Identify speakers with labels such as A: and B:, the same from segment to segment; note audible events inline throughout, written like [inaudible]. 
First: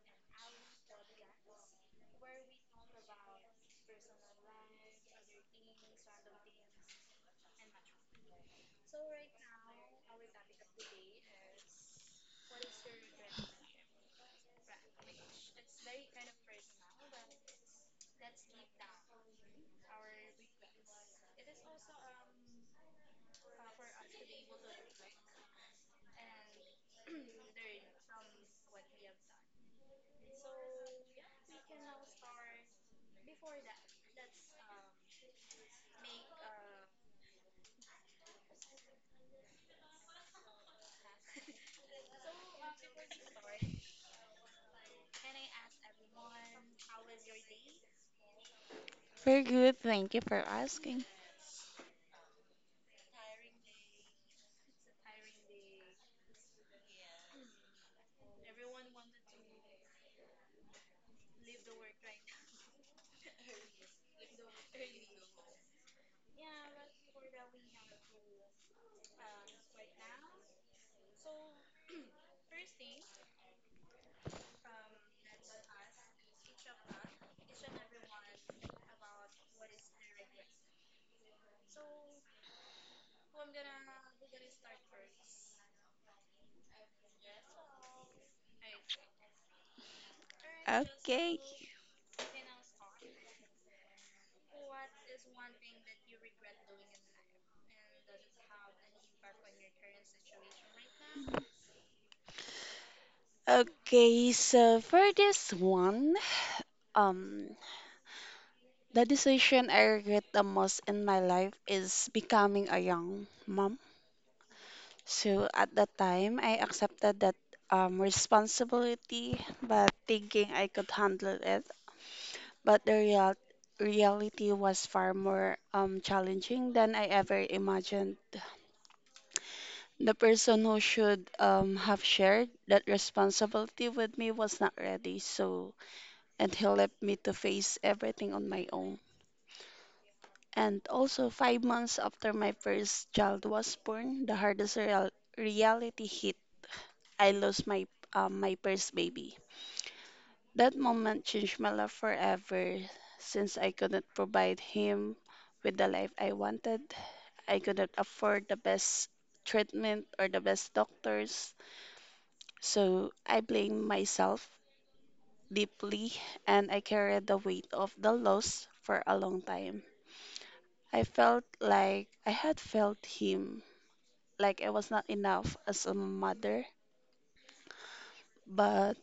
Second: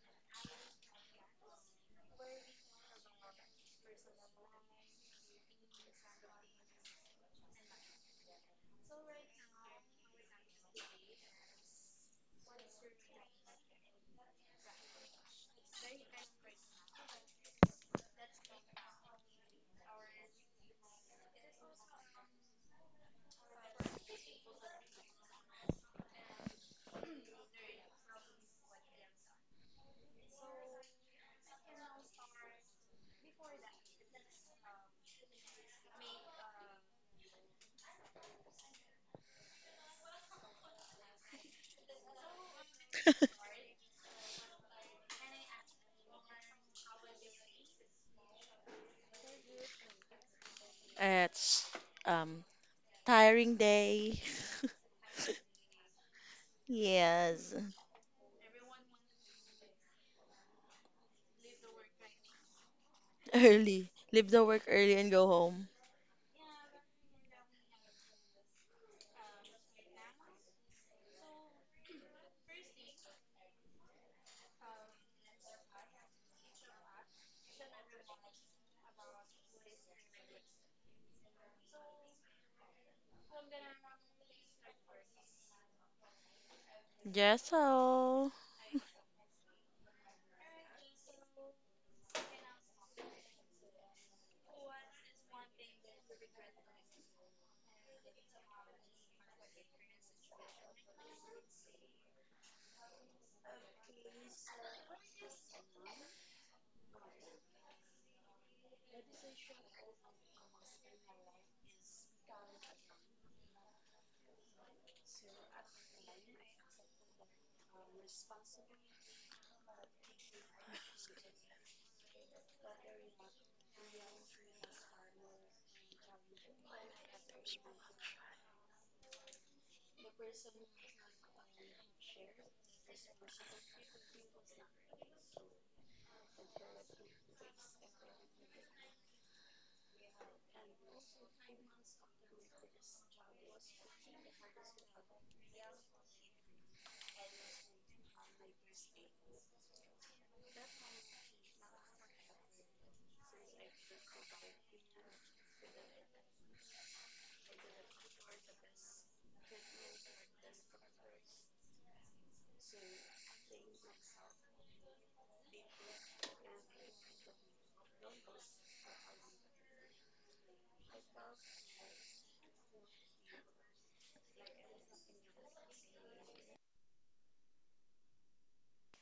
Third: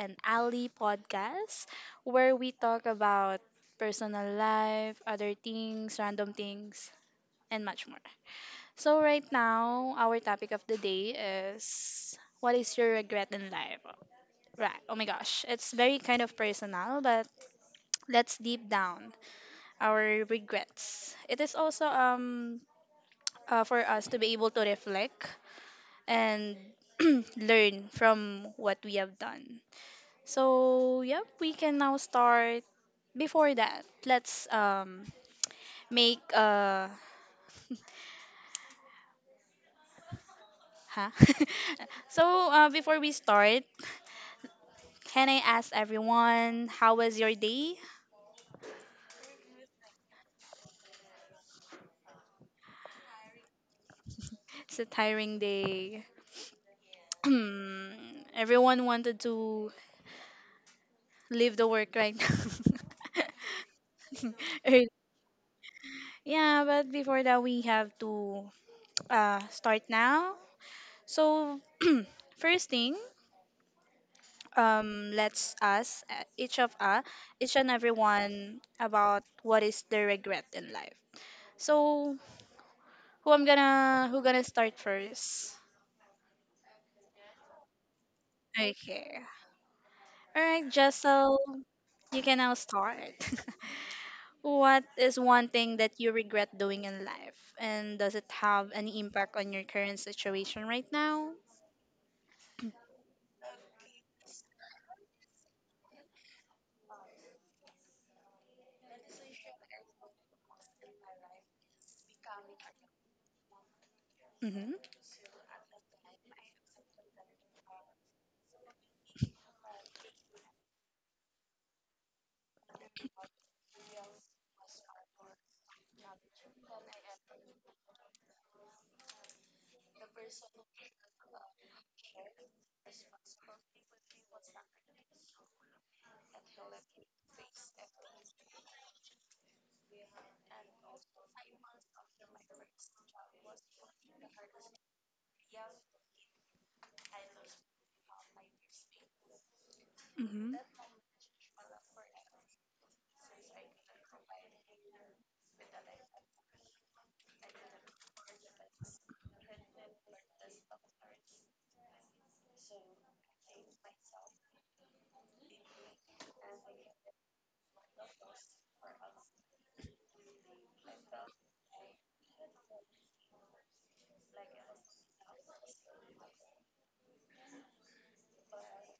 A: and Ali podcast, where we talk about personal life, other things, random things, and much more. So right now, our topic of the day is, what is your regret in life? Right. Oh my gosh. It's very kind of personal, but let's deep down our regrets. It is also for us to be able to reflect and [clears throat] learn from what we have done. So, yep, we can now start. Before that, let's make uh huh. [laughs] Before we
B: [laughs]
A: start, can I ask everyone how was your day?
C: Very good. Thank you for asking.
B: It's um tiring day.
A: It's a
B: [laughs]
A: tiring day. [clears throat]
B: Yes.
A: Hmm, everyone wanted to leave the work right now.
B: Early. Leave the
A: [laughs]
B: work
A: Early.
B: early and go home.
A: Yeah, but before that, we have to start now. So, [clears throat] first thing, let's ask each of each and everyone about what is their regret in life. So, who gonna start first?
B: Yes, so.
A: Okay. All right, Jessel, you can now start. [laughs] What is one thing that you regret doing in life, and does it have any impact on your current situation right now? [clears throat]
C: Okay, so for this one, um, the decision I regret the most in my life is becoming a young mom.
A: Mm-hmm.
C: So at that time, I accepted that responsibility, but thinking I could handle it. But the reality was far more challenging than I ever imagined. The person who should have shared that responsibility with me was not ready, so, and he left me to face everything on my own. And also, 5 months after my first child was born, the hardest reality hit. I lost my first baby.
A: Mm-hmm.
C: That moment changed my life forever since I couldn't provide him with the life I wanted. I couldn't afford the best treatment or the best doctors. So I blamed myself deeply and I carried the weight of the loss for a long time. I felt like I had failed him, like I was not enough as a mother. But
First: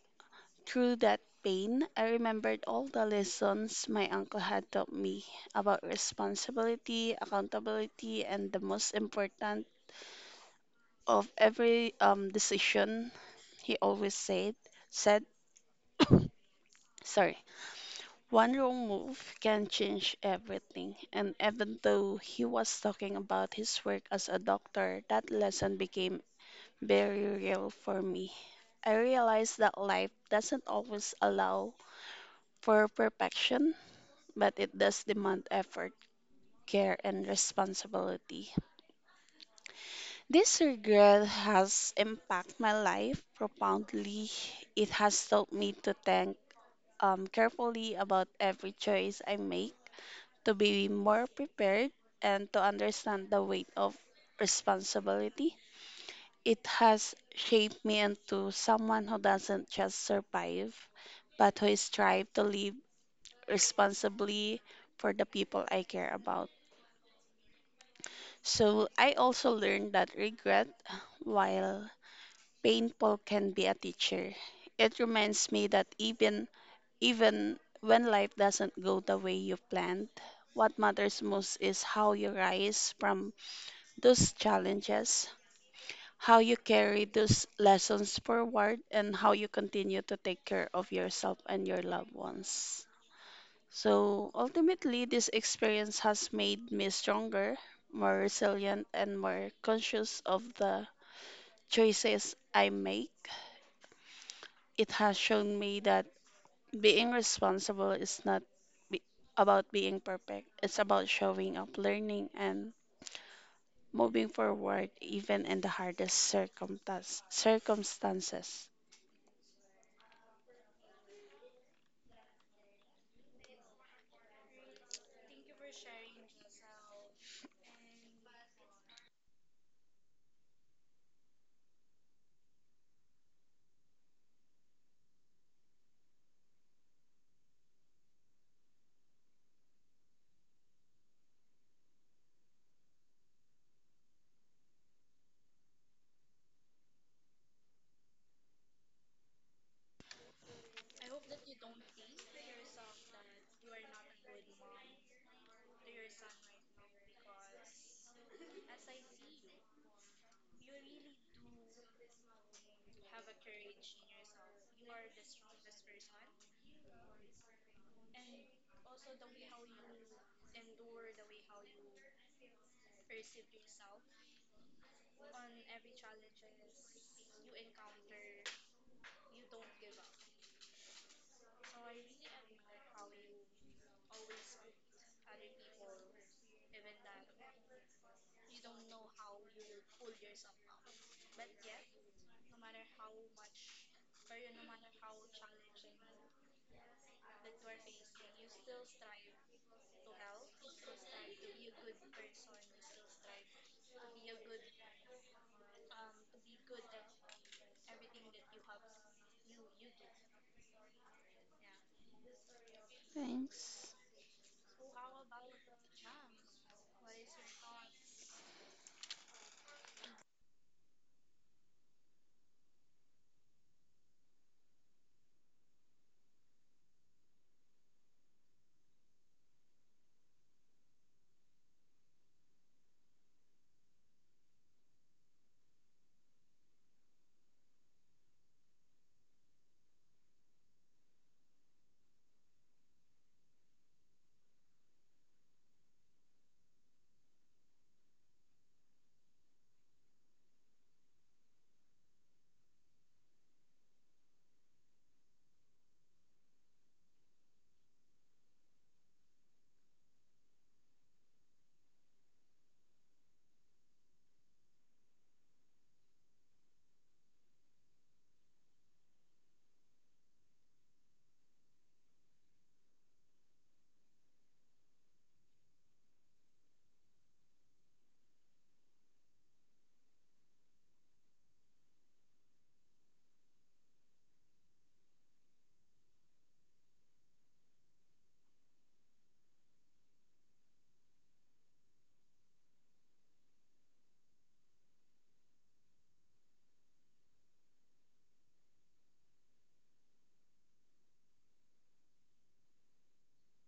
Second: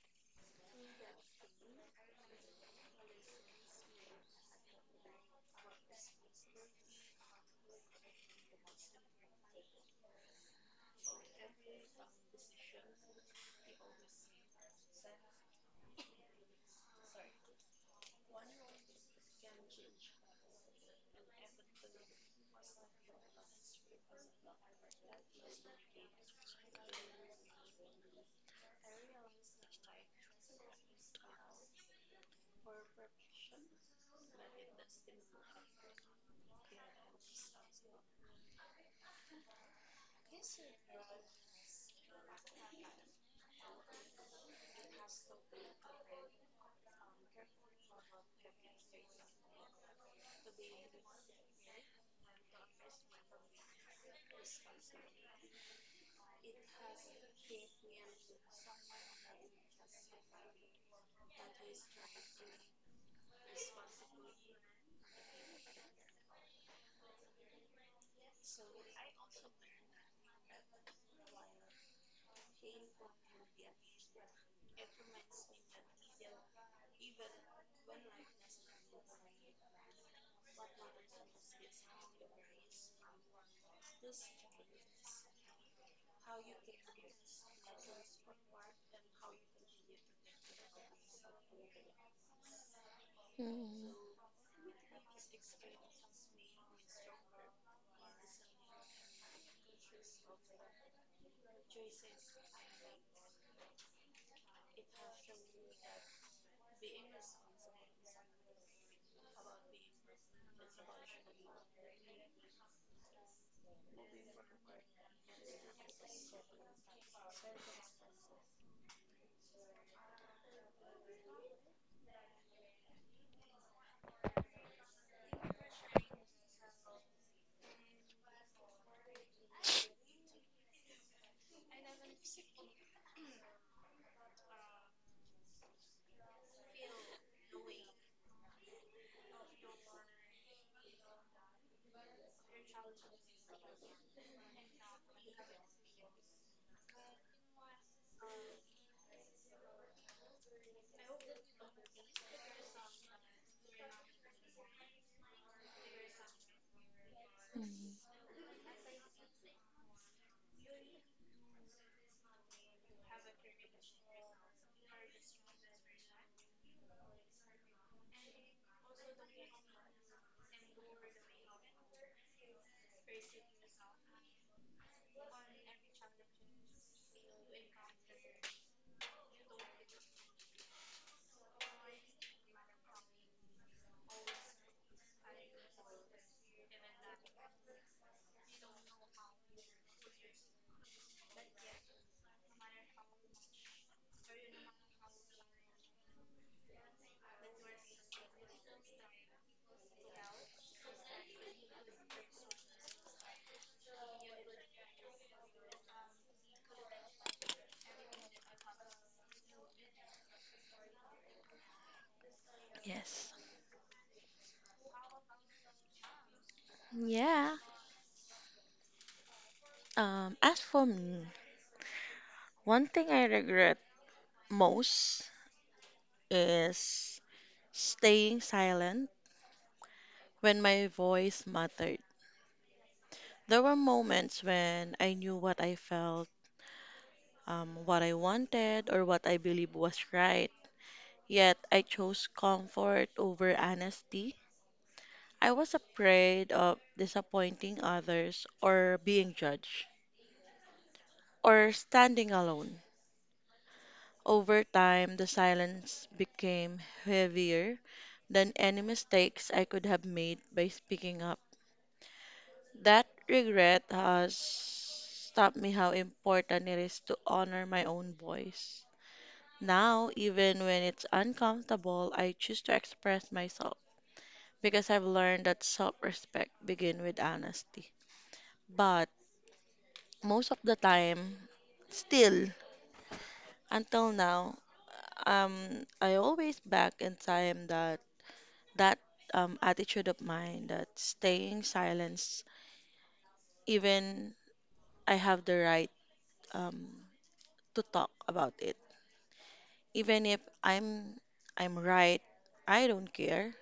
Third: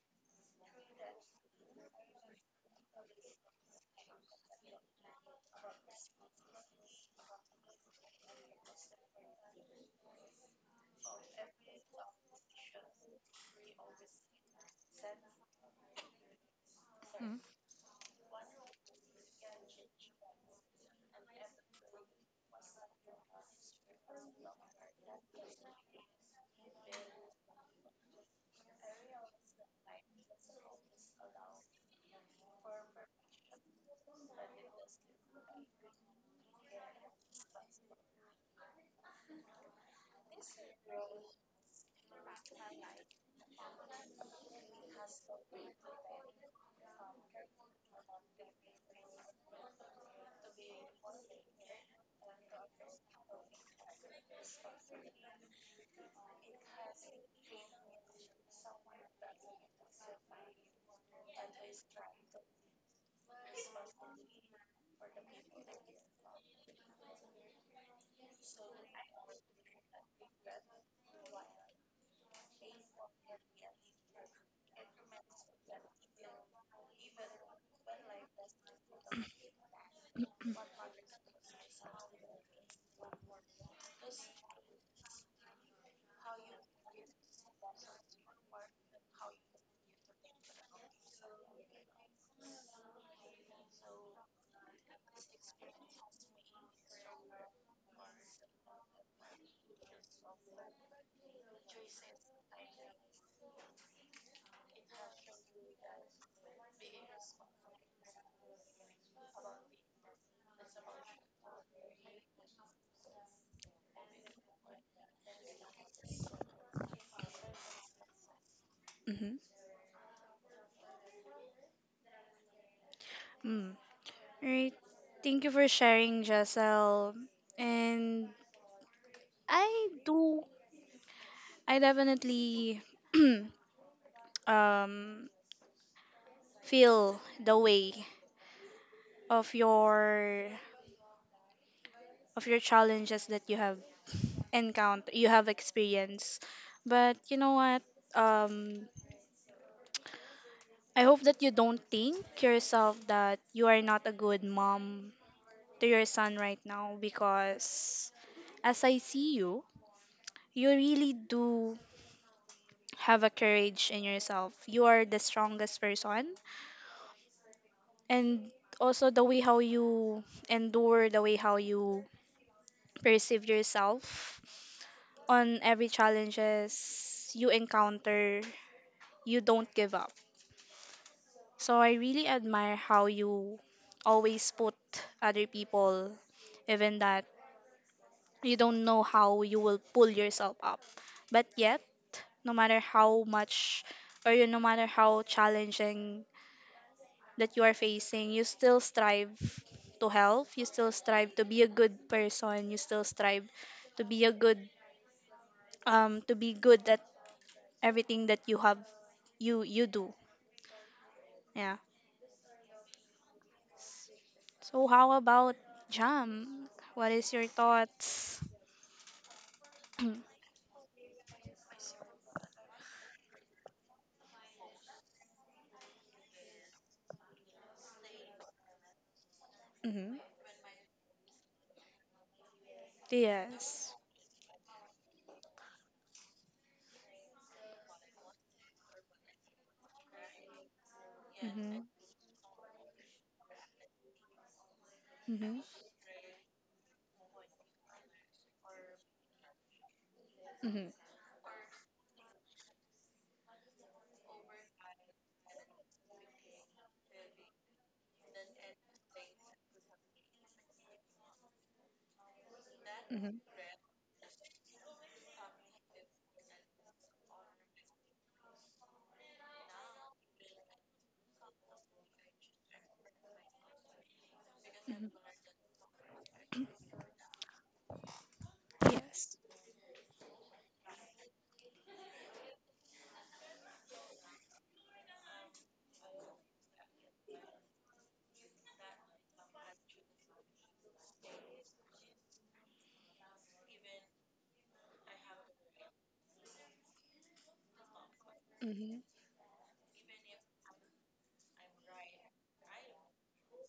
C: through that pain, I remembered all the lessons my uncle had taught me about responsibility, accountability, and the most important of every decision. He always said, [coughs] sorry.
A: Mm.
C: One wrong move can change everything, and even though he was talking about his work as a doctor, that lesson became very real for me. I realized that life doesn't always allow for perfection, but it does demand effort, care, and responsibility. This regret has impacted my life profoundly. It has taught me to think carefully about every choice I make, to be more prepared, and to understand the weight of responsibility. It has shaped me into someone who doesn't just survive, but who strives to live responsibly for the people I care about. So I also learned that regret, while painful, can be a teacher. It reminds me that even when life doesn't go the way you planned, what matters most is how you rise from those challenges, how you carry those lessons forward, and how you continue to take care of yourself and your loved ones.
B: Mm,
C: So ultimately, this experience has made me stronger, more resilient, and more conscious of the choices I make. It has shown me that being responsible is not be- about being perfect. It's about showing up, learning, and moving forward even in the hardest circumstances.
A: Mm-hmm. Right. Thank you for sharing, Jessel. And I do, I definitely [clears throat] um, feel the way of your of your challenges that you have experienced. But you know what? Um, I hope that you don't think yourself that you are not a good mom to your son right now,
B: mm.
A: because as I see you, you really do have a courage in yourself. You are the strongest person. And also the way how you endure, the way how you perceive yourself on every challenges you encounter, you don't give up. So I really admire how you always put other people, even that you don't know how you will pull yourself up. But yet, no matter how much, or you no matter how challenging that you are facing, you still strive to help, you still strive to be a good person, you still strive to be a good to be good at everything that you have you you do. Yeah.
B: Yes.
C: Thanks.
A: So how about Jam? What is your
B: Yeah.
A: thoughts?
B: Um,
A: [clears throat]
B: as for me, one thing I regret most is staying silent
A: Mm-hmm.
B: when my voice mattered. There were
A: Yes.
B: moments when I knew what I felt, what I wanted, or what I believed was right. Yet
A: Mm-hmm.
B: I chose comfort over honesty. I
A: Mm-hmm.
B: was afraid of disappointing others or being judged
A: Mm-hmm.
B: or standing alone. Over time, the silence became heavier than any mistakes I could have made by speaking up. That
A: Mm-hmm.
B: regret has taught me how important it is to honor my own voice. Now, even when it's uncomfortable, I choose to express myself, because I've
A: Hmm.
B: learned that self-respect begin with honesty. But
A: Yes.
B: most of the time, still until now, I always back in time that that attitude of mine that staying silence, even I have the right um, to talk about it.
A: Mm-hmm.
B: Even if I'm right, I don't care.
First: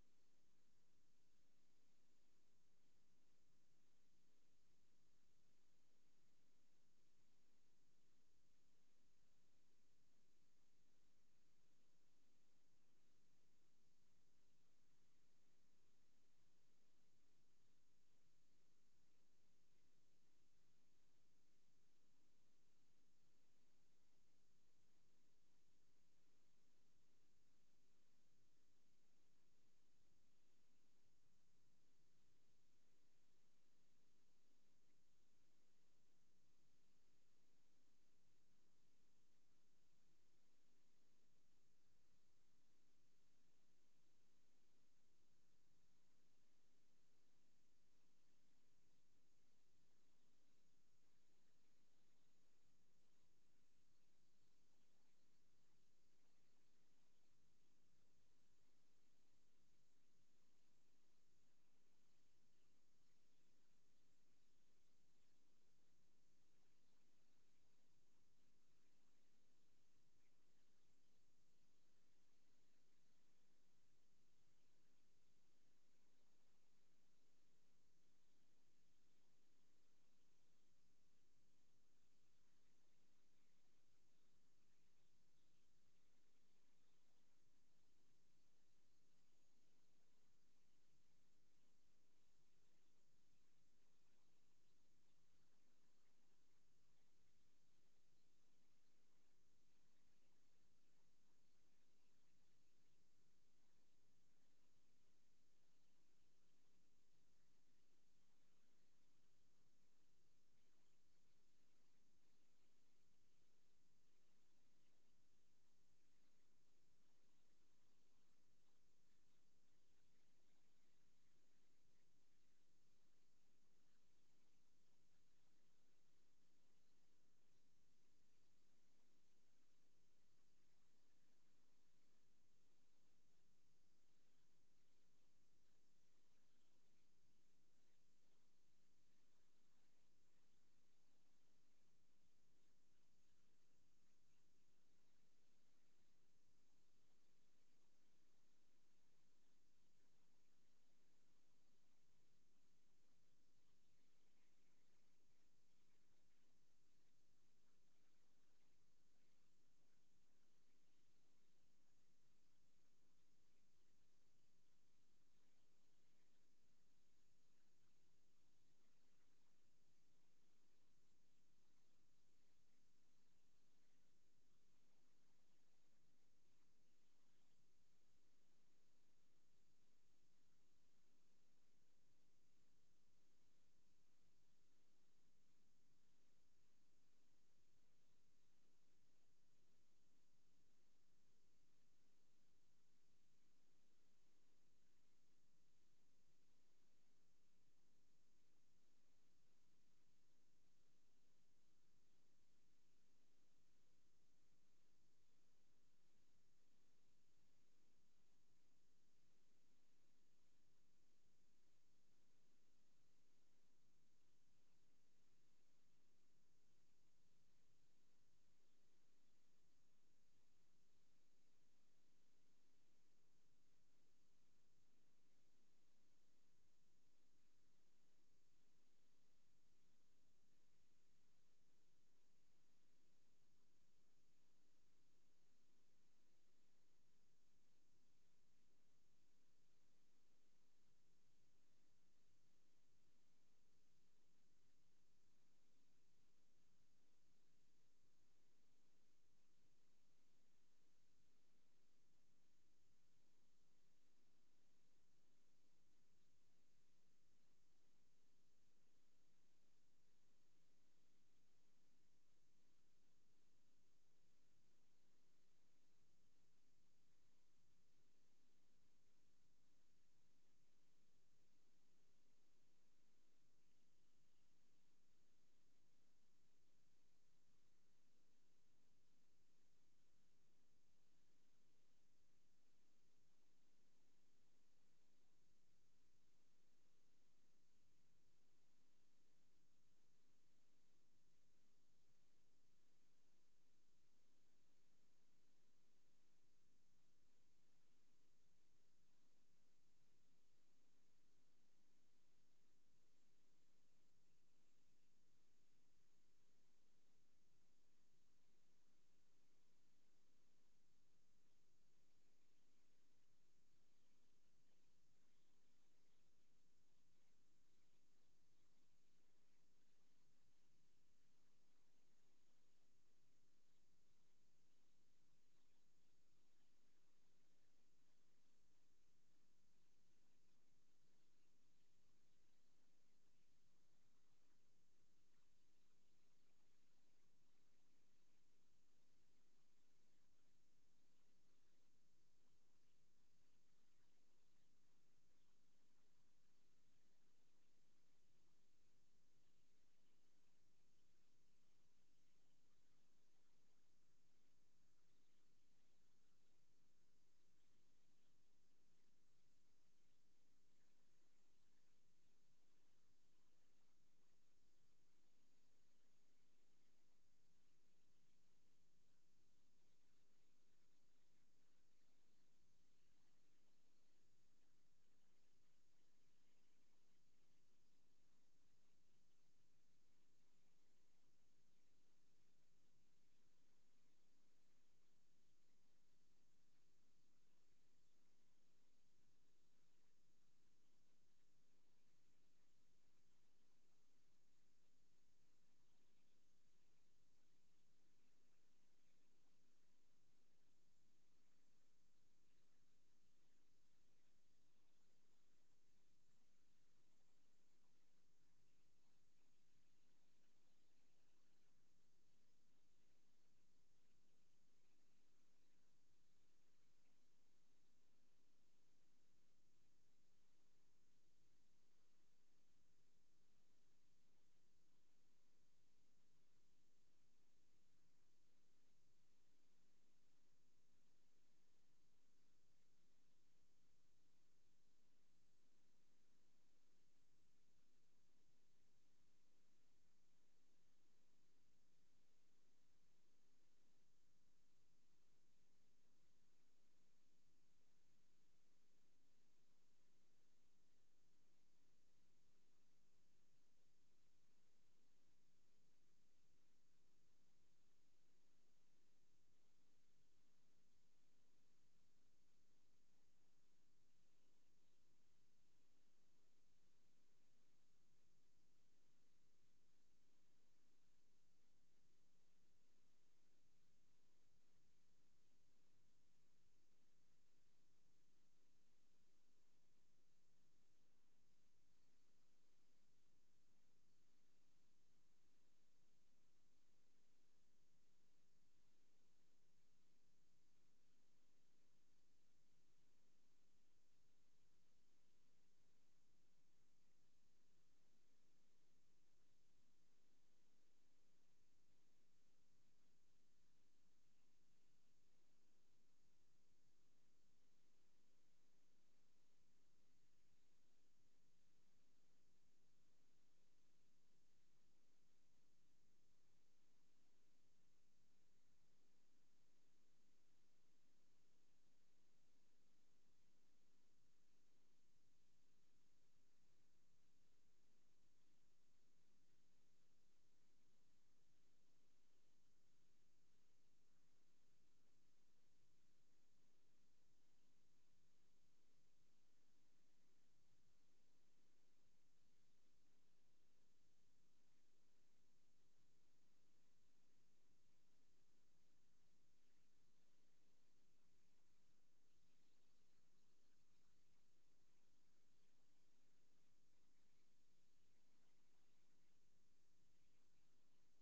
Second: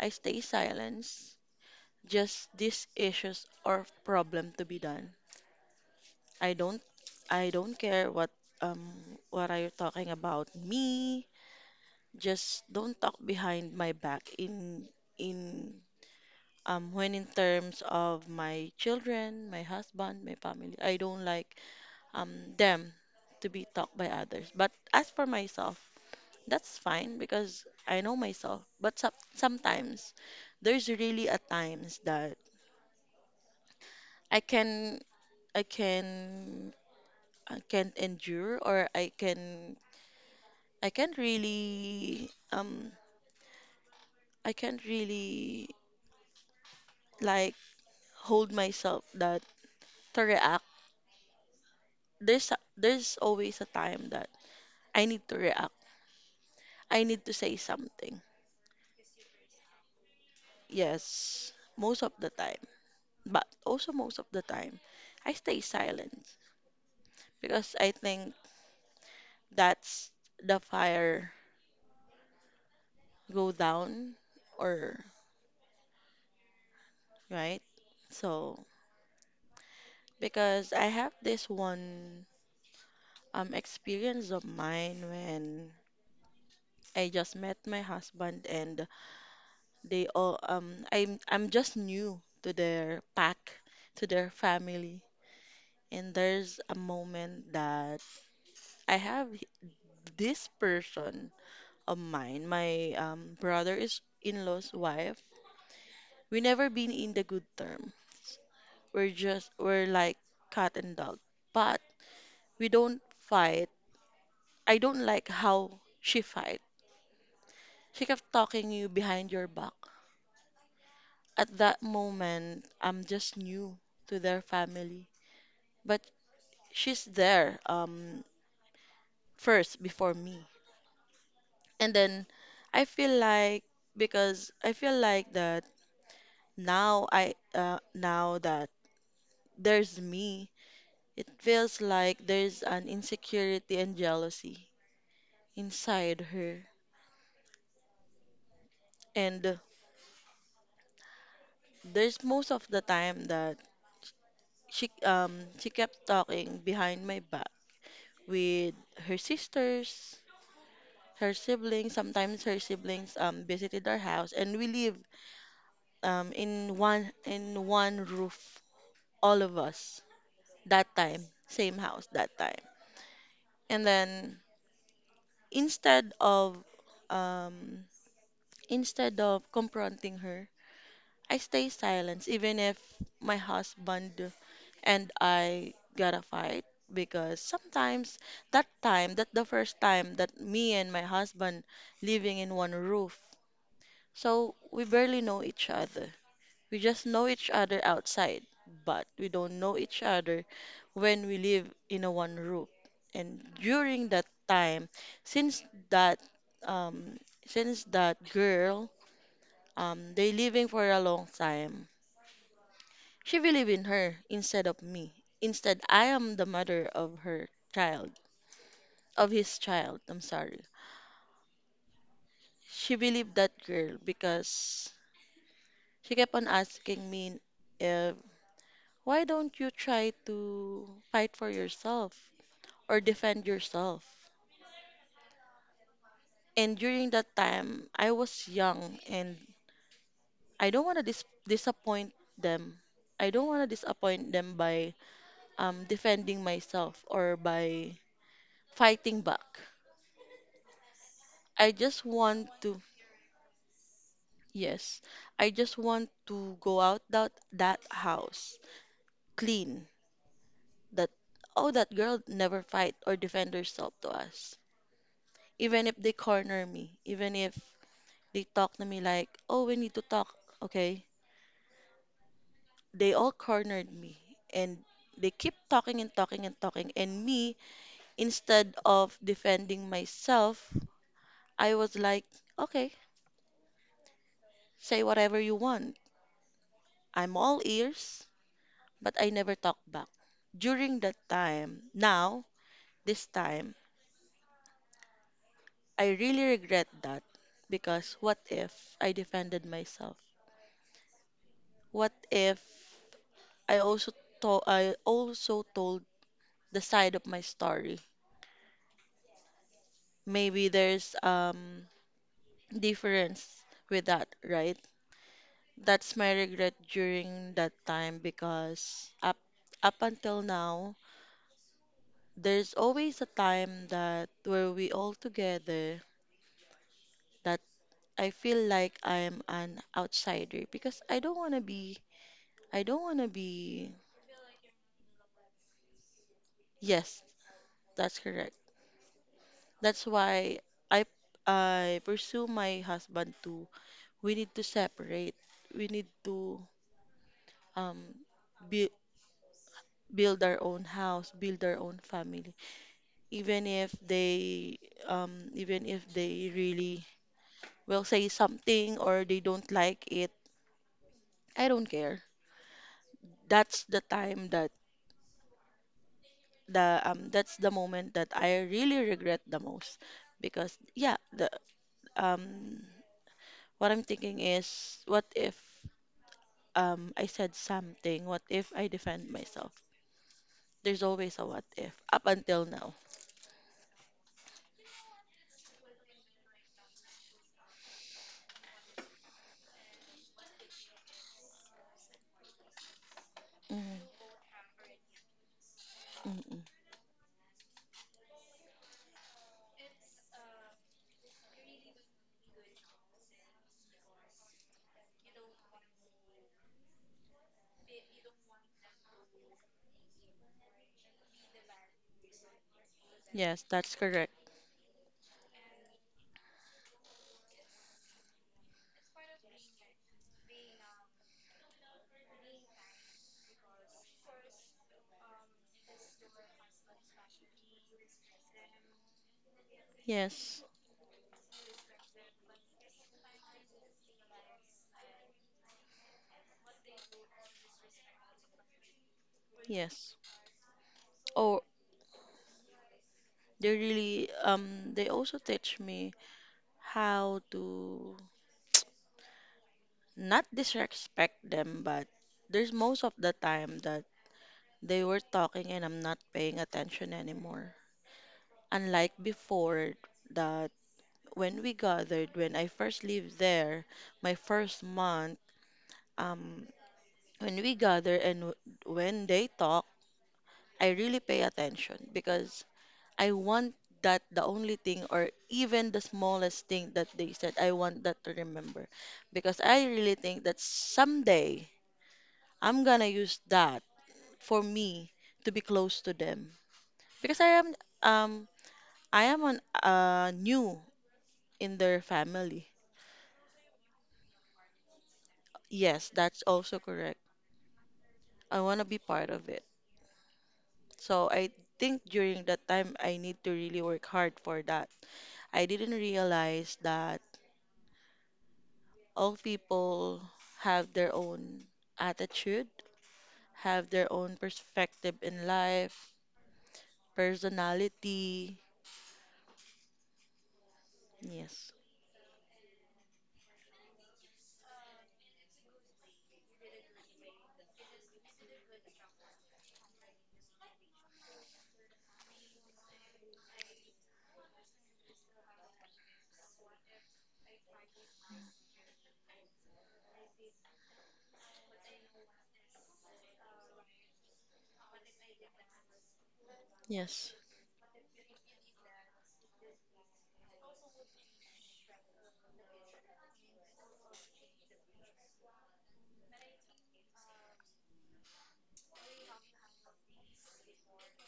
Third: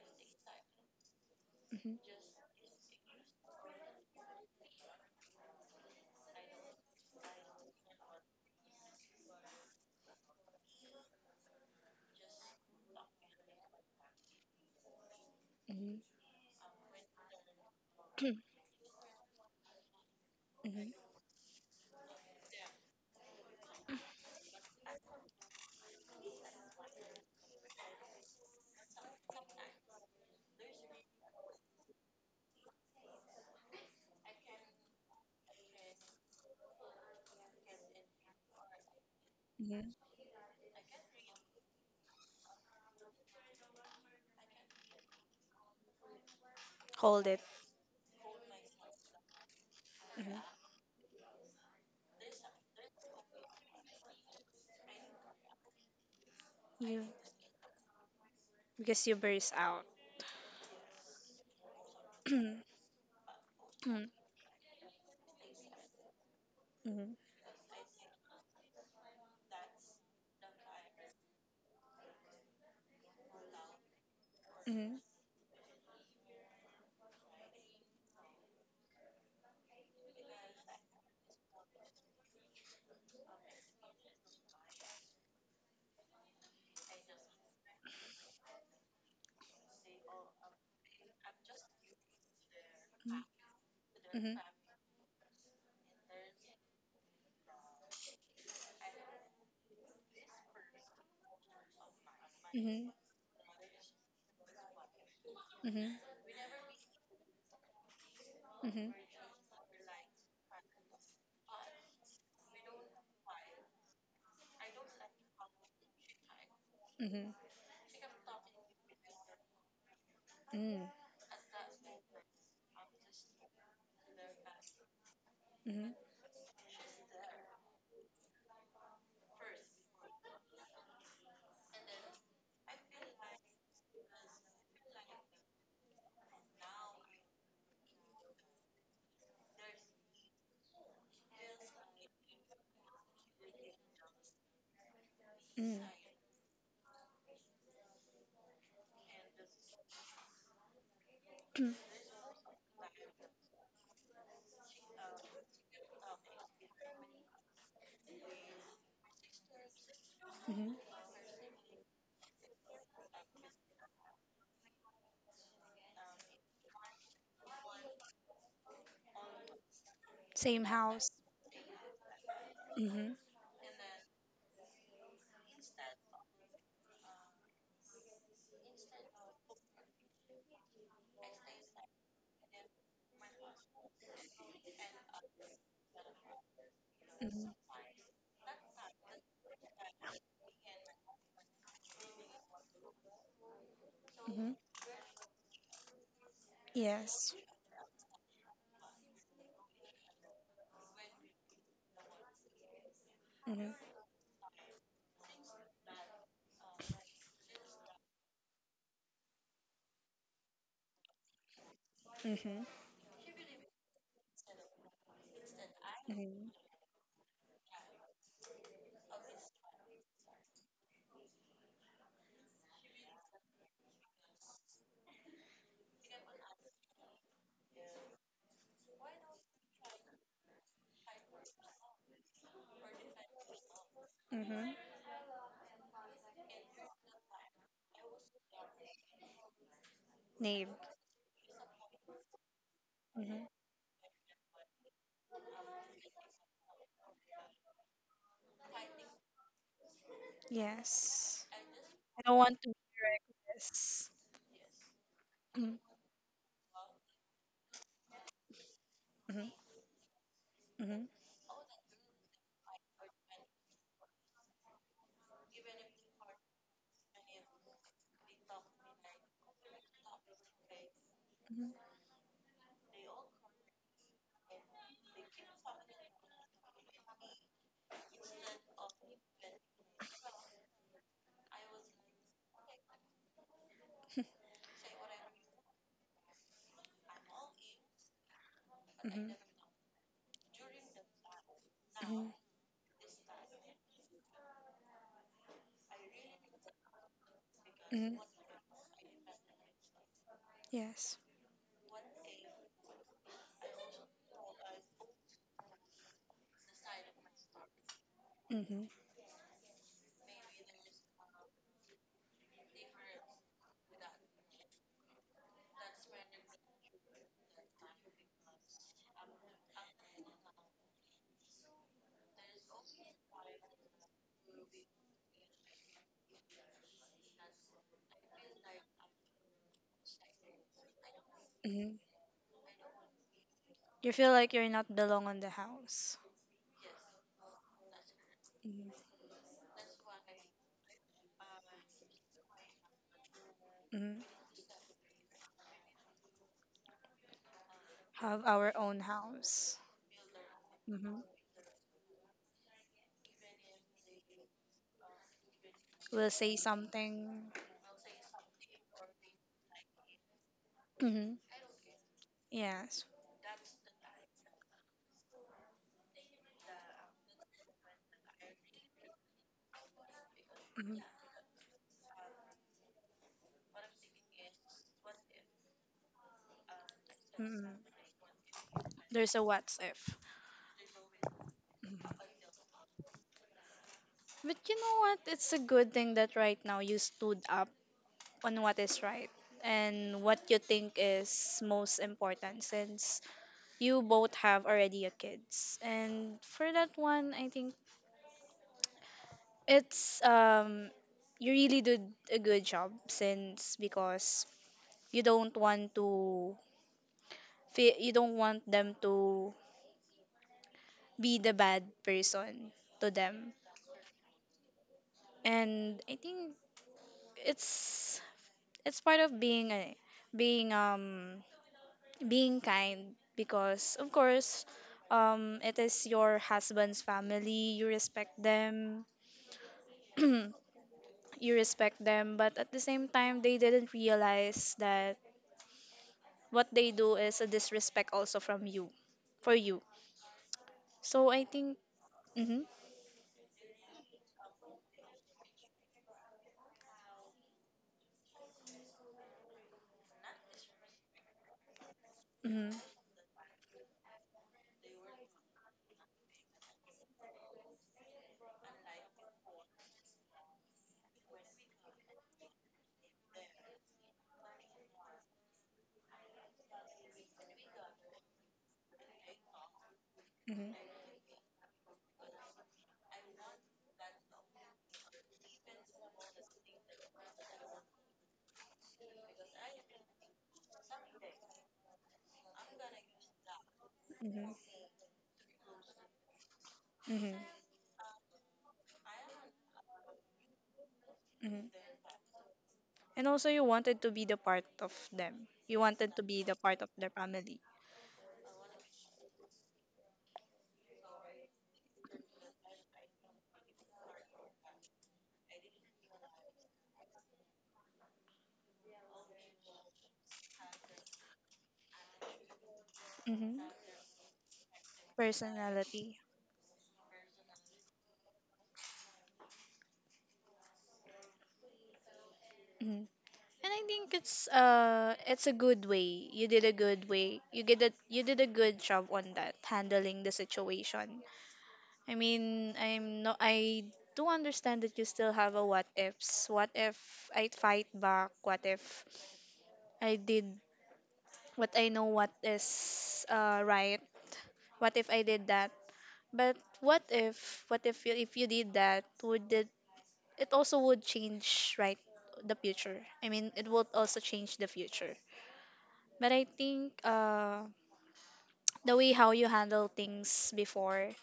B: I stay silence.
A: Mm-hmm.
B: Just these issues or problem to be done. I don't I don't care um what are you talking about me. Just don't talk behind my back in
A: Mm-hmm.
B: when in terms of my children, my husband, my family.
A: Mm-hmm.
B: I don't like them to be talked by others. But as for myself, that's fine because I know myself. But sometimes there's really a times that I can I can I can endure or I can
A: Hmm.
B: I can't really I can't really
A: Hold it.
B: like hold myself that to
A: Mm-hmm.
B: react. There's always a time that I need to react. I
A: You,
B: need to say something.
A: because you burst out.
B: Yes, most of the time,
A: [clears throat]
B: but also
A: Mm-hmm.
B: most of the time, I stay silent because I think that's the fire go down
A: Mhm.
B: or right. So because I have this one experience of mine when I just met my husband and they all I'm just new to their pack, to their
A: Mhm.
B: family. And there's a moment that I have h- this person of mine, my
A: Mhm.
B: brother is in-law's wife.
A: Mhm. Mhm.
B: We never been in the good terms.
A: Mhm.
B: We're just we're like cat and dog. But we don't fight. I don't like how she fight.
A: Mhm.
B: She kept talking you behind your back.
A: Mhm.
B: At that moment, I'm just new to their family.
A: Mhm.
B: But she's there first before me. And then I feel like because I feel like that now I now that there's me, it feels like there's an insecurity and jealousy
A: Mhm.
B: inside her. And
A: [clears throat]
B: there's most of the time that she she kept talking behind my back with her sisters,
A: Mhm.
B: her siblings. Sometimes her siblings visited our house and we lived in one roof, all of us
A: Same
B: that
A: house.
B: time, same house that time.
A: Mhm.
B: And then instead of um instead of confronting her, I stay silent even if my husband and I got a fight, because
A: Mhm.
B: sometimes that time that the first time that me and my husband living in one roof, so
A: Mhm.
B: we barely know each other. We just know
A: Yes.
B: each other outside, but we don't know each other when we live in a one room. And
A: Mhm.
B: during that time, since that um since that girl they living for a long time,
A: Mhm.
B: she believe in her instead of me. Instead, I am the
A: Mhm.
B: mother of her child, of his child. I'm sorry. She believed that girl because she kept on asking me if why don't you try to fight for yourself, or defend yourself.
A: Mhm.
B: And during that time, I was young and I
A: Name.
B: don't want to dis- disappoint them. I don't
A: Mhm.
B: want to disappoint them by defending myself or by fighting back.
A: Yes.
B: I just
A: I don't
B: want
A: want to
B: to,
A: hear this.
B: yes, I just
A: Mhm.
B: want to go out that, that house
A: Mhm.
B: clean. That,
A: Mhm.
B: oh, that girl never fight or defend herself to us. Even if they corner me, even if they talk to me like, oh, we need to talk, okay?
A: Mhm.
B: They all cornered me and they keep talking and talking and talking, and me, instead of defending myself, I was like, okay, say whatever you want, I'm all ears, but I
A: Mhm.
B: never talk back during that time.
A: Mhm.
B: Now this time I really regret that, because
A: Mhm.
B: what if I defended myself,
A: Yes.
B: what if I also told, the side of my story,
A: Mhm.
B: maybe there's difference with that, right? That's my regret during that time, because up until now, there's always a time that where we all together that I feel like I'm an outsider because I don't want to be
A: Mhm.
B: I don't want to be
A: You feel like you're not belong on the house.
B: yes, that's correct.
A: Mhm.
B: That's why I I pursue my husband too.
A: Mhm.
B: We need to separate. We need to um
A: Have our
B: be,
A: own house.
B: build our own house, build our own family, even if they
A: Will say
B: really
A: something.
B: will say something or they don't like it.
A: Hmm.
B: I don't care.
A: Yes.
B: That's the time that the that's the moment that I really regret the most, because
A: Hmm.
B: yeah, the um what I'm thinking is what if I said
A: Hmm.
B: something, what if I defend
A: There's a
B: myself.
A: what's if.
B: There's always a what if up
A: Mhm.
B: until now.
A: But you know what? It's a good thing that right now you stood up on what is right and what you think is most important, since you
B: Mm,
A: both have already a kids.
B: mm,
A: And
B: mm.
A: for that one, I think it's you really did a good job, since because you don't want to you don't want them to be the bad person to them.
B: Yes, that's correct.
A: And I think it's it's part of being being um being kind, because of course it is your husband's family, you respect them.
B: Yes.
A: [clears throat] You respect them, but at the same time they didn't realize that what they do is a disrespect also from you for you.
B: Yes.
A: So I think mhm
B: They really they also teach me how to not disrespect them, but there's
A: mhm
B: most of the time that they were talking and I'm not paying attention anymore. Unlike before that when we gathered, when I first lived there, my first month, um, when we gather and when they talk, I
A: mhm
B: really pay attention because I want that the only thing or even the smallest thing that they said, I want that to remember. Because I really think that someday I'm gonna use that
A: mhm
B: for me to be close to them. Because
A: mhm
B: um I am on new in
A: mhm.
B: their family.
A: And also, you wanted to be the part of them. You
B: Yes,
A: wanted to
B: that's
A: be the
B: also
A: part of their
B: correct.
A: family.
B: I wanna be part of it. So I think during that time I need to really work hard for that. I didn't realize that all people have their own attitude,
A: Mm-hmm.
B: have their own perspective in life,
A: Personality.
B: personality. Yes.
A: Mm-hmm. And I think it's a good way. You did a good way. You did a good job on that handling the situation. I mean, I'm no I do understand that you still have a what ifs. What if I fight back? What if I did what I know what is right? What if I did that? But what
B: Yes.
A: if what if you if you did that, would it it also would change, right, the future. I mean, it would also change the future. But I think the way how you handle things before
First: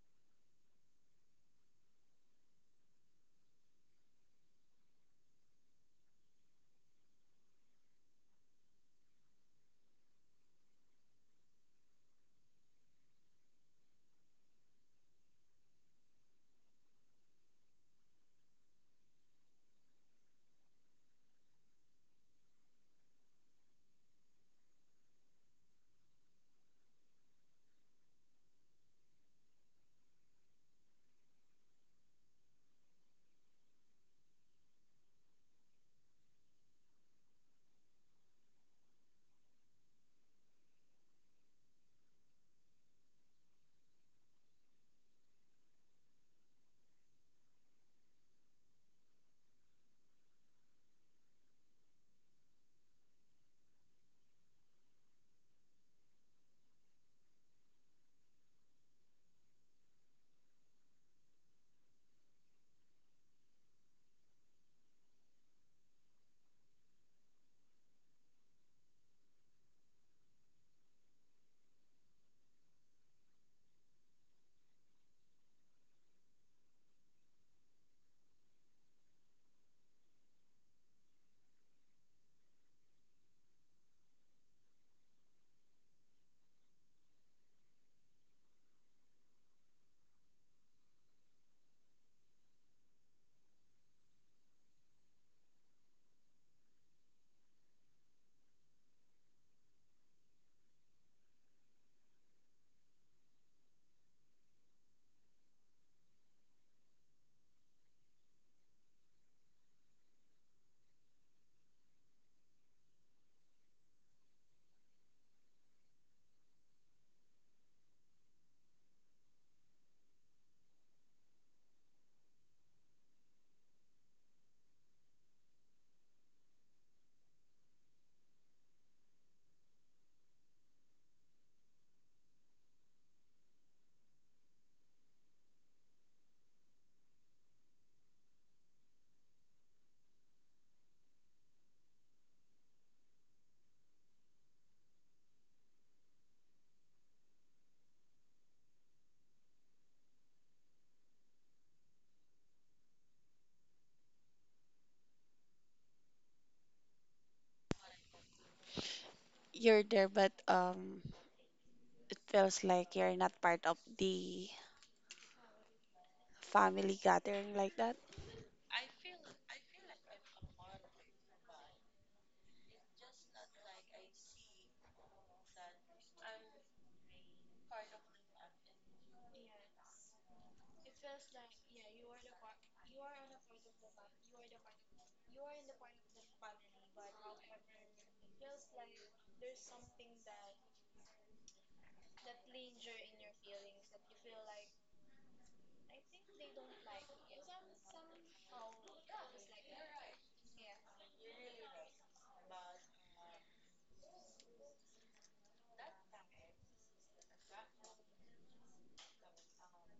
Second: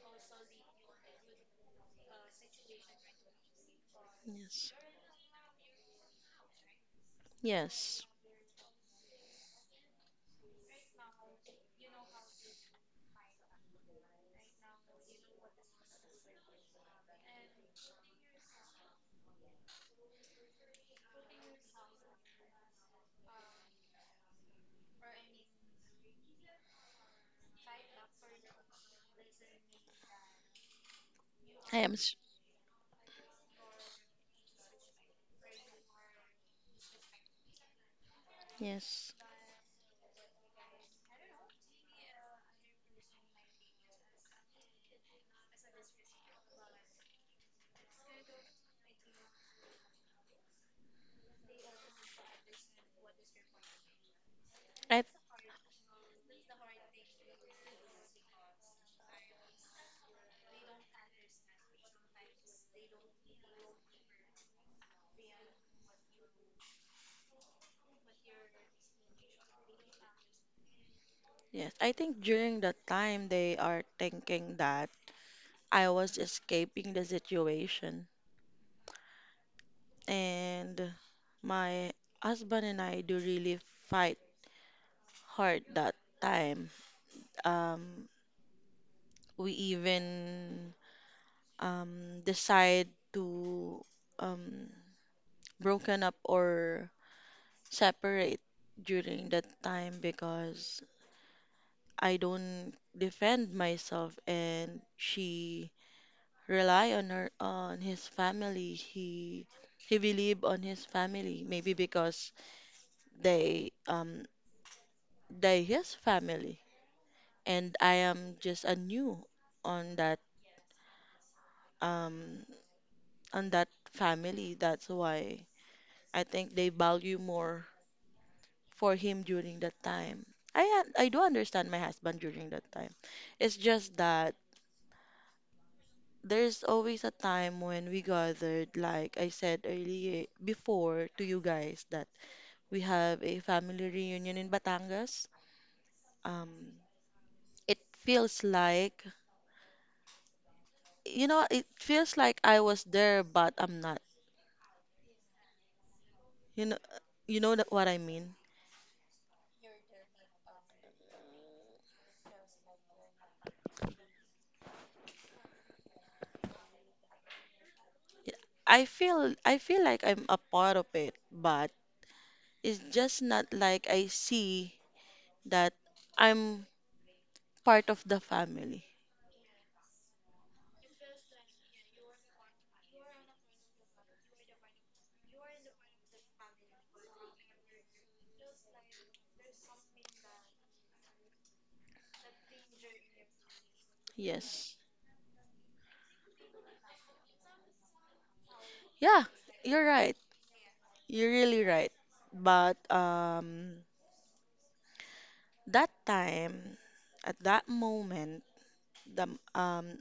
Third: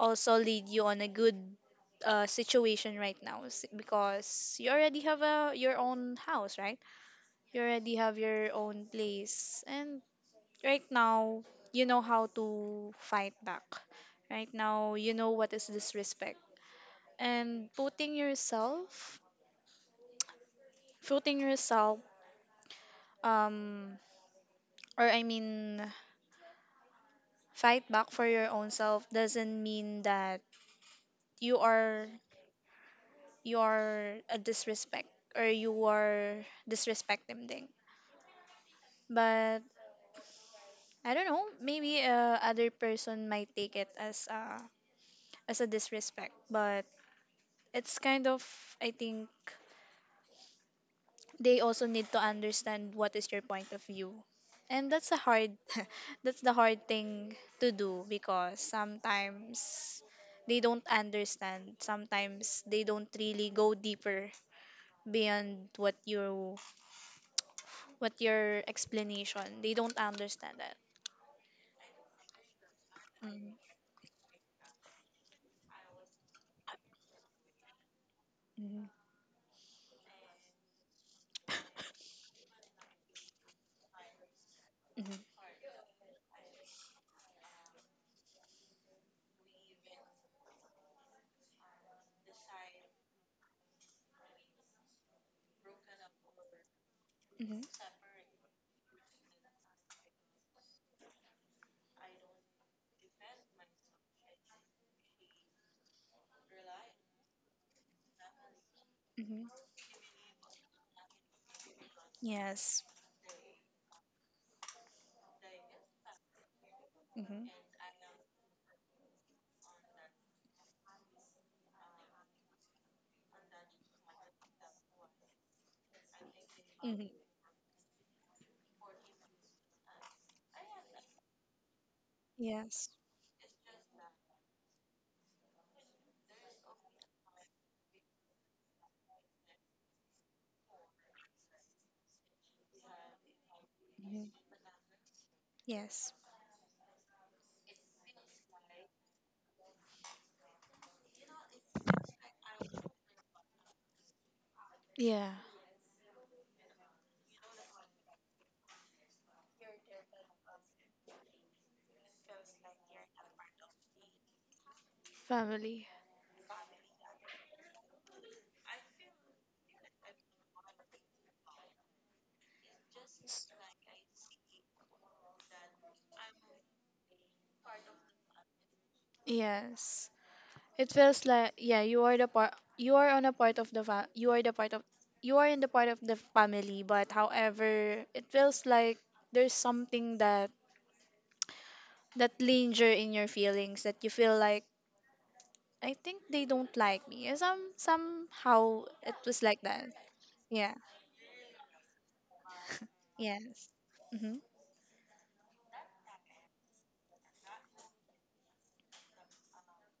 A: also lead you on a good situation right now because you
B: Yes.
A: already have a your own house, right? You already
B: Yes.
A: have your own place, and right now you know how to fight back. Right now you know what is disrespect, and putting yourself um or I mean fight back for your own self doesn't mean that you
B: I am
A: are
B: s-
A: you are a disrespect, or you are disrespecting thing.
B: yes.
A: But I don't know, maybe other person might take it as a disrespect. But it's kind of, I think, they also need to understand what is your point of view, and
B: I
A: that's a hard [laughs] that's the hard thing to do, because sometimes they don't understand, sometimes they don't really go deeper beyond what you what your explanation, they don't understand that.
B: Yes, I think during that time they
A: Mm-hmm.
B: are thinking that I was escaping the situation,
A: Mm-hmm.
B: and my husband and I do really fight
A: Mm-hmm.
B: hard that time. Um we even decide to um, broken up or
A: Mm-hmm.
B: separate during that time because I don't defend myself and she rely on her on his family. He
A: Mm-hmm.
B: he believe on his family maybe because
A: Yes.
B: they um they his family,
A: Mm-hmm.
B: and I am just a new on that um on that family. That's why I think they value
A: Mm-hmm.
B: more for him during that time. I do understand my husband during that
A: Yes.
B: time. It's just that there's always a time when we gathered, like I said earlier before to you guys, that we have a family
A: Mm-hmm.
B: reunion in Batangas.
A: Yes.
B: Um, it feels like, you know, it feels like I was there, but I'm not.
A: Yeah.
B: You know, you know that what I mean.
C: You're there, but it feels like you're not part of the
A: Family.
C: family gathering like that.
B: I feel like I'm a part of it, but it's just not like I see that I'm part of the family.
A: Yes. It feels like, yeah, you are the part, you are on a part of the you are the part of, you are in the part of the family, but however, it feels like there's something that that linger in your feelings that you feel like,
B: Yes.
A: I think they don't like me. And some somehow it
B: Yeah,
A: was like
B: you're
A: that.
B: right.
A: Yeah.
B: You're really right. But
A: Yes. Mhm.
B: that time at that moment, the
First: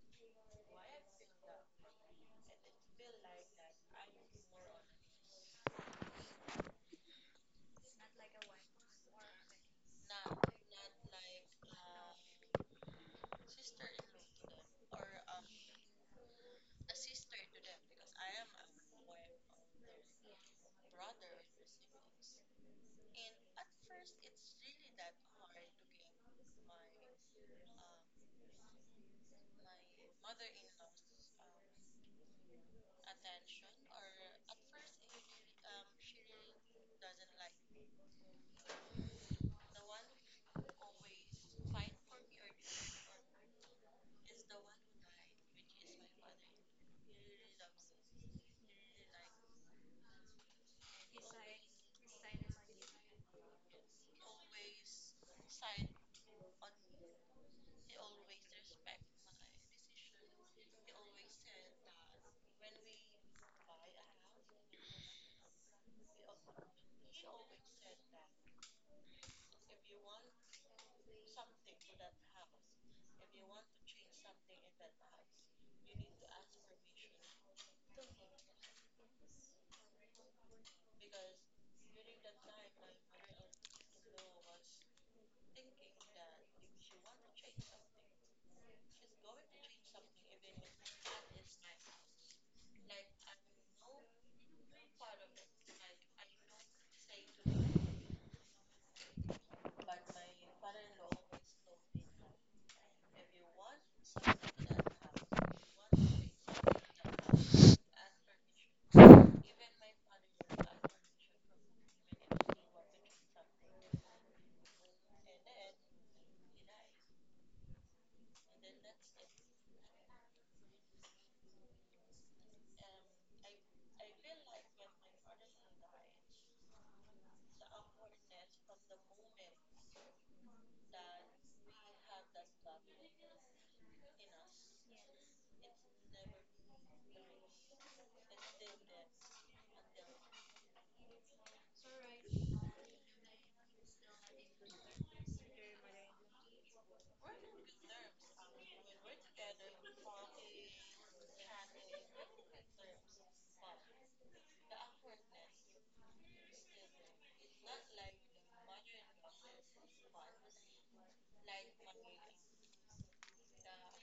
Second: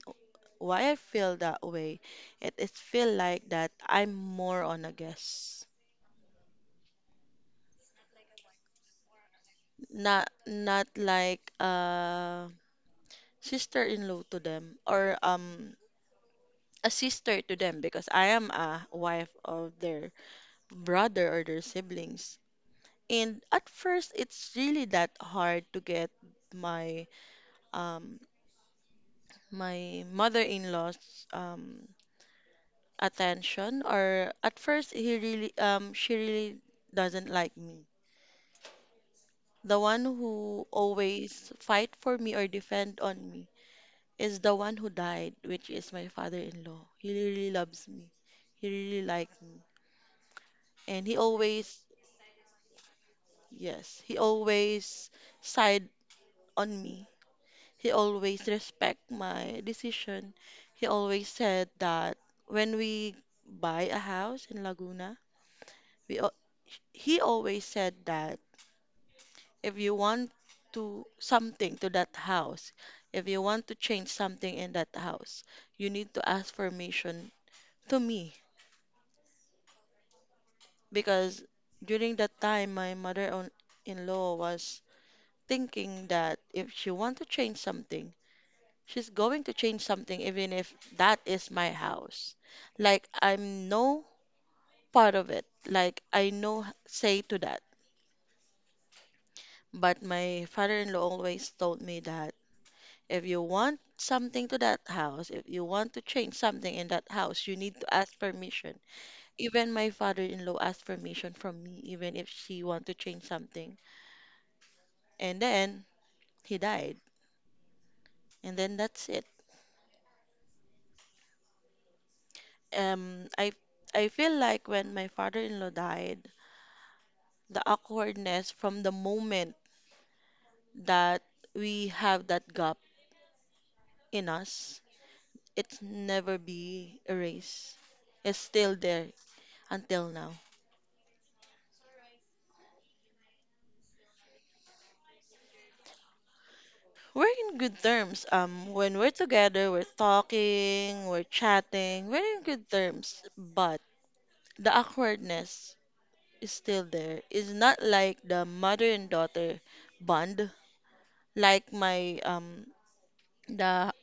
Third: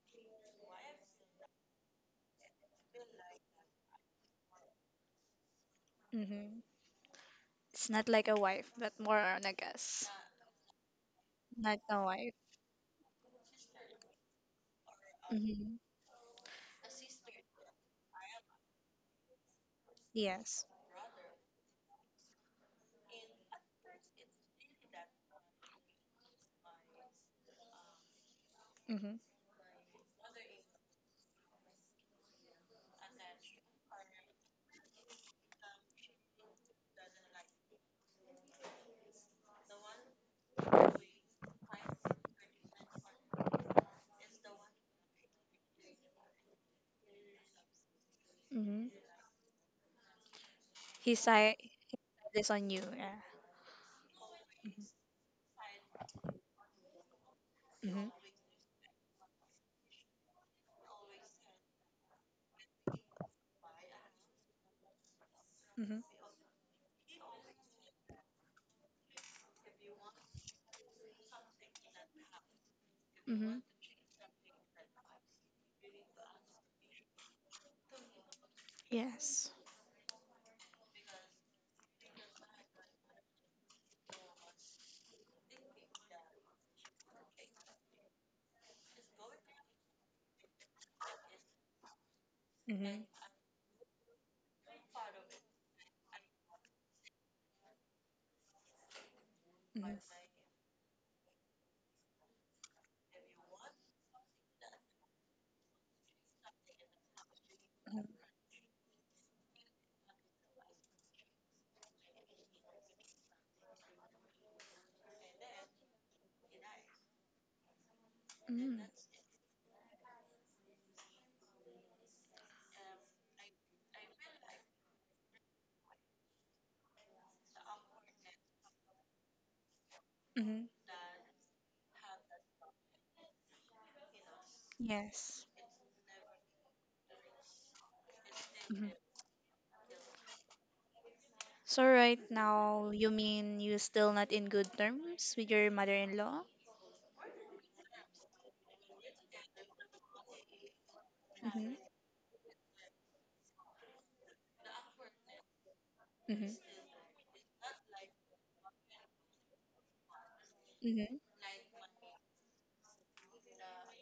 B: why I feel that way, it feel like that I'm more on a guest.
A: Mhm. It's not like a wife, but more on a guess.
B: Not not like
A: Not a wife.
B: a sister-in-law to them or
A: Mhm.
B: a sister to them because I am a wife of their
A: Yes.
B: brother or their siblings. And at first, it's really that hard to get my um
A: Mhm.
B: my mother-in-law's attention. Or at first, he really she really doesn't like me. The one who always fight for me or defend on me is the one who died, which is my father-in-law. He really loves me. He
A: Mhm.
B: really liked me, and he
A: He sigh
B: always,
A: this on you. Yeah.
B: yes, he always side on me. He
A: Mhm.
B: always respect my decision. He always said that when we buy a house in Laguna,
A: Mhm.
B: we al- he always said that if you want to something to that house, if you
A: Mm-hmm.
B: want to change something in that house, you need to ask permission to me,
A: Yes.
B: because during that time my mother-in-law was thinking that if she want to change something, she's going to change something even if that is my house.
A: Mm-hmm.
B: Like I'm no part of it. Like I no say to that. But my father-in-law always told me that if you want something to that house, if you want to change something in that house, you need to ask permission. Even my father-in-law asked permission from me, even if she want to change something. And then he died. And then
A: Mm-hmm.
B: that's it. Um, I I feel like when my father-in-law died, the awkwardness from the moment
A: Mm-hmm.
B: that we have that gap in us.
A: Yes.
B: It's never be erased. It's still
A: Mm-hmm.
B: there until now.
A: So right now, you mean you still not in good terms with your mother-in-law?
B: We're in good terms. When we're together, we're talking, we're
A: Mm-hmm.
B: chatting, we're in good terms. But the awkwardness
A: Mm-hmm.
B: is still there. It's not like the mother and daughter bond,
A: Mm-hmm.
B: like my the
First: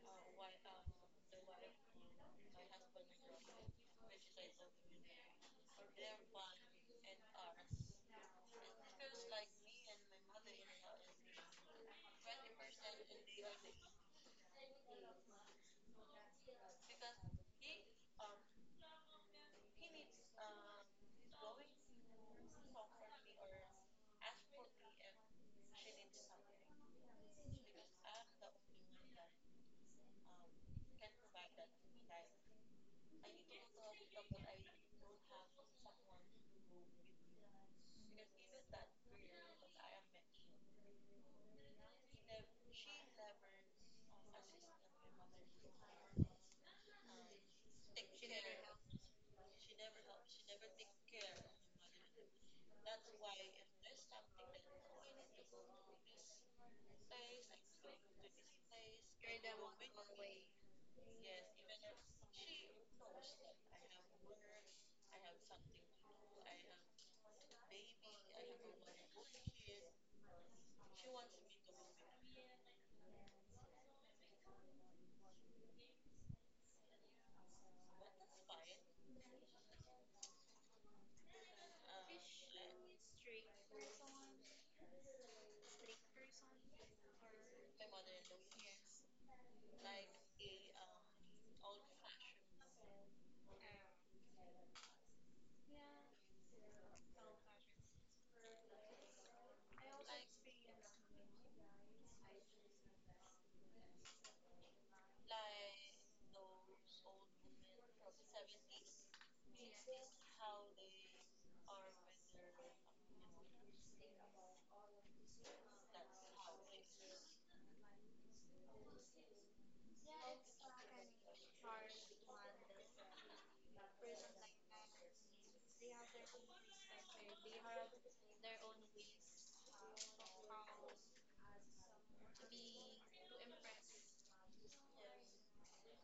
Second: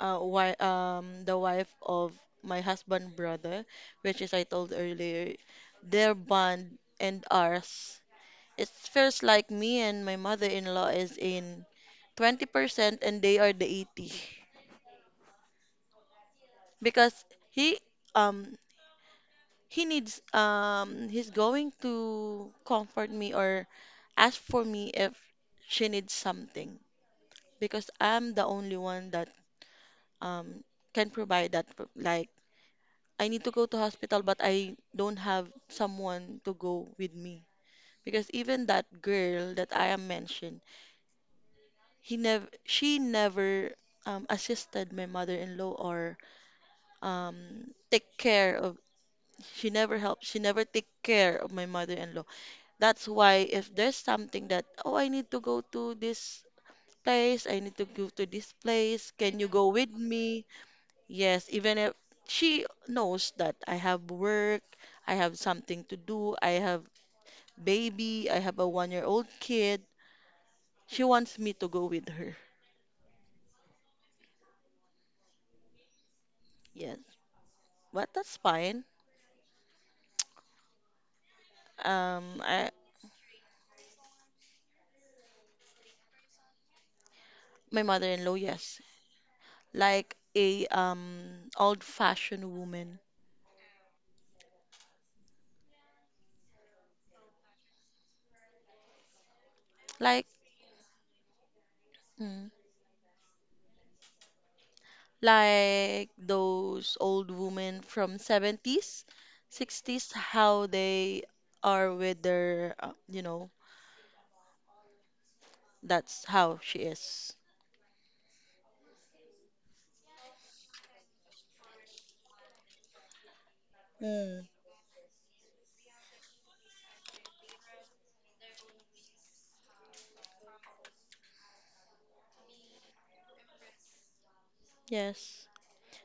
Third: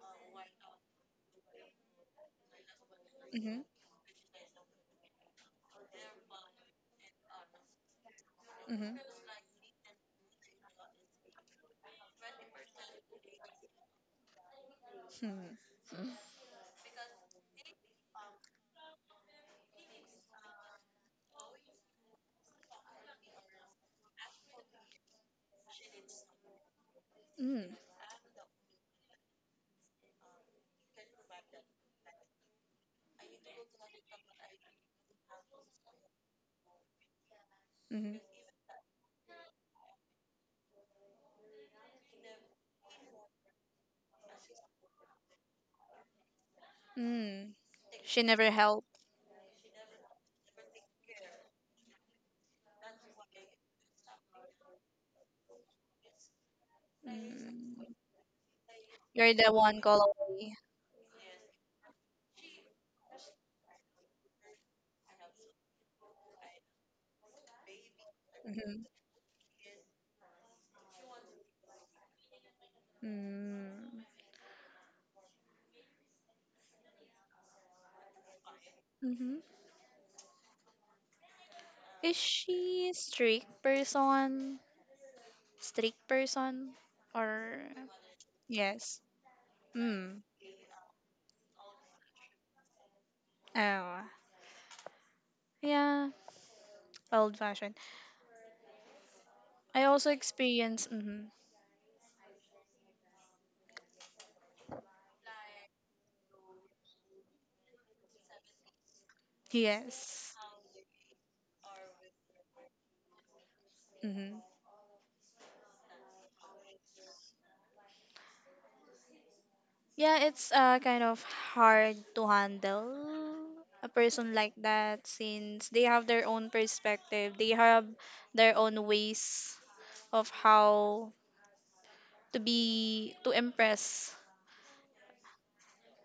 B: wi the wife of my husband
A: Mm-hmm.
B: brother, which is I told earlier, their bond and ours. It
A: Mm-hmm.
B: feels like me and my mother-in-law is in 20% and they are the 80,
A: Mm-hmm.
B: because he um he needs. He's going to comfort me or ask for me if she needs something,
A: Mm-hmm.
B: because I'm the only one that um can provide that for- like I need to go to hospital, but I don't have someone to go with me. Because even that girl that I am mentioned, he never, she never assisted my mother-in-law or
A: Mm-hmm.
B: take
A: She never
B: care of.
A: helped.
B: She never helped. She never take care of my mother-in-law. That's why if there's something that, oh, I need to go to this place, I need
A: Mm.
B: to go to this place.
A: You're
B: Can you
A: the
B: go
A: one
B: with
A: call
B: me?
A: away.
B: Yes, even if she knows that I have work, I have something to do, I have baby, I have a
A: Mm-hmm.
B: one-year-old kid, she wants me to go with her.
A: Mm.
B: Yes, but that's fine.
A: Mm-hmm. Is
B: Um, I,
A: she strict person? Strict person? Or
B: my mother-in-law, yes,
A: yes.
B: like
A: Mm.
B: a old-fashioned woman,
A: Oh, yeah, old fashioned. I also
B: like
A: experience. Mm-hmm.
B: mm, like those old women from 70s, 60s,
A: Yes.
B: how they are with their, you know,
A: Mm-hmm.
B: that's how she is.
A: Yeah, it's kind of hard to handle a person
B: Mm,
A: like that, since they have their own perspective. They have their own ways of how to impress.
B: yes.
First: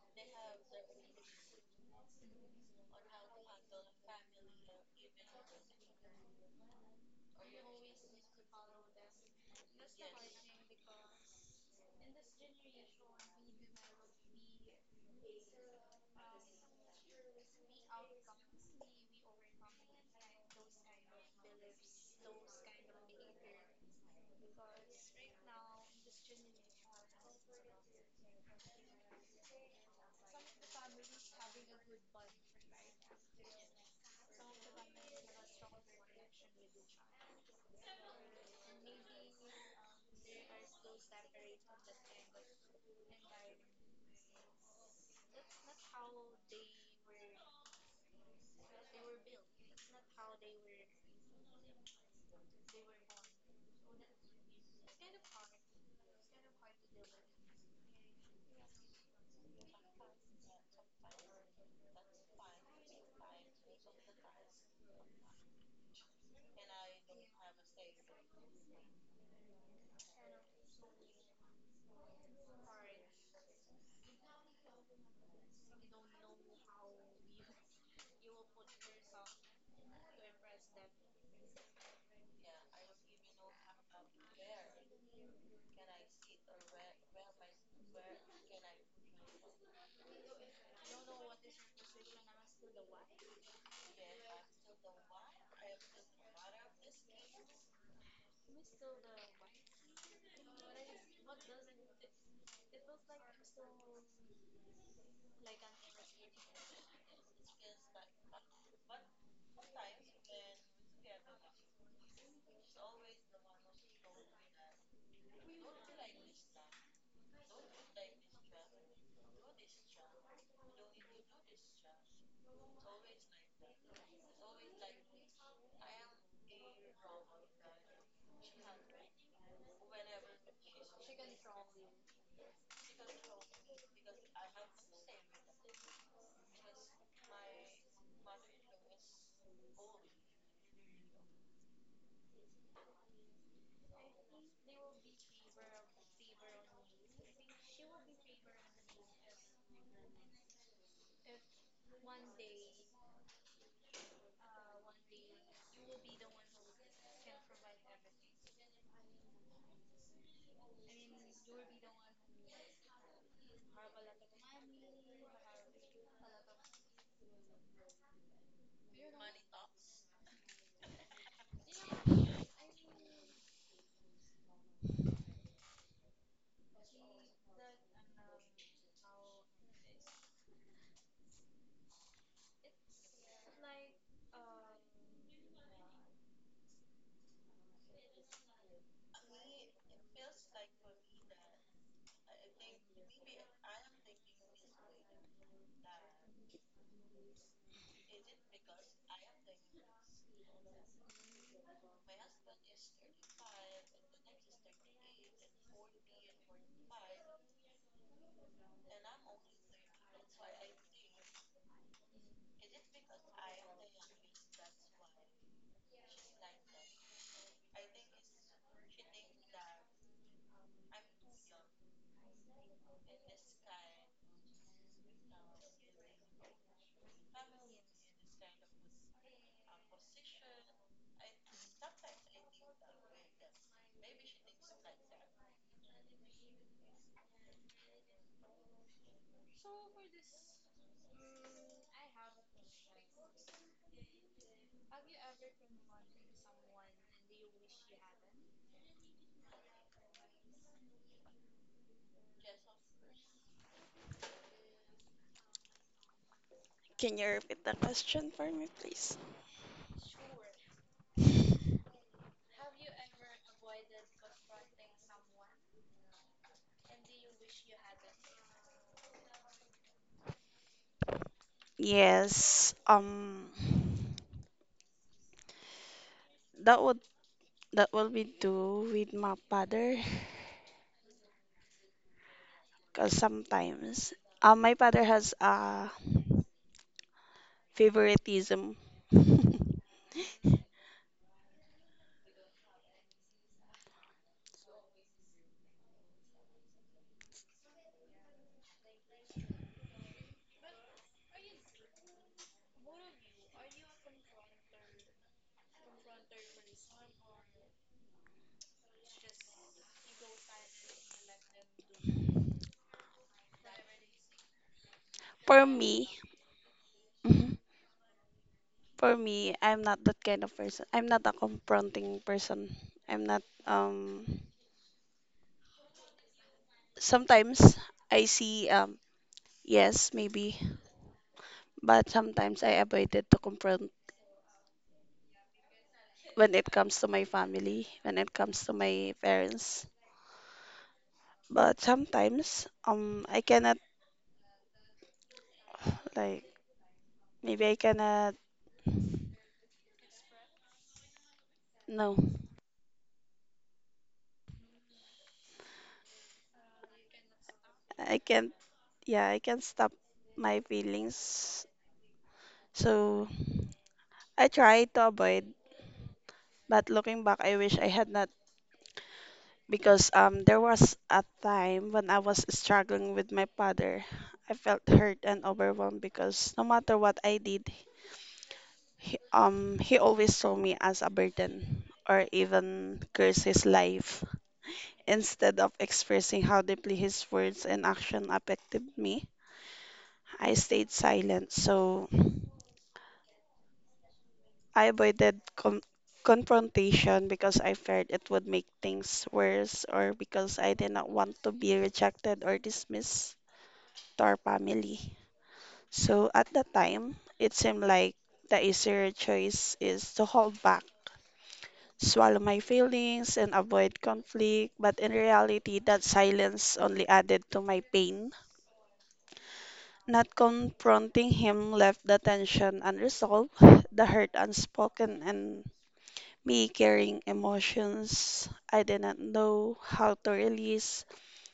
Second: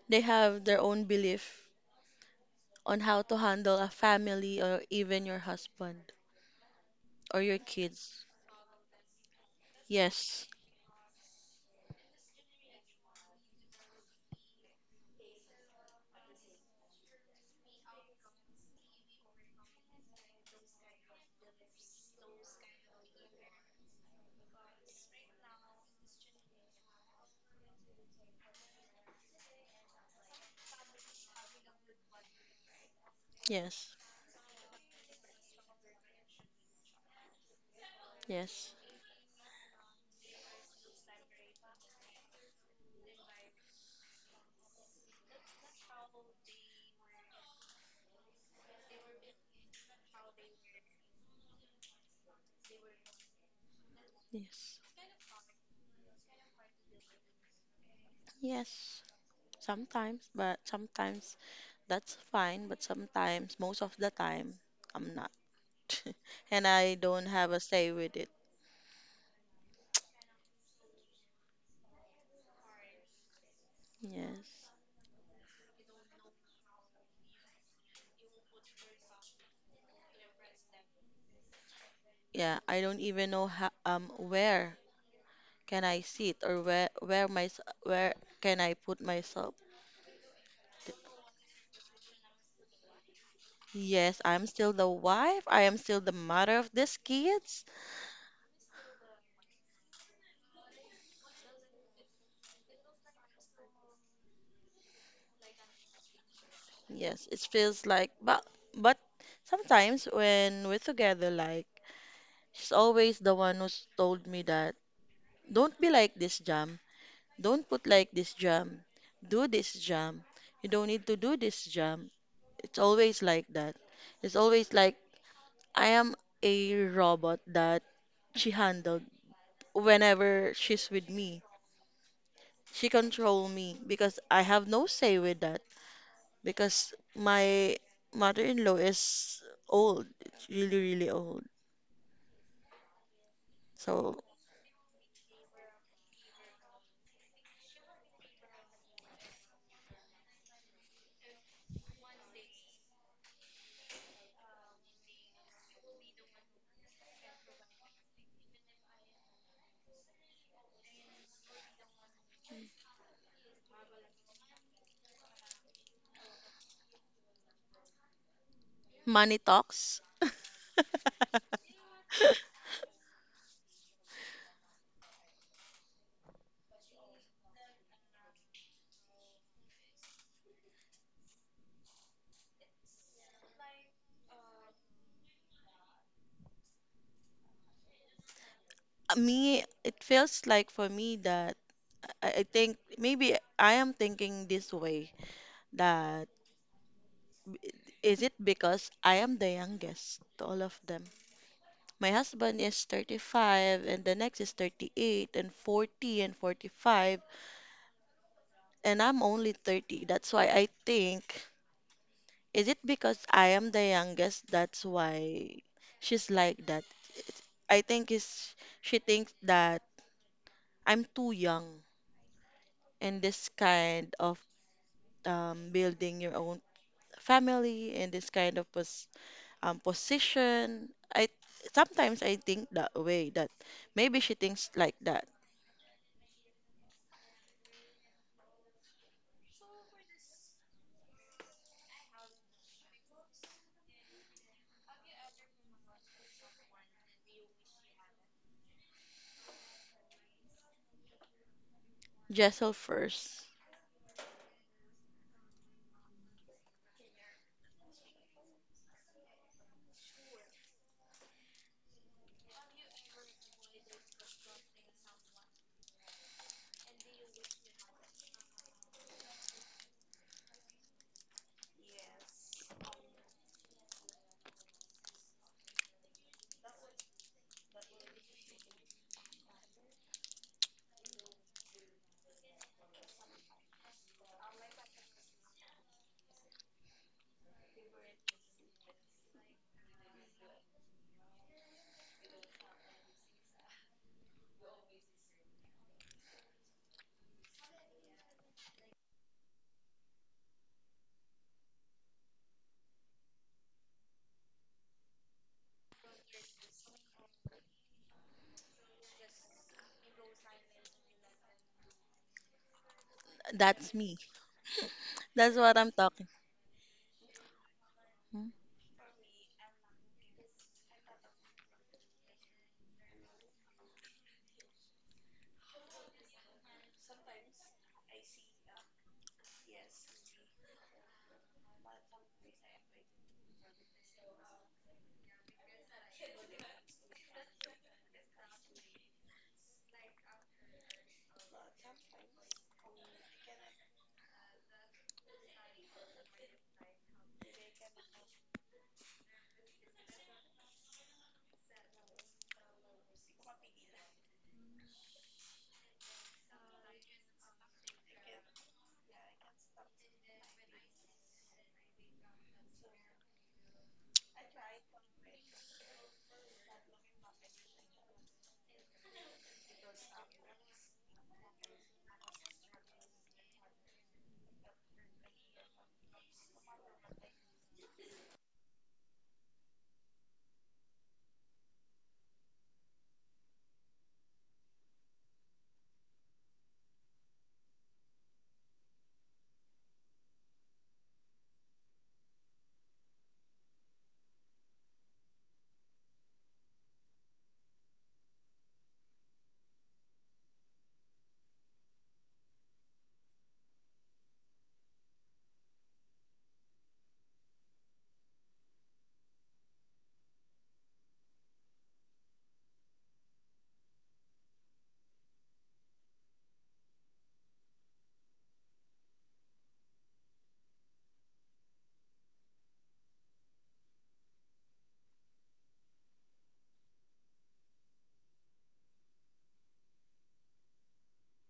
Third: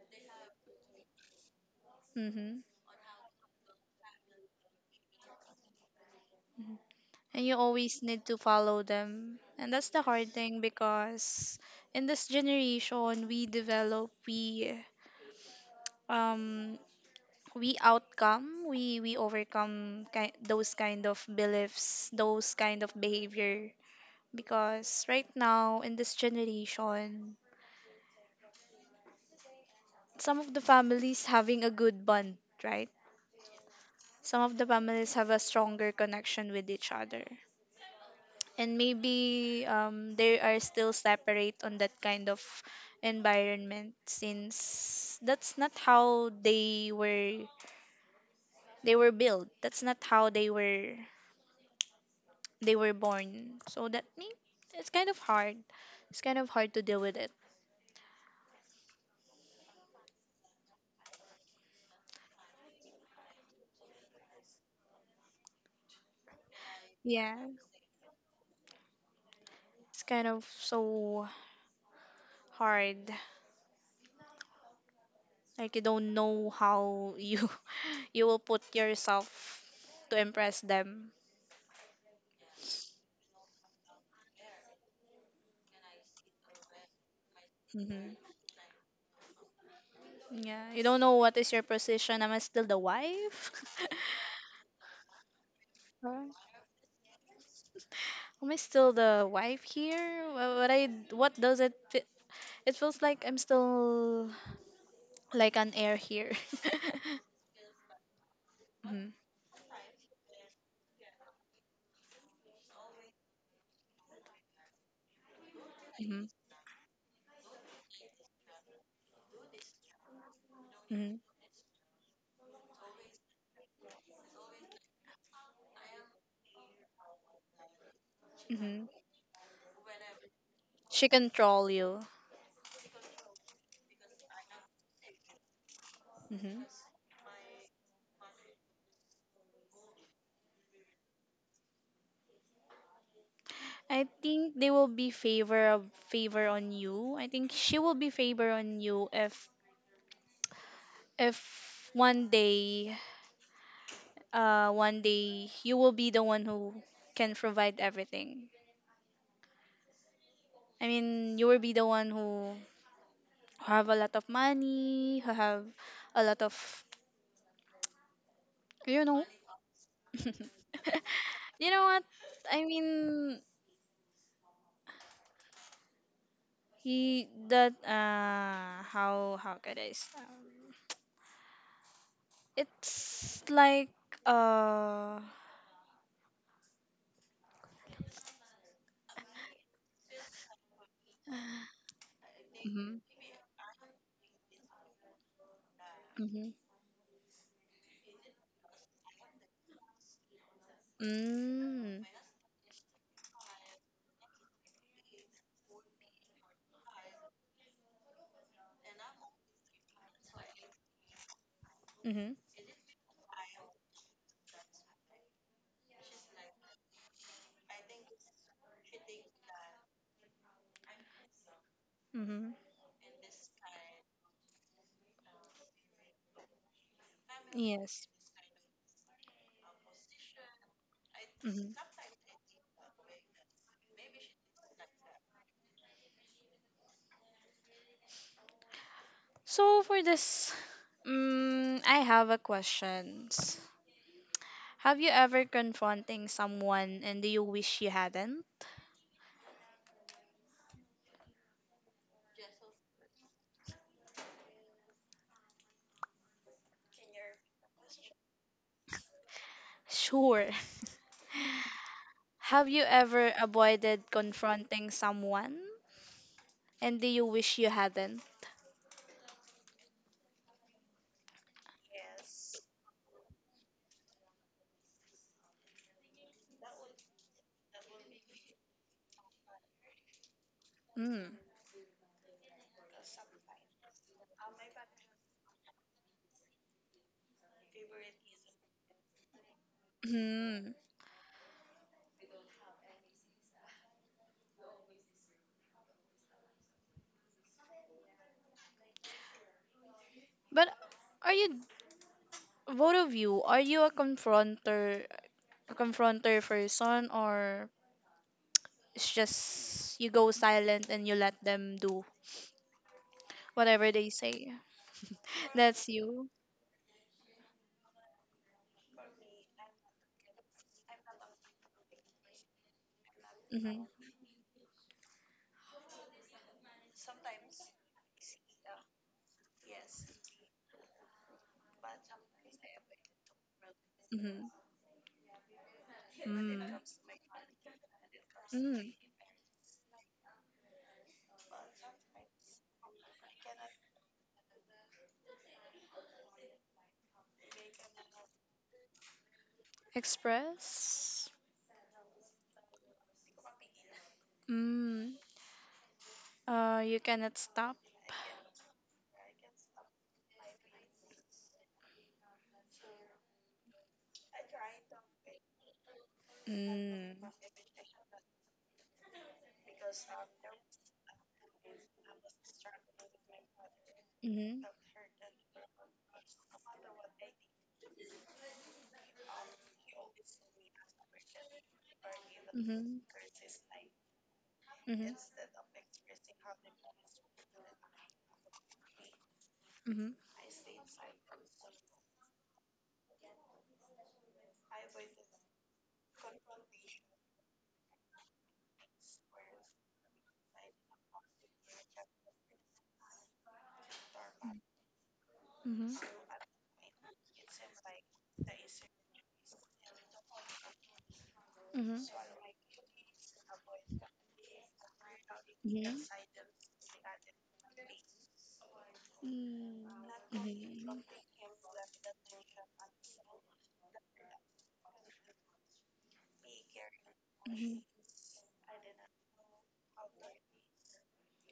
B: They have their own belief
A: Mm-hmm.
B: on how to handle a family or even your husband
A: Mm-hmm.
B: or
A: And you
B: your
A: always need
B: kids.
A: to follow them. And that's the hard
B: Yes.
A: thing, because in this generation we develop um we outcome we overcome those kind of beliefs, those kind of behavior, because right now in this generation, some of the families having a good bond, right,
B: Yes.
A: some of the families have a stronger connection with each other.
B: Yes.
A: And maybe they are still separate on that kind of environment, since that's not how they were built, that's not how they were born. So that means
B: Yes.
A: it's kind of hard. It's kind of hard to deal with it.
B: Yes. Sometimes that's fine, but sometimes, most of the time, I'm not. [laughs] And I don't
A: Yeah,
B: have a say with it.
A: it's kind of so hard.
B: Yes.
A: Like you don't know how you [laughs] you will put yourself to impress them.
B: Yeah, I don't even know how, where can I sit or where
A: Hmm.
B: can I put myself.
A: Yeah, you don't know what is your position. Am I still the wife? [laughs]
B: Yes, I'm still the wife. I am still the
A: Uh,
B: mother of these kids.
A: am I still the wife here? Wha- What I what does it? Fe- It feels like I'm still like an heir here. [laughs]
B: Yes, it feels like, but
A: Hmm.
B: sometimes when we're together, like she's always the one who's told me that don't be like
A: Hmm.
B: this jam. Don't put like this jam. Do this jam. You don't need to do this jam. It's always like that. It's always like I am a robot that she
A: Hmm.
B: handled whenever she's with
A: She
B: me.
A: control you.
B: She control me because I have no say with that.
A: Hmm.
B: Because my mother-in-law is old. It's really, really old.
A: I
B: So
A: think they will be favor of favor on you. I think she will be favor on you if one day one day you will be the one who can provide everything. I mean, you will be the one who have a lot of money, who have a lot of you know.
B: money talks.
A: [laughs] You
B: [laughs]
A: know what? I mean, he that how could I say? It's like uh
B: It feels like for me that I think
A: Mhm.
B: maybe I am thinking this way that
A: Mhm.
B: is it because I am the youngest to all of them?
A: Mm.
B: My husband is 35 and the next is 38 and 40 and 45 and I'm only 30. That's why I think,
A: Mhm.
B: is it because I am the youngest? That's why she's like that. I think is She thinks that I'm too young
A: Mhm.
B: in this kind of building your own family
A: Yes.
B: in this kind of position. I
A: Mhm.
B: sometimes I think that way that maybe she thinks like that.
A: So for this, mm, I have a question. Have you ever confronting someone and do you wish you hadn't?
B: Jessel first.
C: Can you repeat the question for me, please?
A: Sure. [laughs] Have you ever avoided confronting someone, and do you wish you hadn't?
C: Yes. That would that will be do with my father,
A: Mm.
C: cause sometimes my father has a favoritism
A: Hmm. But are you, both of you? Are you a confronter confront their person, or it's just you go silent and you let them do whatever
B: That's
A: they
B: me.
A: say?
C: [laughs]
B: That's
C: for
B: what
A: That's
B: I'm
C: me.
A: you.
B: talking.
C: Mhm.
B: Hmm?
C: For me, I'm not that kind of person. I'm not a confronting person. I'm not
A: Mm-hmm.
C: Sometimes I see, yes, maybe, but sometimes I avoided to confront
A: Mm-hmm.
C: when
A: Mm.
C: it comes to my family, when it comes to
A: Mm.
C: my parents. But sometimes I cannot, like, maybe I cannot.
A: Express.
C: No.
A: Mm. Uh, you cannot stop.
C: I can't, yeah, I can't stop my feelings. So I try to avoid, but
A: Mm.
C: looking back I wish I had not, because there was a time when I was struggling with my father. I
A: Mm-hmm.
C: felt hurt and overwhelmed because no matter what I did, he always saw me as a burden, or
A: Mm-hmm.
C: even
A: Mhm.
C: curse his life.
A: Mhm.
C: Instead of expressing how deeply his words and action affected me, I stayed silent. So I avoided confrontation because I feared it would make things worse, or because I did not want to be rejected or dismissed to our family.
A: Mhm. Mhm.
C: So at that time, it seemed like the easier choice is to hold back,
A: Mhm.
C: swallow my feelings, and avoid conflict. But in reality, that silence only added to my pain.
A: Mm.
C: Not confronting him left the tension unresolved, [laughs] the hurt unspoken, and me carrying emotions I didn't know how to release.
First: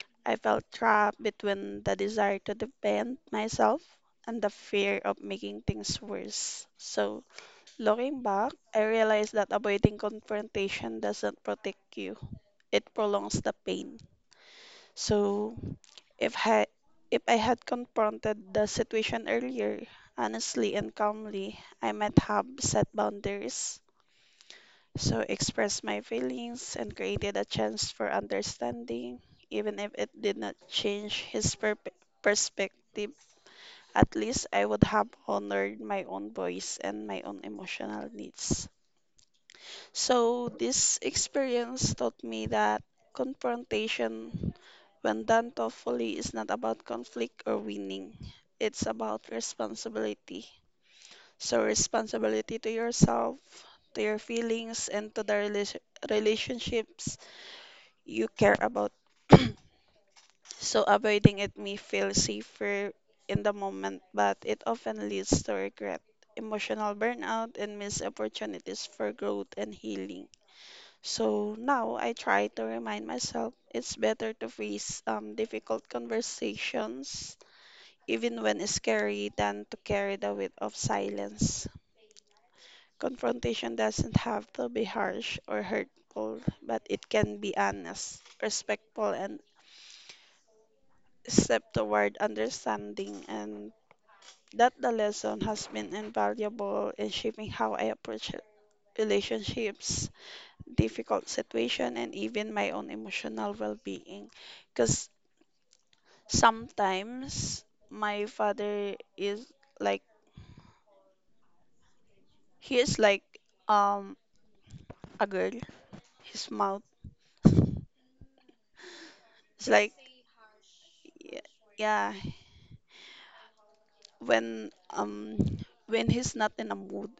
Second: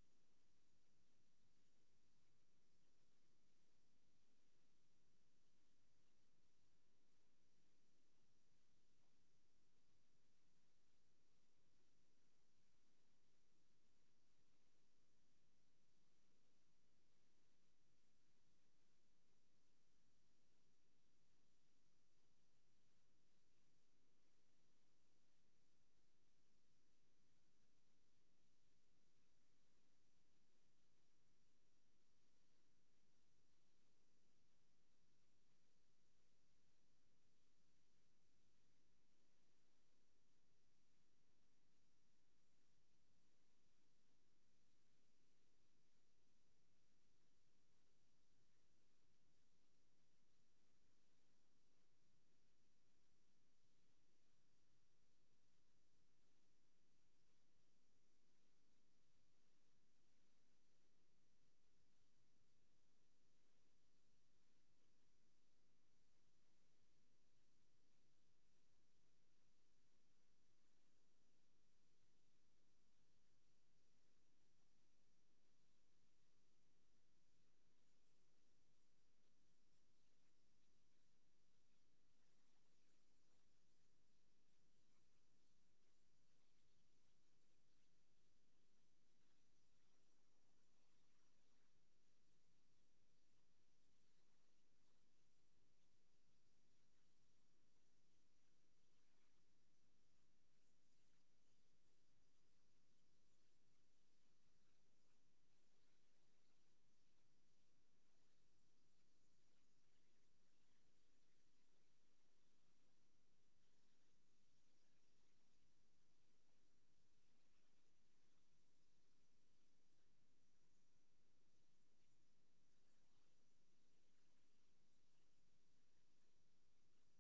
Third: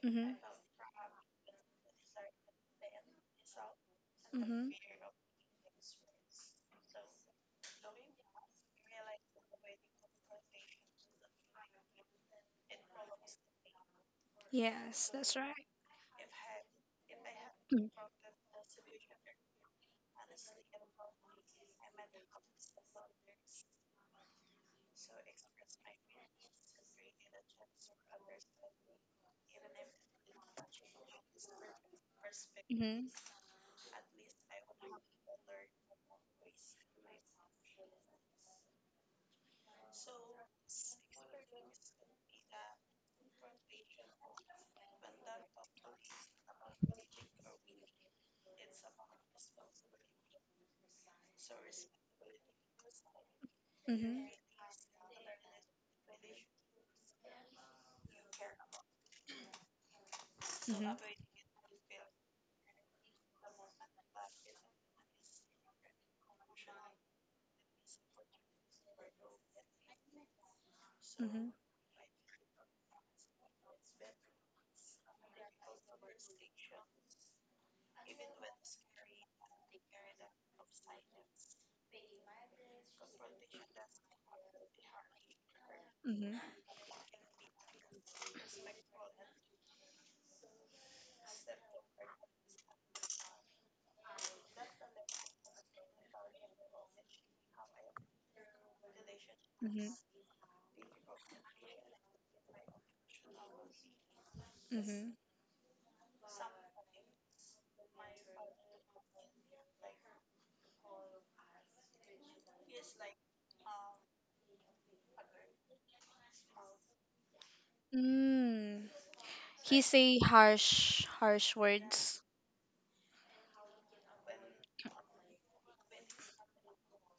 A: Mhm. Mhm.
C: I
A: Mhm.
C: felt trapped between the desire to defend myself and the
A: Hmm.
C: fear of making things worse. So, looking back, I realized that avoiding confrontation doesn't protect you, it prolongs the pain.
A: Yes, that's
C: So,
A: right.
C: if I, if I had
A: Mm.
C: confronted the situation earlier, honestly and calmly, I might have set boundaries, so expressed my feelings and created a chance for understanding, even if it did not change his
A: Mhm, mhm, mhm,
C: perspective. At least I would have honored my own voice and my own emotional needs. So this experience taught me that confrontation, when done thoughtfully, is not about conflict or winning. It's about responsibility, so responsibility to yourself, to your feelings, and to the relationships you care about. [clears throat] So
A: mhm,
C: avoiding it may feel safer in the moment, but it often leads to regret, emotional burnout, and missed opportunities for growth and healing. So now I try to remind myself it's better to face difficult conversations, even when scary, than to carry the weight of silence. Confrontation doesn't have to be harsh or hurtful,
A: mhm,
C: but it can be honest, respectful, and step toward understanding, and that the lesson has been invaluable in shaping how I approach
A: mhm,
C: relationships, difficult situation, and even my own emotional well-being. Because
A: mhm.
C: sometimes my father is like, he is like um a girl. His mouth
A: Mm.
C: is
A: He
C: like,
A: say harsh,
C: y-
A: harsh
C: yeah.
A: words.
C: When um when he's not in a mood,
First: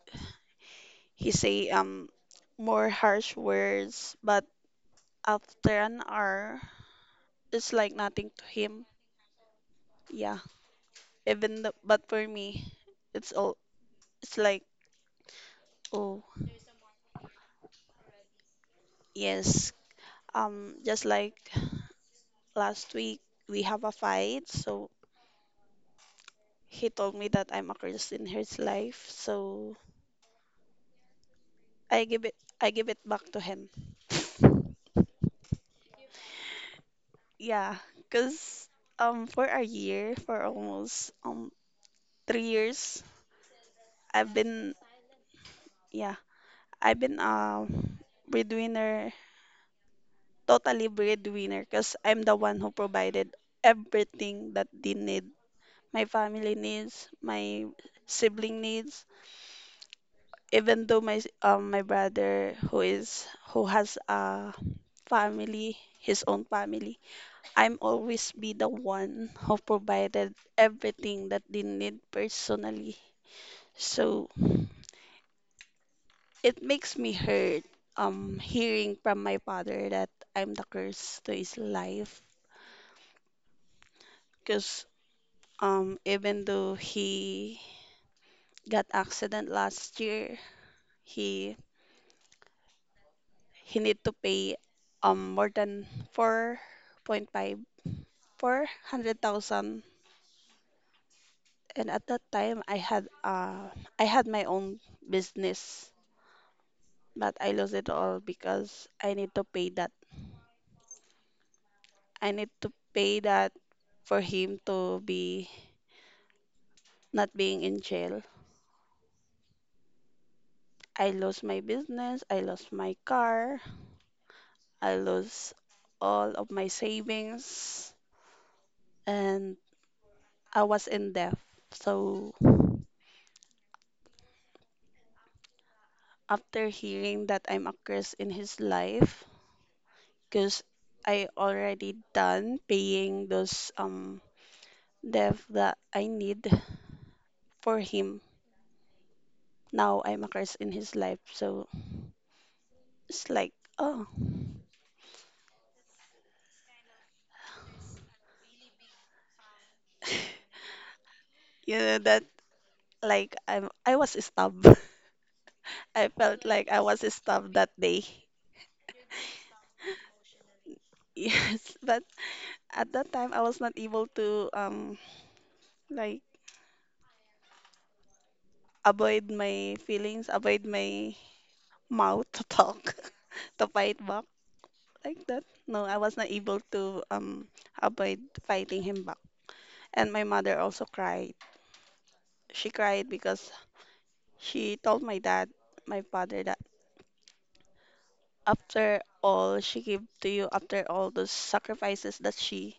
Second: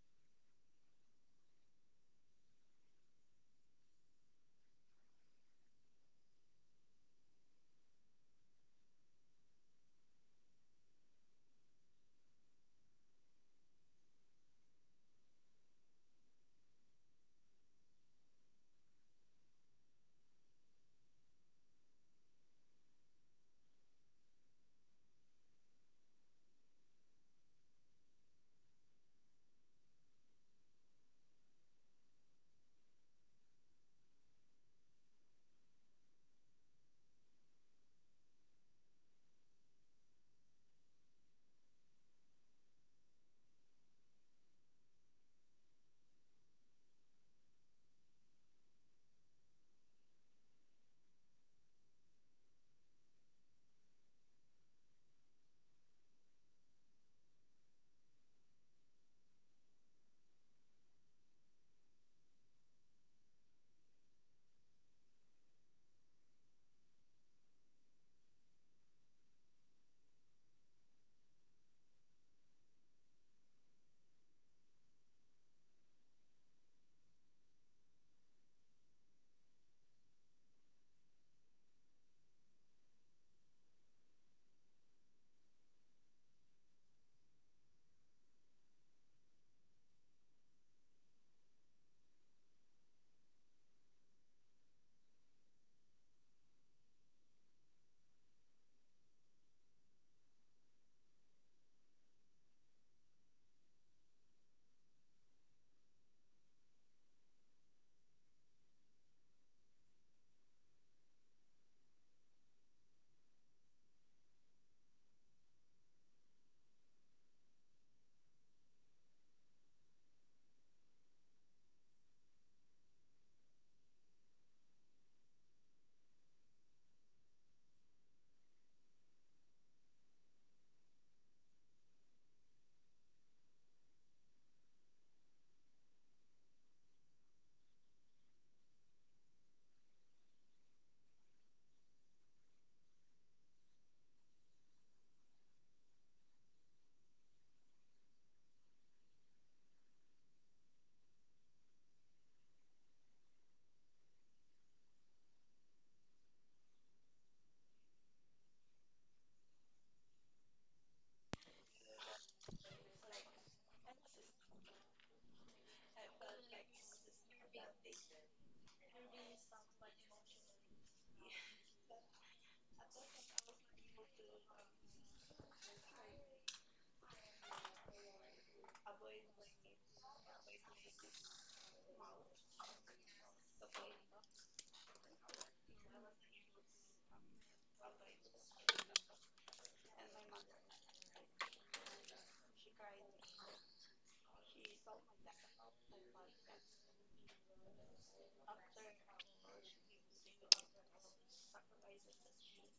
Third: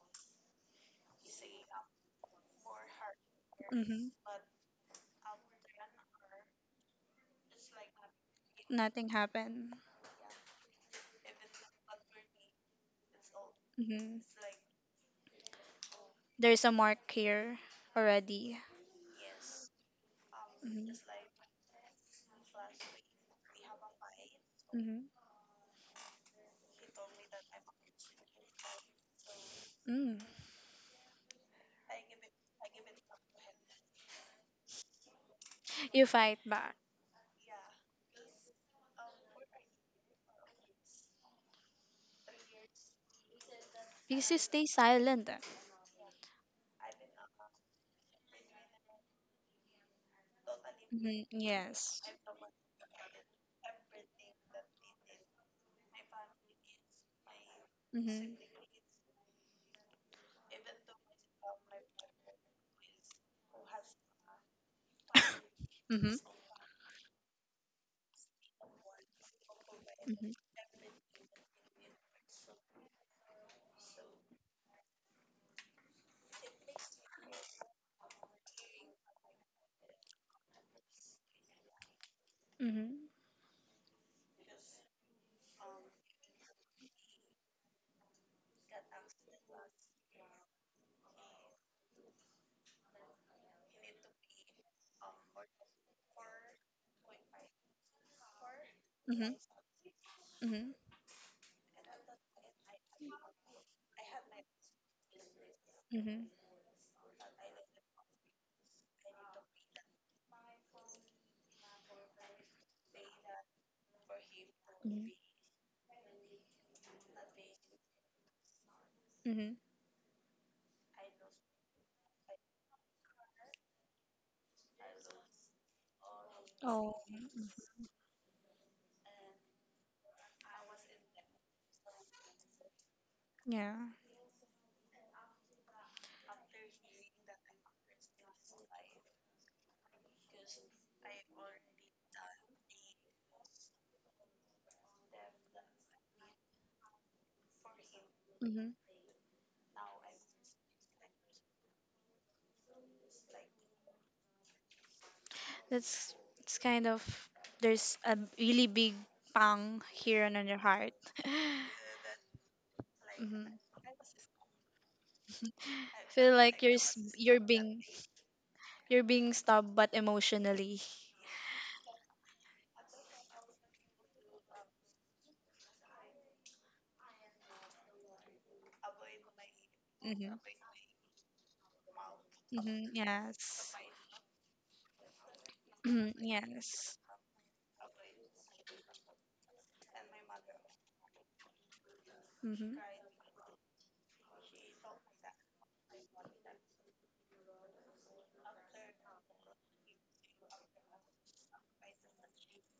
C: he say more harsh
A: Mm-hmm.
C: words, but after an hour, it's like nothing to him.
A: Nothing happened.
C: Yeah, but for me, it's all
A: Mm-hmm.
C: it's like, oh,
A: There's a mark here already.
C: yes.
A: Mm-hmm.
C: Just like last week, we have a fight, so
A: Mm-hmm.
C: he told me that I'm a curse in his life, so
A: Mm.
C: I give it I give it back to him. [laughs]
A: You fight back
C: Yeah, cause for a year, for almost 3 years,
A: because
C: I've
A: you stay
C: been,
A: silent.
C: yeah, I've been breadwinner Totally
A: Mm-hmm.
C: breadwinner, because
A: Yes.
C: I'm the one who provided everything that they need. My family needs, my
A: Mm-hmm.
C: sibling needs, even though my brother who is, who has a family, his own family, I'm always be the one who
A: Mm-hmm.
C: provided everything that they need personally. So it makes me hurt hearing from my father that I'm the curse to his life.
A: Mhm.
C: Because, even though he got accident last year, he he need to pay more than four point five four hundred
A: Mhm.
C: thousand.
A: Mhm.
C: And at that time, I had my own business,
A: Mhm.
C: but I lost it all because I need to pay that I need to pay that for him to
A: Mhm.
C: be not being in jail.
A: Mhm.
C: I lost my business, I lost my car, I lost all of my
A: Oh. Mhm.
C: savings, and I was in death. So
A: Yeah.
C: after hearing that I'm a curse in his life, because I already done paying those debt that I need for him.
A: Mhm.
C: Now I'm a curse in his life. So it's like, oh.
A: That's, it's kind of, there's a really big pang here
C: [laughs]
A: on your heart. [laughs]
C: You know that, like,
A: Mhm.
C: I was stabbed. [laughs] I
A: Feel
C: felt
A: like
C: like I was
A: you're
C: stabbed that
A: being,
C: day. [laughs]
A: you're being stabbed but emotionally.
C: Yes, but at that time I was not able to like avoid my feelings,
A: Mhm.
C: avoid my mouth to
A: Hmm.
C: talk [laughs] to
A: Yes.
C: fight back like that. No, I
A: Mhm,
C: was not able
A: yes.
C: to avoid fighting him back. And my mother also cried. She
A: Hmm.
C: cried because she told my dad, my father, that after all she gave to you, after all those sacrifices that she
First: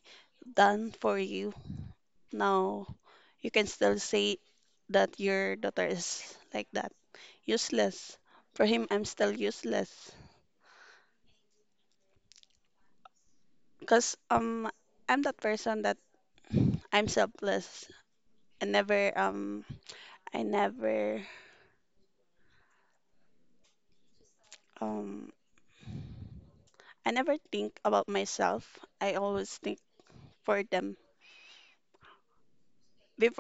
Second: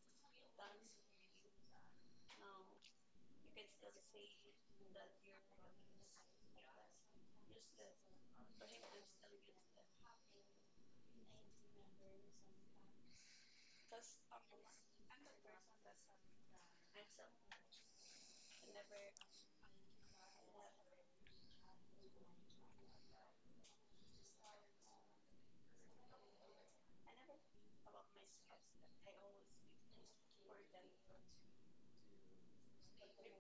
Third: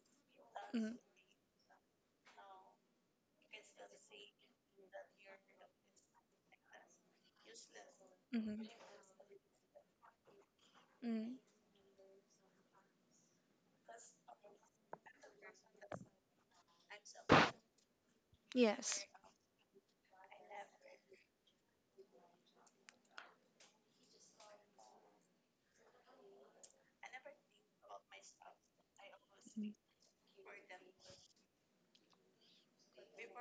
C: done
A: Hmm.
C: for you, now you can still say that your daughter is like that, useless.
A: Hmm.
C: For him, I'm still useless.
A: Mm.
C: Cause, I'm that person that I'm selfless. I
A: Yes.
C: never um I never um I never think about myself. I always
A: Mhm,
C: think for them.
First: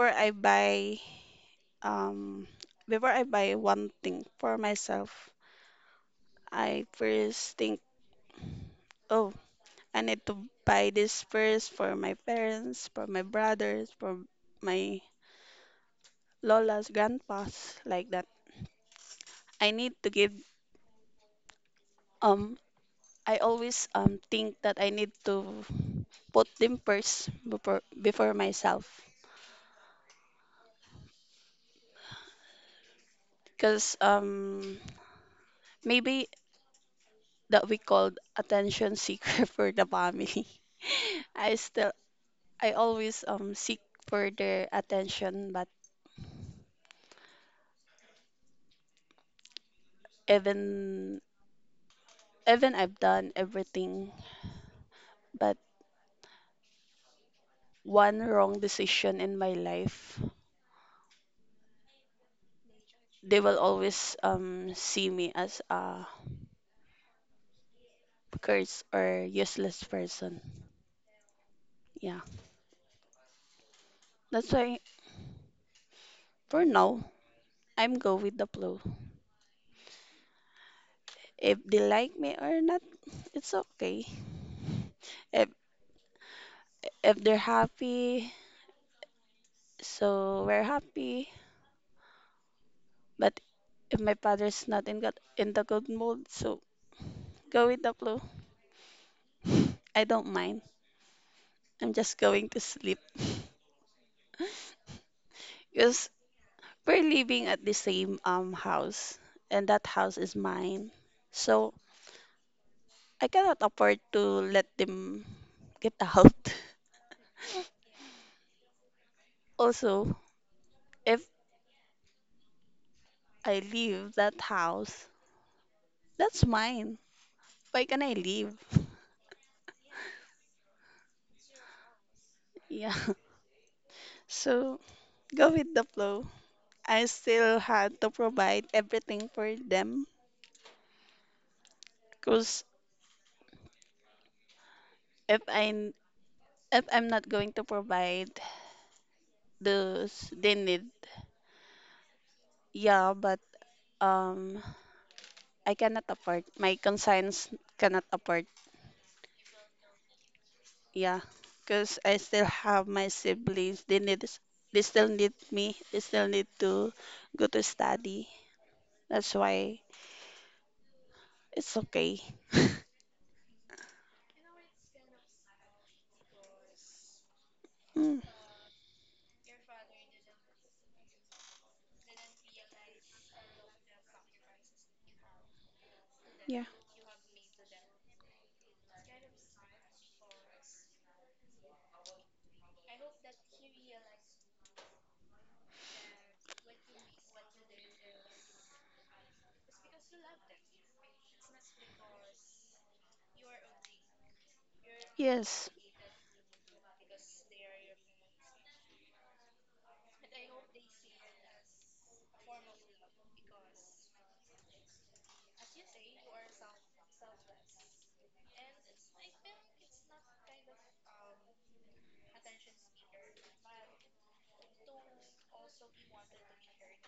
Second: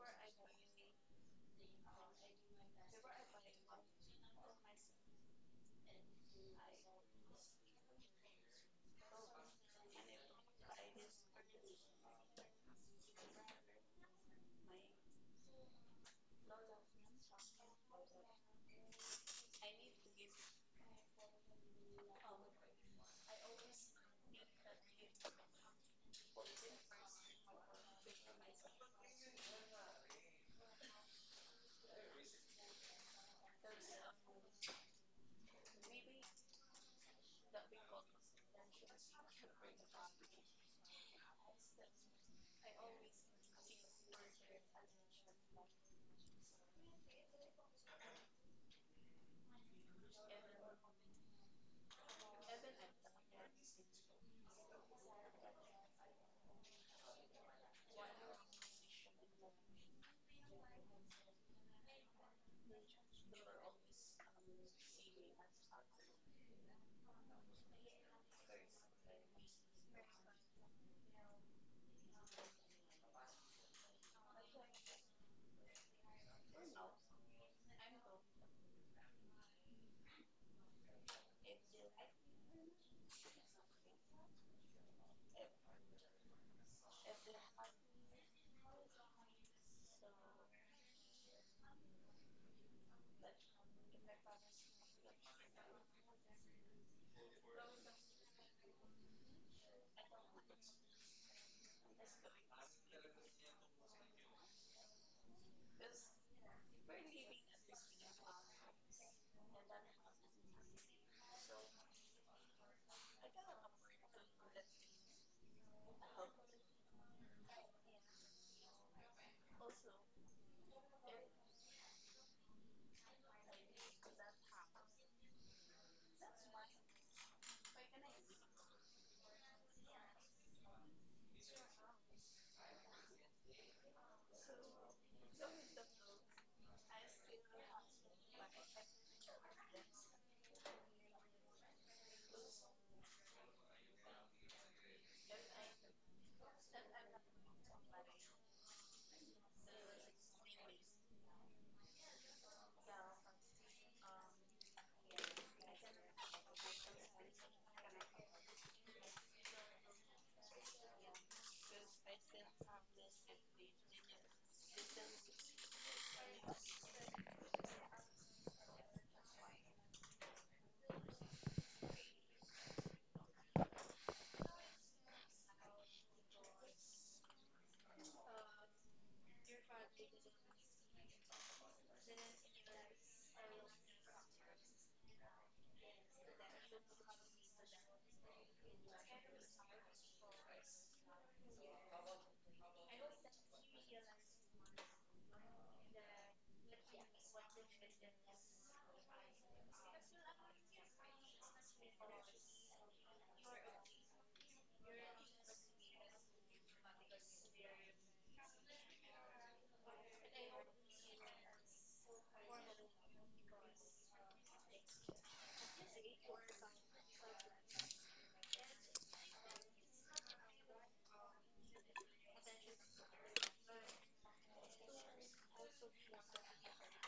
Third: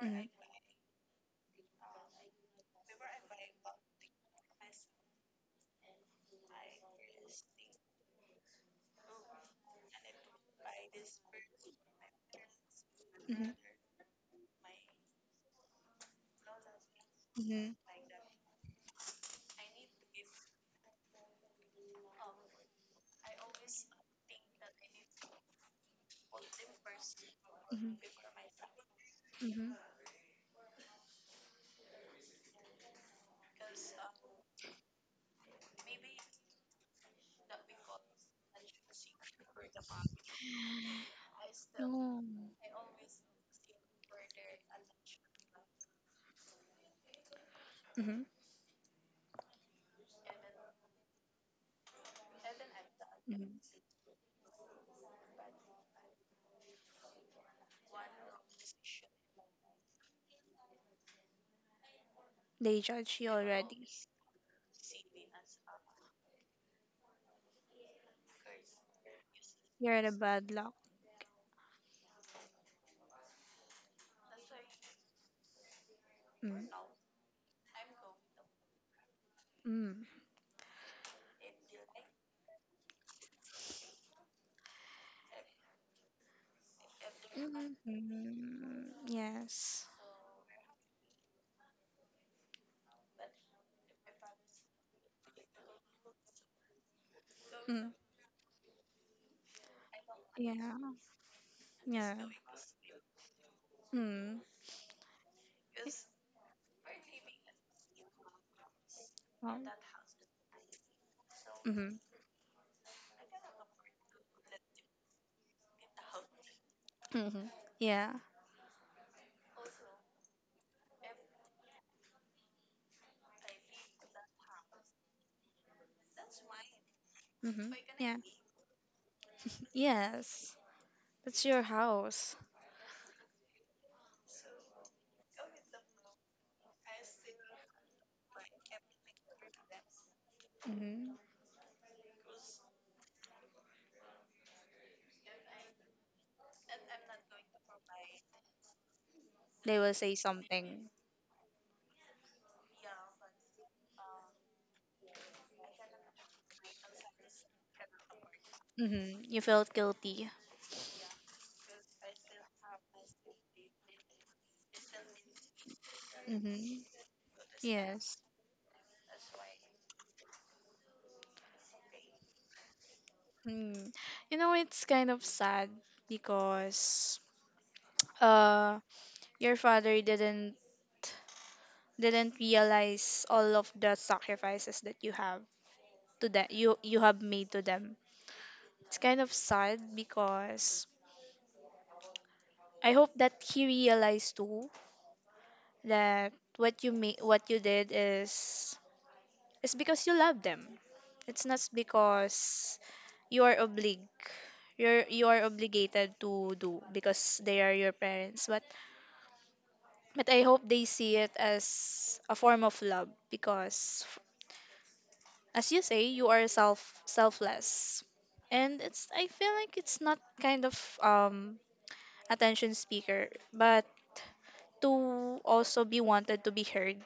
A: mhm, mhm,
C: I buy um before I buy one thing for myself, I first think, oh, I need to buy this first for my parents, for my brothers, for my lolas, grandpas, like that. I need to give um I always think that I need to put them first
A: mhm,
C: before myself.
A: mhm, mhm.
C: Because maybe that we called attention seeker [laughs] for the family. [laughs] I still
A: Oh.
C: I always seek for their attention, but
A: Mhm,
C: even even I've done
A: mhm.
C: everything, but one wrong decision in my life,
A: They judge you
C: they will
A: already.
C: always see me as a curse or useless
A: You're at a
C: person.
A: bad luck.
C: Yeah, that's why for
A: Mm.
C: now I'm go with the flow.
A: Mm.
C: If they like me or not, it's okay. If if they're
A: Mm.
C: happy,
A: Mm. Yes.
C: so we're happy. But if my father's not in good, in the good mood, so go with
A: Mm.
C: the flow. I don't mind.
A: Yeah.
C: I'm
A: Yeah.
C: just going to sleep
A: Mm.
C: because we're living at the same house,
A: Wow.
C: and that house is mine. So
A: Mm-hmm.
C: I cannot afford to let them get out. [laughs]
A: Mm-hmm. Yeah.
C: Also, if I leave that house, that's mine.
A: Mm-hmm.
C: Why can I
A: Yeah.
C: leave?
A: Yes. That's your house.
C: [laughs] Yeah. So go with the flow. I still had to provide everything for them,
A: Mm-hmm.
C: because if I if I'm not going to provide
A: They will say
C: those they need.
A: something.
C: Yeah, but um I cannot afford, my conscience cannot afford,
A: Mm-hmm. You felt guilty.
C: yeah, because I still have my siblings. They need, they still need me. They still need
A: Mm-hmm.
C: to go to
A: Yes.
C: study. That's why it's okay. [laughs]
A: Mm. It's kind of sad because
C: Mm,
A: uh your father didn't realize all of the sacrifices that you have to that
C: yeah.
A: you have made to them. It's kind of sad because I hope that he realized too that what you did is because you love them. It's not because you are oblig you are
C: Yes.
A: obligated to do because they are your parents, but I hope they see it as a form of love because, as you say, you are selfless. And it's, I feel like it's not kind of attention speaker, but to also be wanted to be heard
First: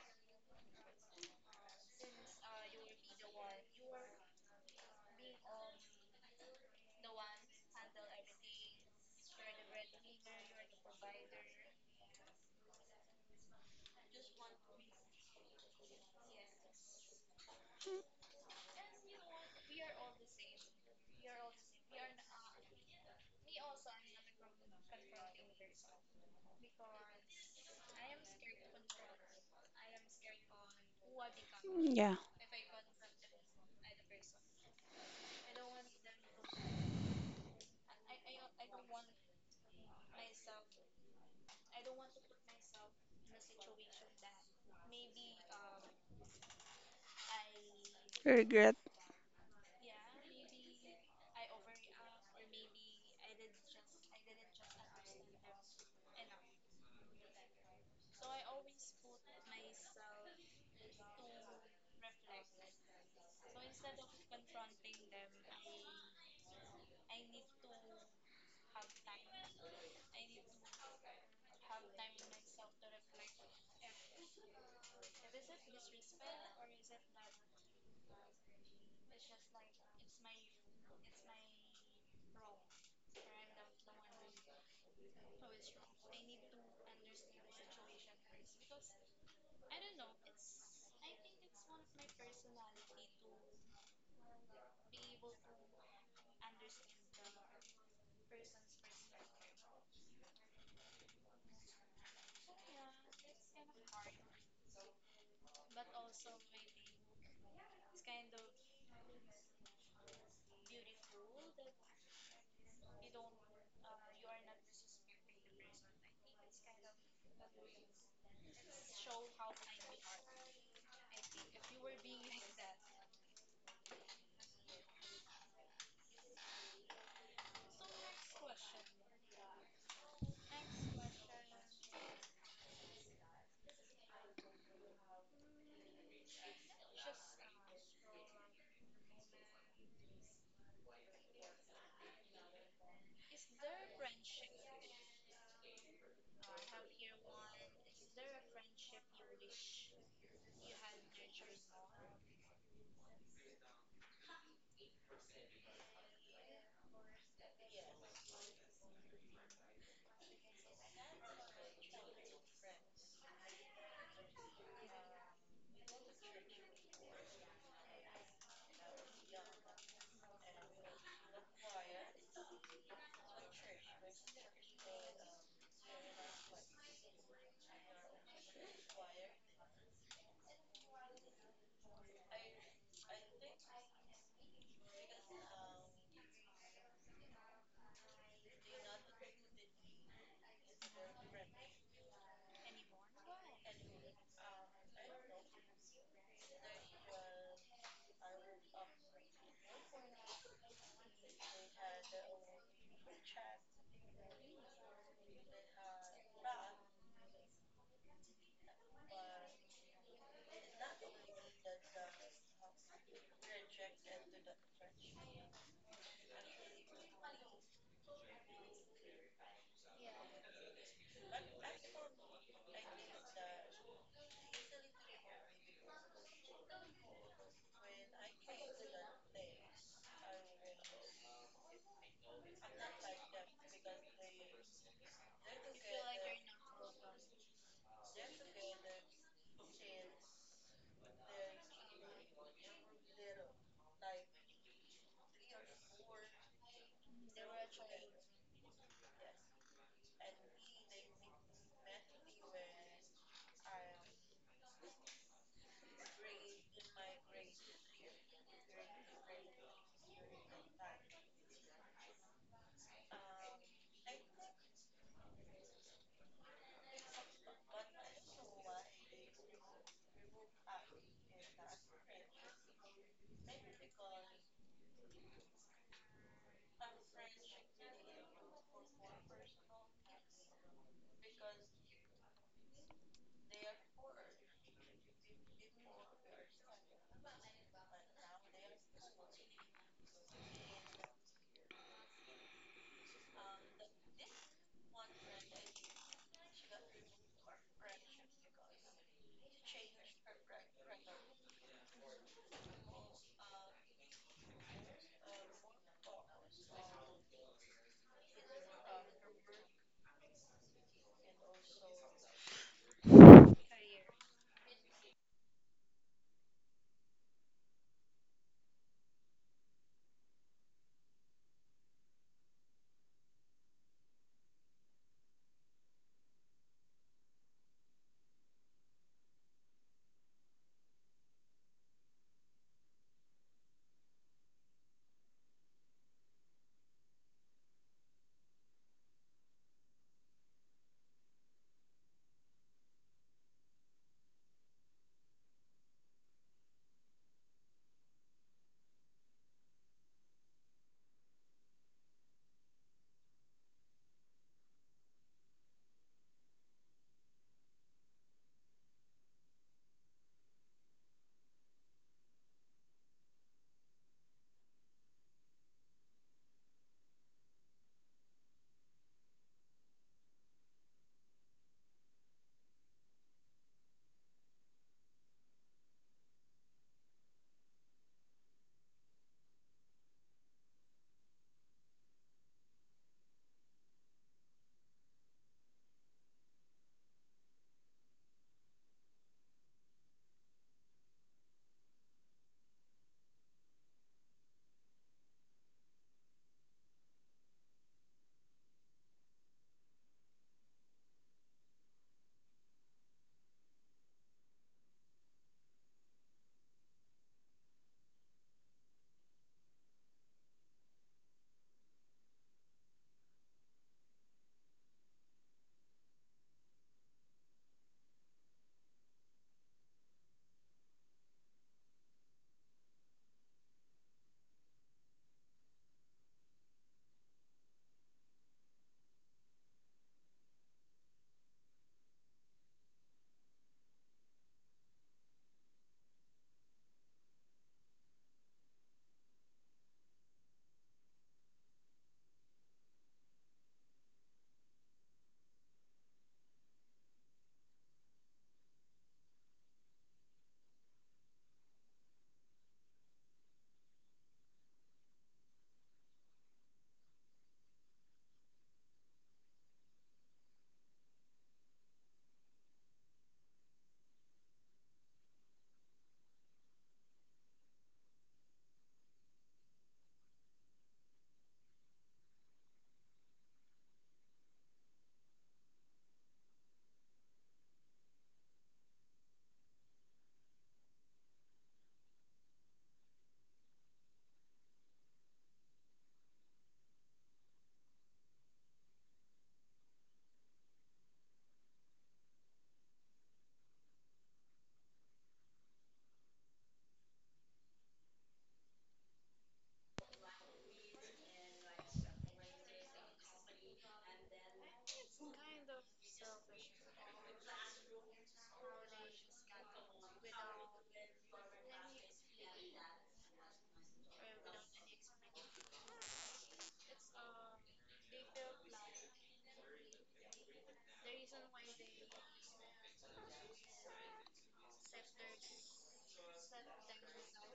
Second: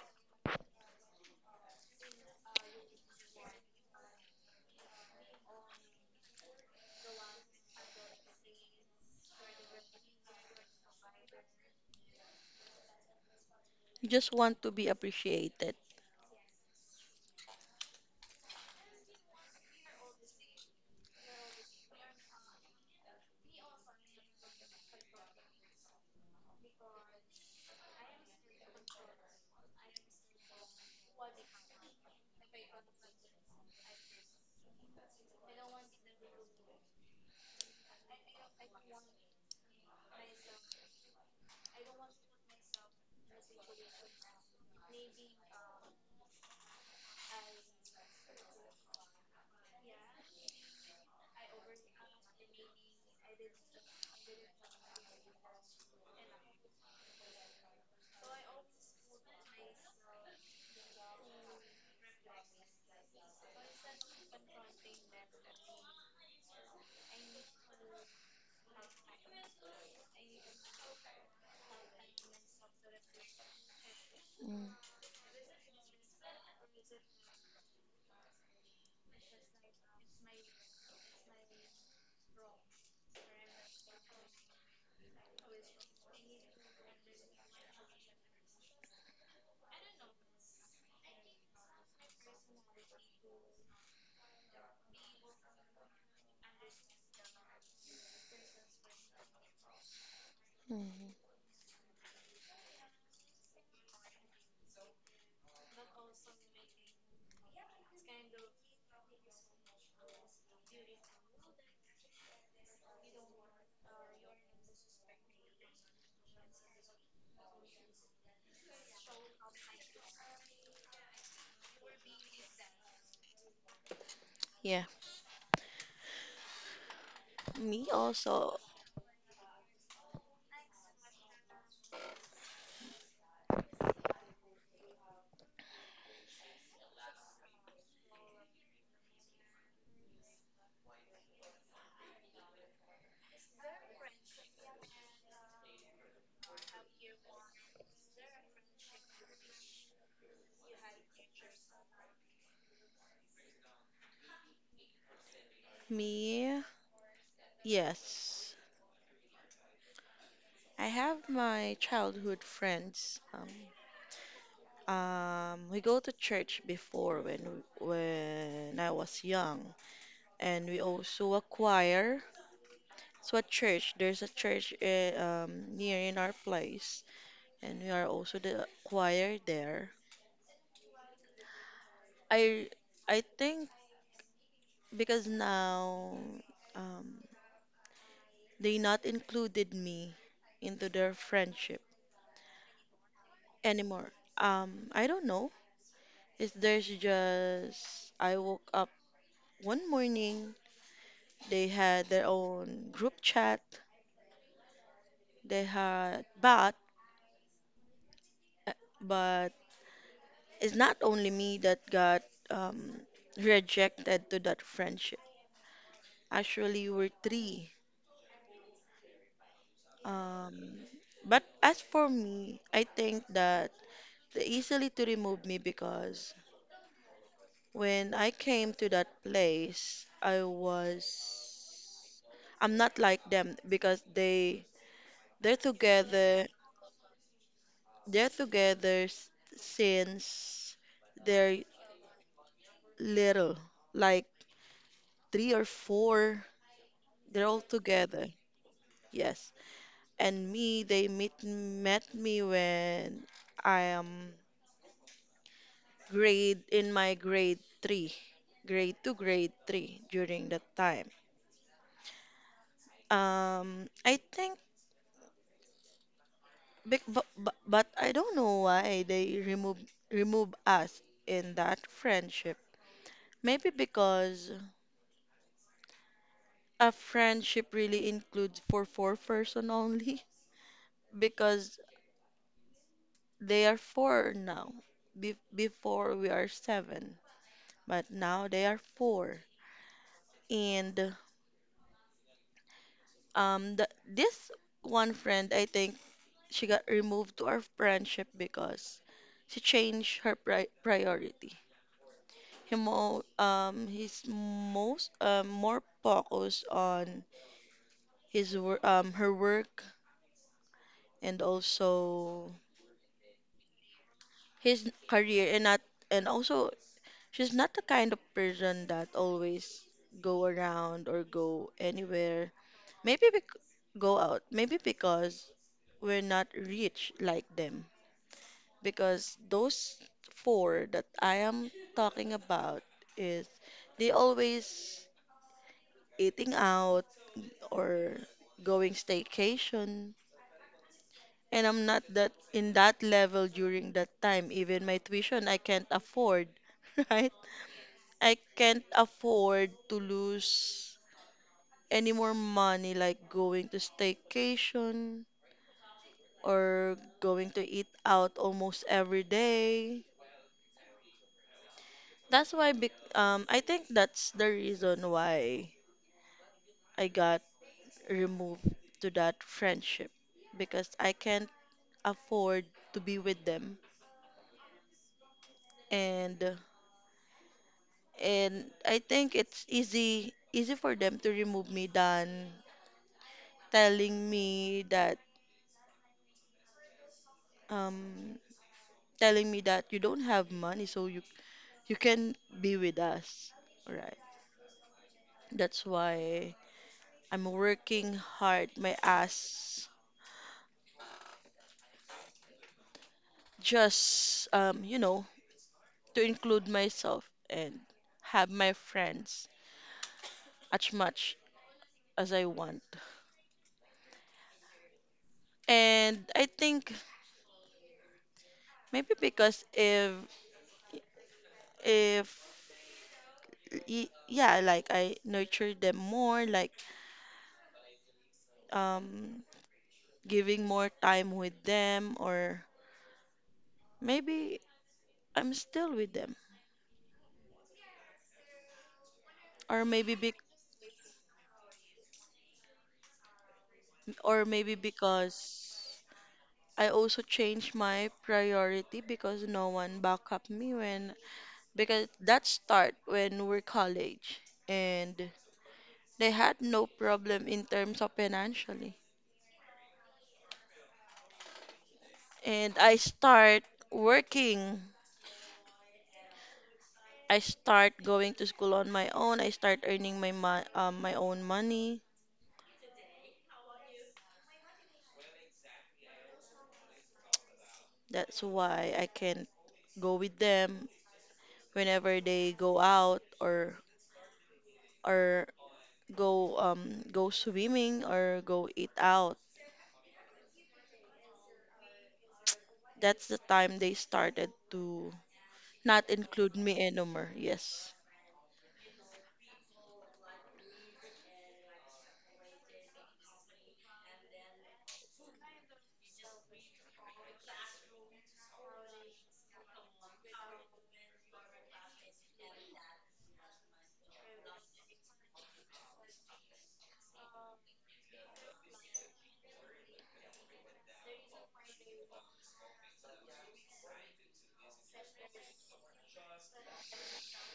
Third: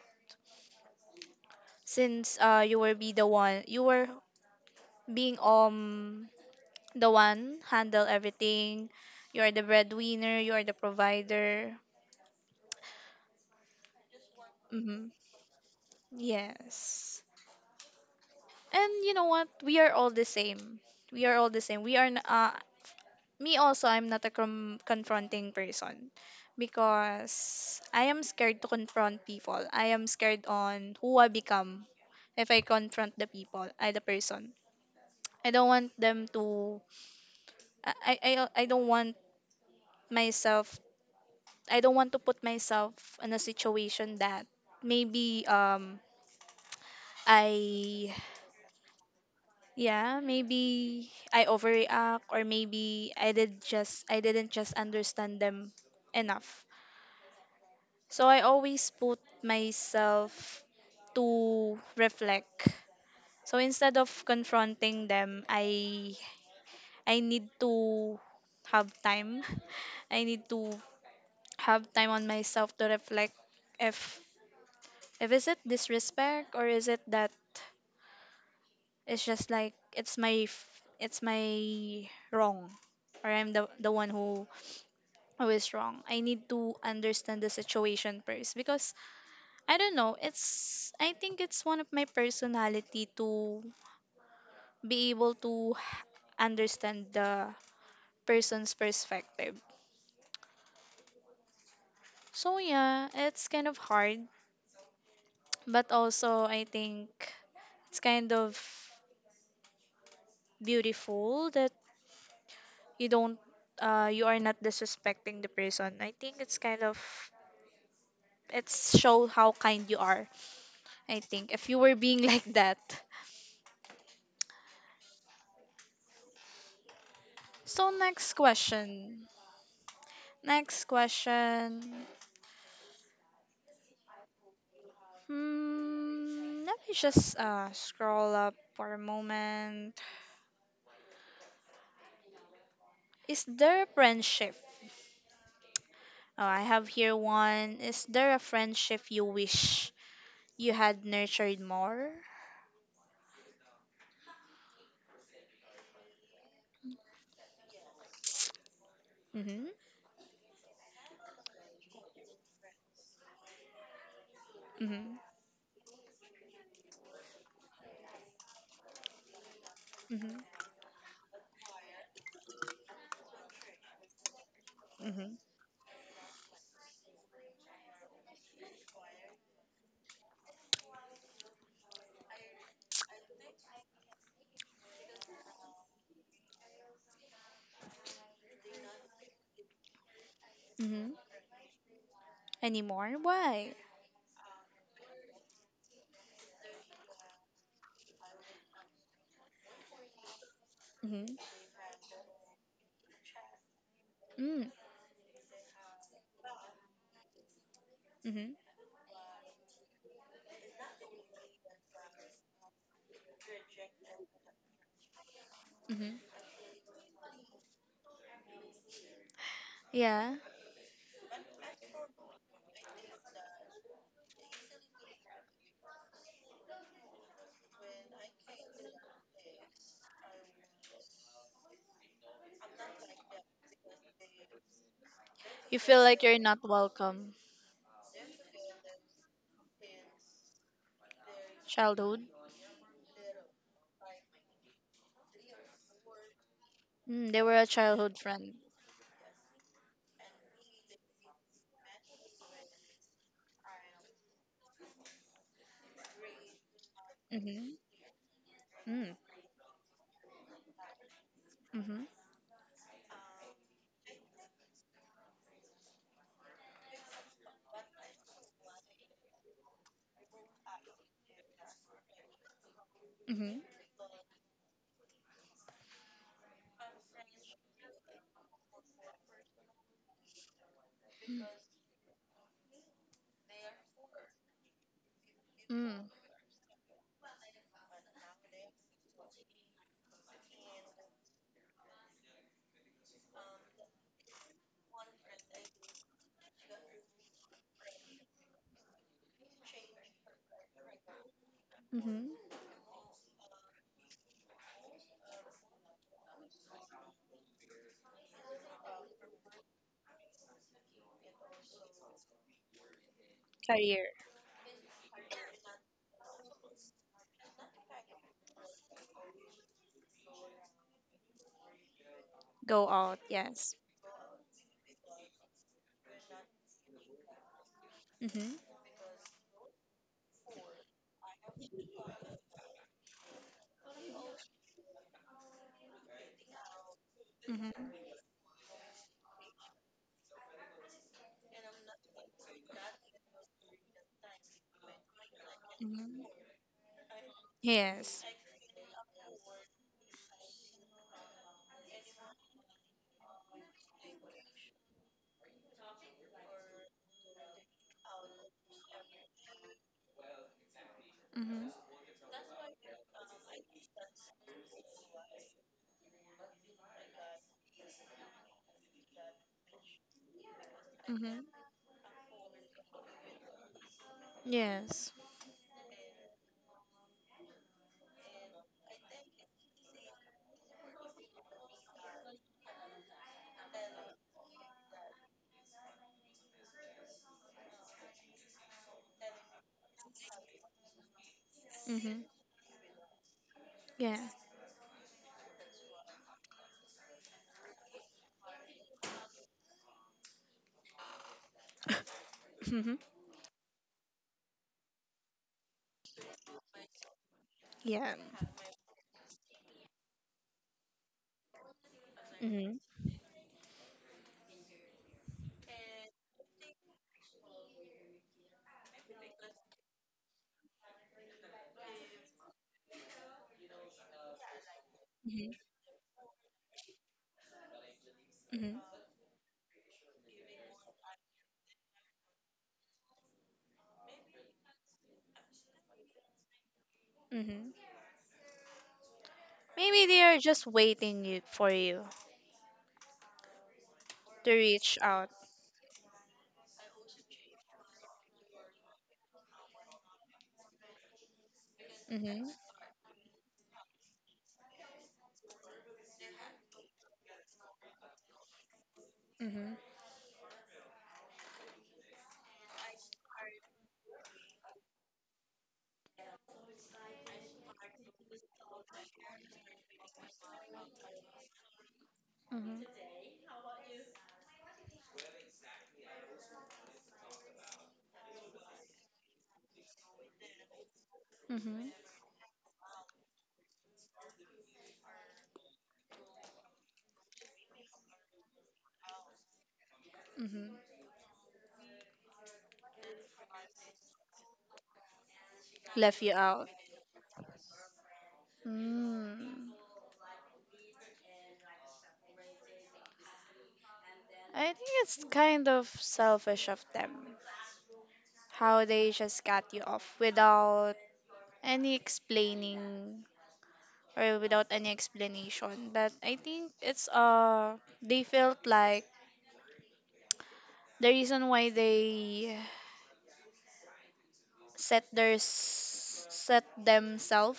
A: since you were being the one handle everything. You are the breadwinner, you are the provider.
B: Just want to be
A: Mm-hmm.
B: appreciated.
A: Yes. And you know what, we are all the same. we are all the same we are n- uh, Me also, I'm not a confronting person because I am scared to confront people. I am scared on who I become
C: Yeah.
A: if I confront the people I the person. I don't want them to, I don't want myself, I don't want to put myself in a situation that maybe I
C: Regret.
A: yeah, maybe I overreact or maybe I didn't just understand them enough. So I always put myself to reflect. So instead of confronting them, I need to have time. [laughs] I need to have time on myself to reflect if
B: Mm,
A: is it disrespect or is it that it's just like it's my wrong, or I'm the one who is wrong. I need to understand the situation first because I don't know. It's, I think it's one of my personality to be able to understand the person's perspective.
B: mhm.
A: So yeah, it's kind of hard, but also I think it's kind of beautiful that you don't, you are not disrespecting the person. I think it's kind of, it's show how kind you are. I think if you were being [laughs] like that.
B: Yeah, me
A: So next
B: also.
A: question. Next question. Hmm, let me just scroll up for a moment. Is there a friendship? Oh, I have here one. Is there a friendship you wish you had nurtured more?
B: Me. Yes,
A: Mm-hmm.
B: I have my childhood friends.
A: Mm-hmm.
B: We go to church before when I was young,
A: Mm-hmm.
B: and we also a choir. So a church, there's a church
A: Mm-hmm.
B: near in our place, and we are also the choir there. I I think because now um, they not included me into
A: Mm-hmm.
B: their friendship
A: Anymore? Why?
B: anymore. I don't know. Is there's just I woke up one morning,
A: Mm-hmm.
B: they had their own group chat,
A: Mm.
B: they had
A: Mm-hmm.
B: uh, but it's not only me that got um, rejected to that friendship.
A: Mm-hmm.
B: Actually, we're three.
A: Yeah.
B: Um, but as for me, I think that they easily to remove me because when I came to that place, I'm not like them because they're
A: You feel like you're
B: together.
A: not welcome.
B: They're together s- since they're
A: Childhood.
B: little, like three or four.
A: Mm, they
B: They're
A: were
B: all
A: a childhood
B: together.
A: friend.
B: Yes. And me, they meet met me when I am grade in my grade
A: Mm-hmm.
B: three, grade two,
A: Mm.
B: grade three during that time.
A: Mm-hmm.
B: I think, But but but I don't know why they remove us in that friendship.
A: Mm-hmm.
B: Maybe because a friendship really includes for four-person only, [laughs] because they are four now. Be-
A: Mm.
B: before we are seven, but now they are four. And this one friend, I think she got removed to our friendship because she changed her pri- priority.
A: Mm-hmm.
B: He mo he's most More focused on his wor her work and also
A: Career.
B: his career, and not and also she's not the kind of person that always go around or go anywhere,
A: Go out,
B: maybe bec-
A: yes.
B: go out maybe because we're not rich like them,
A: Mm-hmm.
B: because those four that I am talking about is they always eating out
A: Mm-hmm.
B: or going staycation, and I'm not that in that level during that time. Even my tuition I can't
A: Mm-hmm.
B: afford. [laughs] Right,
A: Yes.
B: I can't afford to lose any more money like going to staycation or going to eat out almost every day.
A: Mm-hmm.
B: That's why bec I think that's the reason why I got removed to that friendship because I
A: Mm-hmm.
B: can't afford to be with them.
A: Yes.
B: And and I think it's easy for them to remove me than telling me that um telling me that you don't have money, so you
A: Mm-hmm.
B: can be with us, right?
A: Yeah.
B: That's why I'm working hard my ass,
A: Mm-hmm.
B: just you know, to include myself and
A: Yeah.
B: have my friends as much as I
A: Mm-hmm.
B: want. And I think maybe because if yeah, like I
A: Mm-hmm.
B: nurture them more, like
A: Mm-hmm.
B: um giving more time with them, or maybe I'm still with them.
A: Mm-hmm.
B: Or
A: Maybe
B: maybe
A: they
B: bec
A: are just waiting you, for you
B: or
A: to
B: maybe
A: reach out.
B: because I also changed my priority, because no one back up me when, because that
A: Mm-hmm.
B: start when we're college, and they had no problem in terms of financially.
A: Mm-hmm.
B: And I start working. I start going to school on my own. I start earning my mo my own money.
A: Mm-hmm.
B: That's why I can go with them
A: Mm-hmm.
B: whenever they go out or or go go swimming or go eat out.
A: Mm-hmm.
B: That's the time they started to not
A: Left you
B: include
A: out.
B: me anymore. Yes.
A: Mm. I think it's kind of selfish of them, how they just cut you off without any explaining or without any explanation. But I think it's, they felt like the reason why they set themselves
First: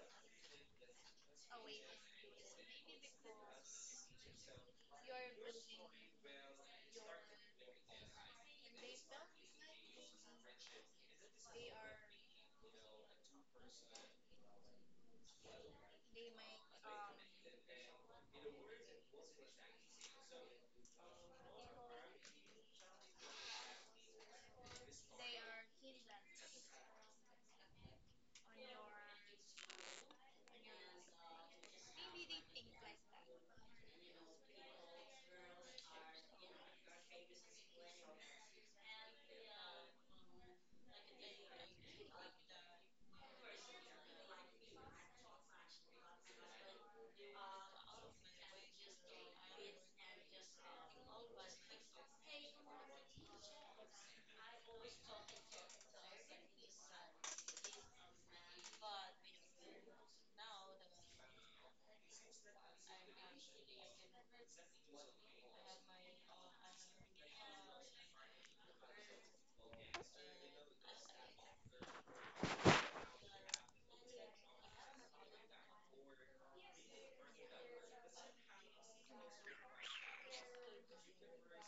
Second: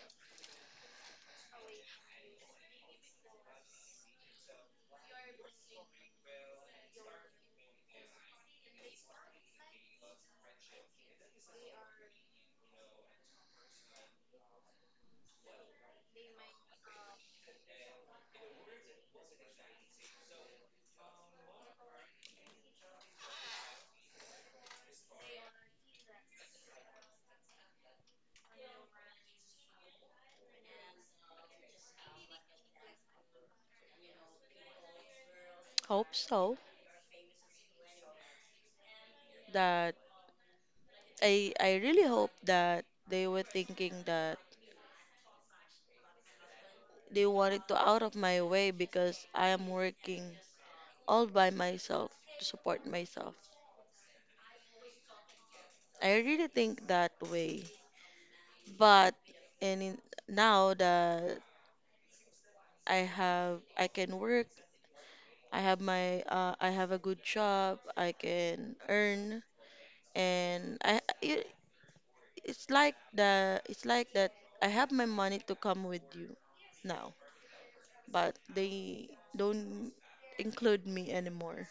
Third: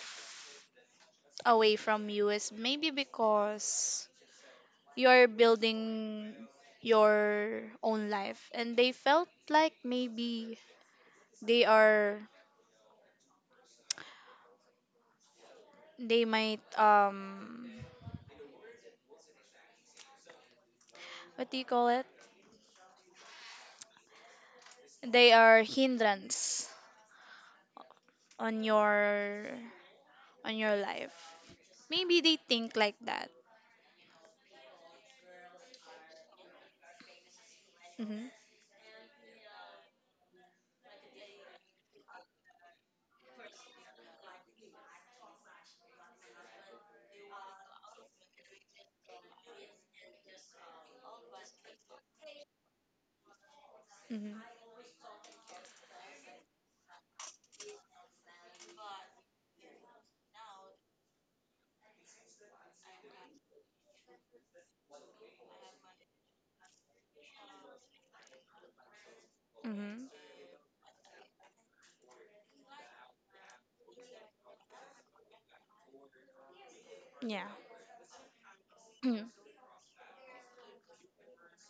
A: away from you is maybe because you're building your own life, and they felt like maybe they are they might, what do you call it, they are hindrance on your life. Maybe they think like that.
B: Hope so.
A: Mhm.
B: That I really hope that they were thinking that they wanted to out of my way because I am working all by myself to support myself.
A: Mhm.
B: I really think that way. But and in, Now that I can work, I have my I have a good job. I can earn,
A: Mhm.
B: and it's like the it's like that. I have my money to come with you now,
A: Yeah. [clears throat]
B: but they
A: Mm.
B: don't include me anymore.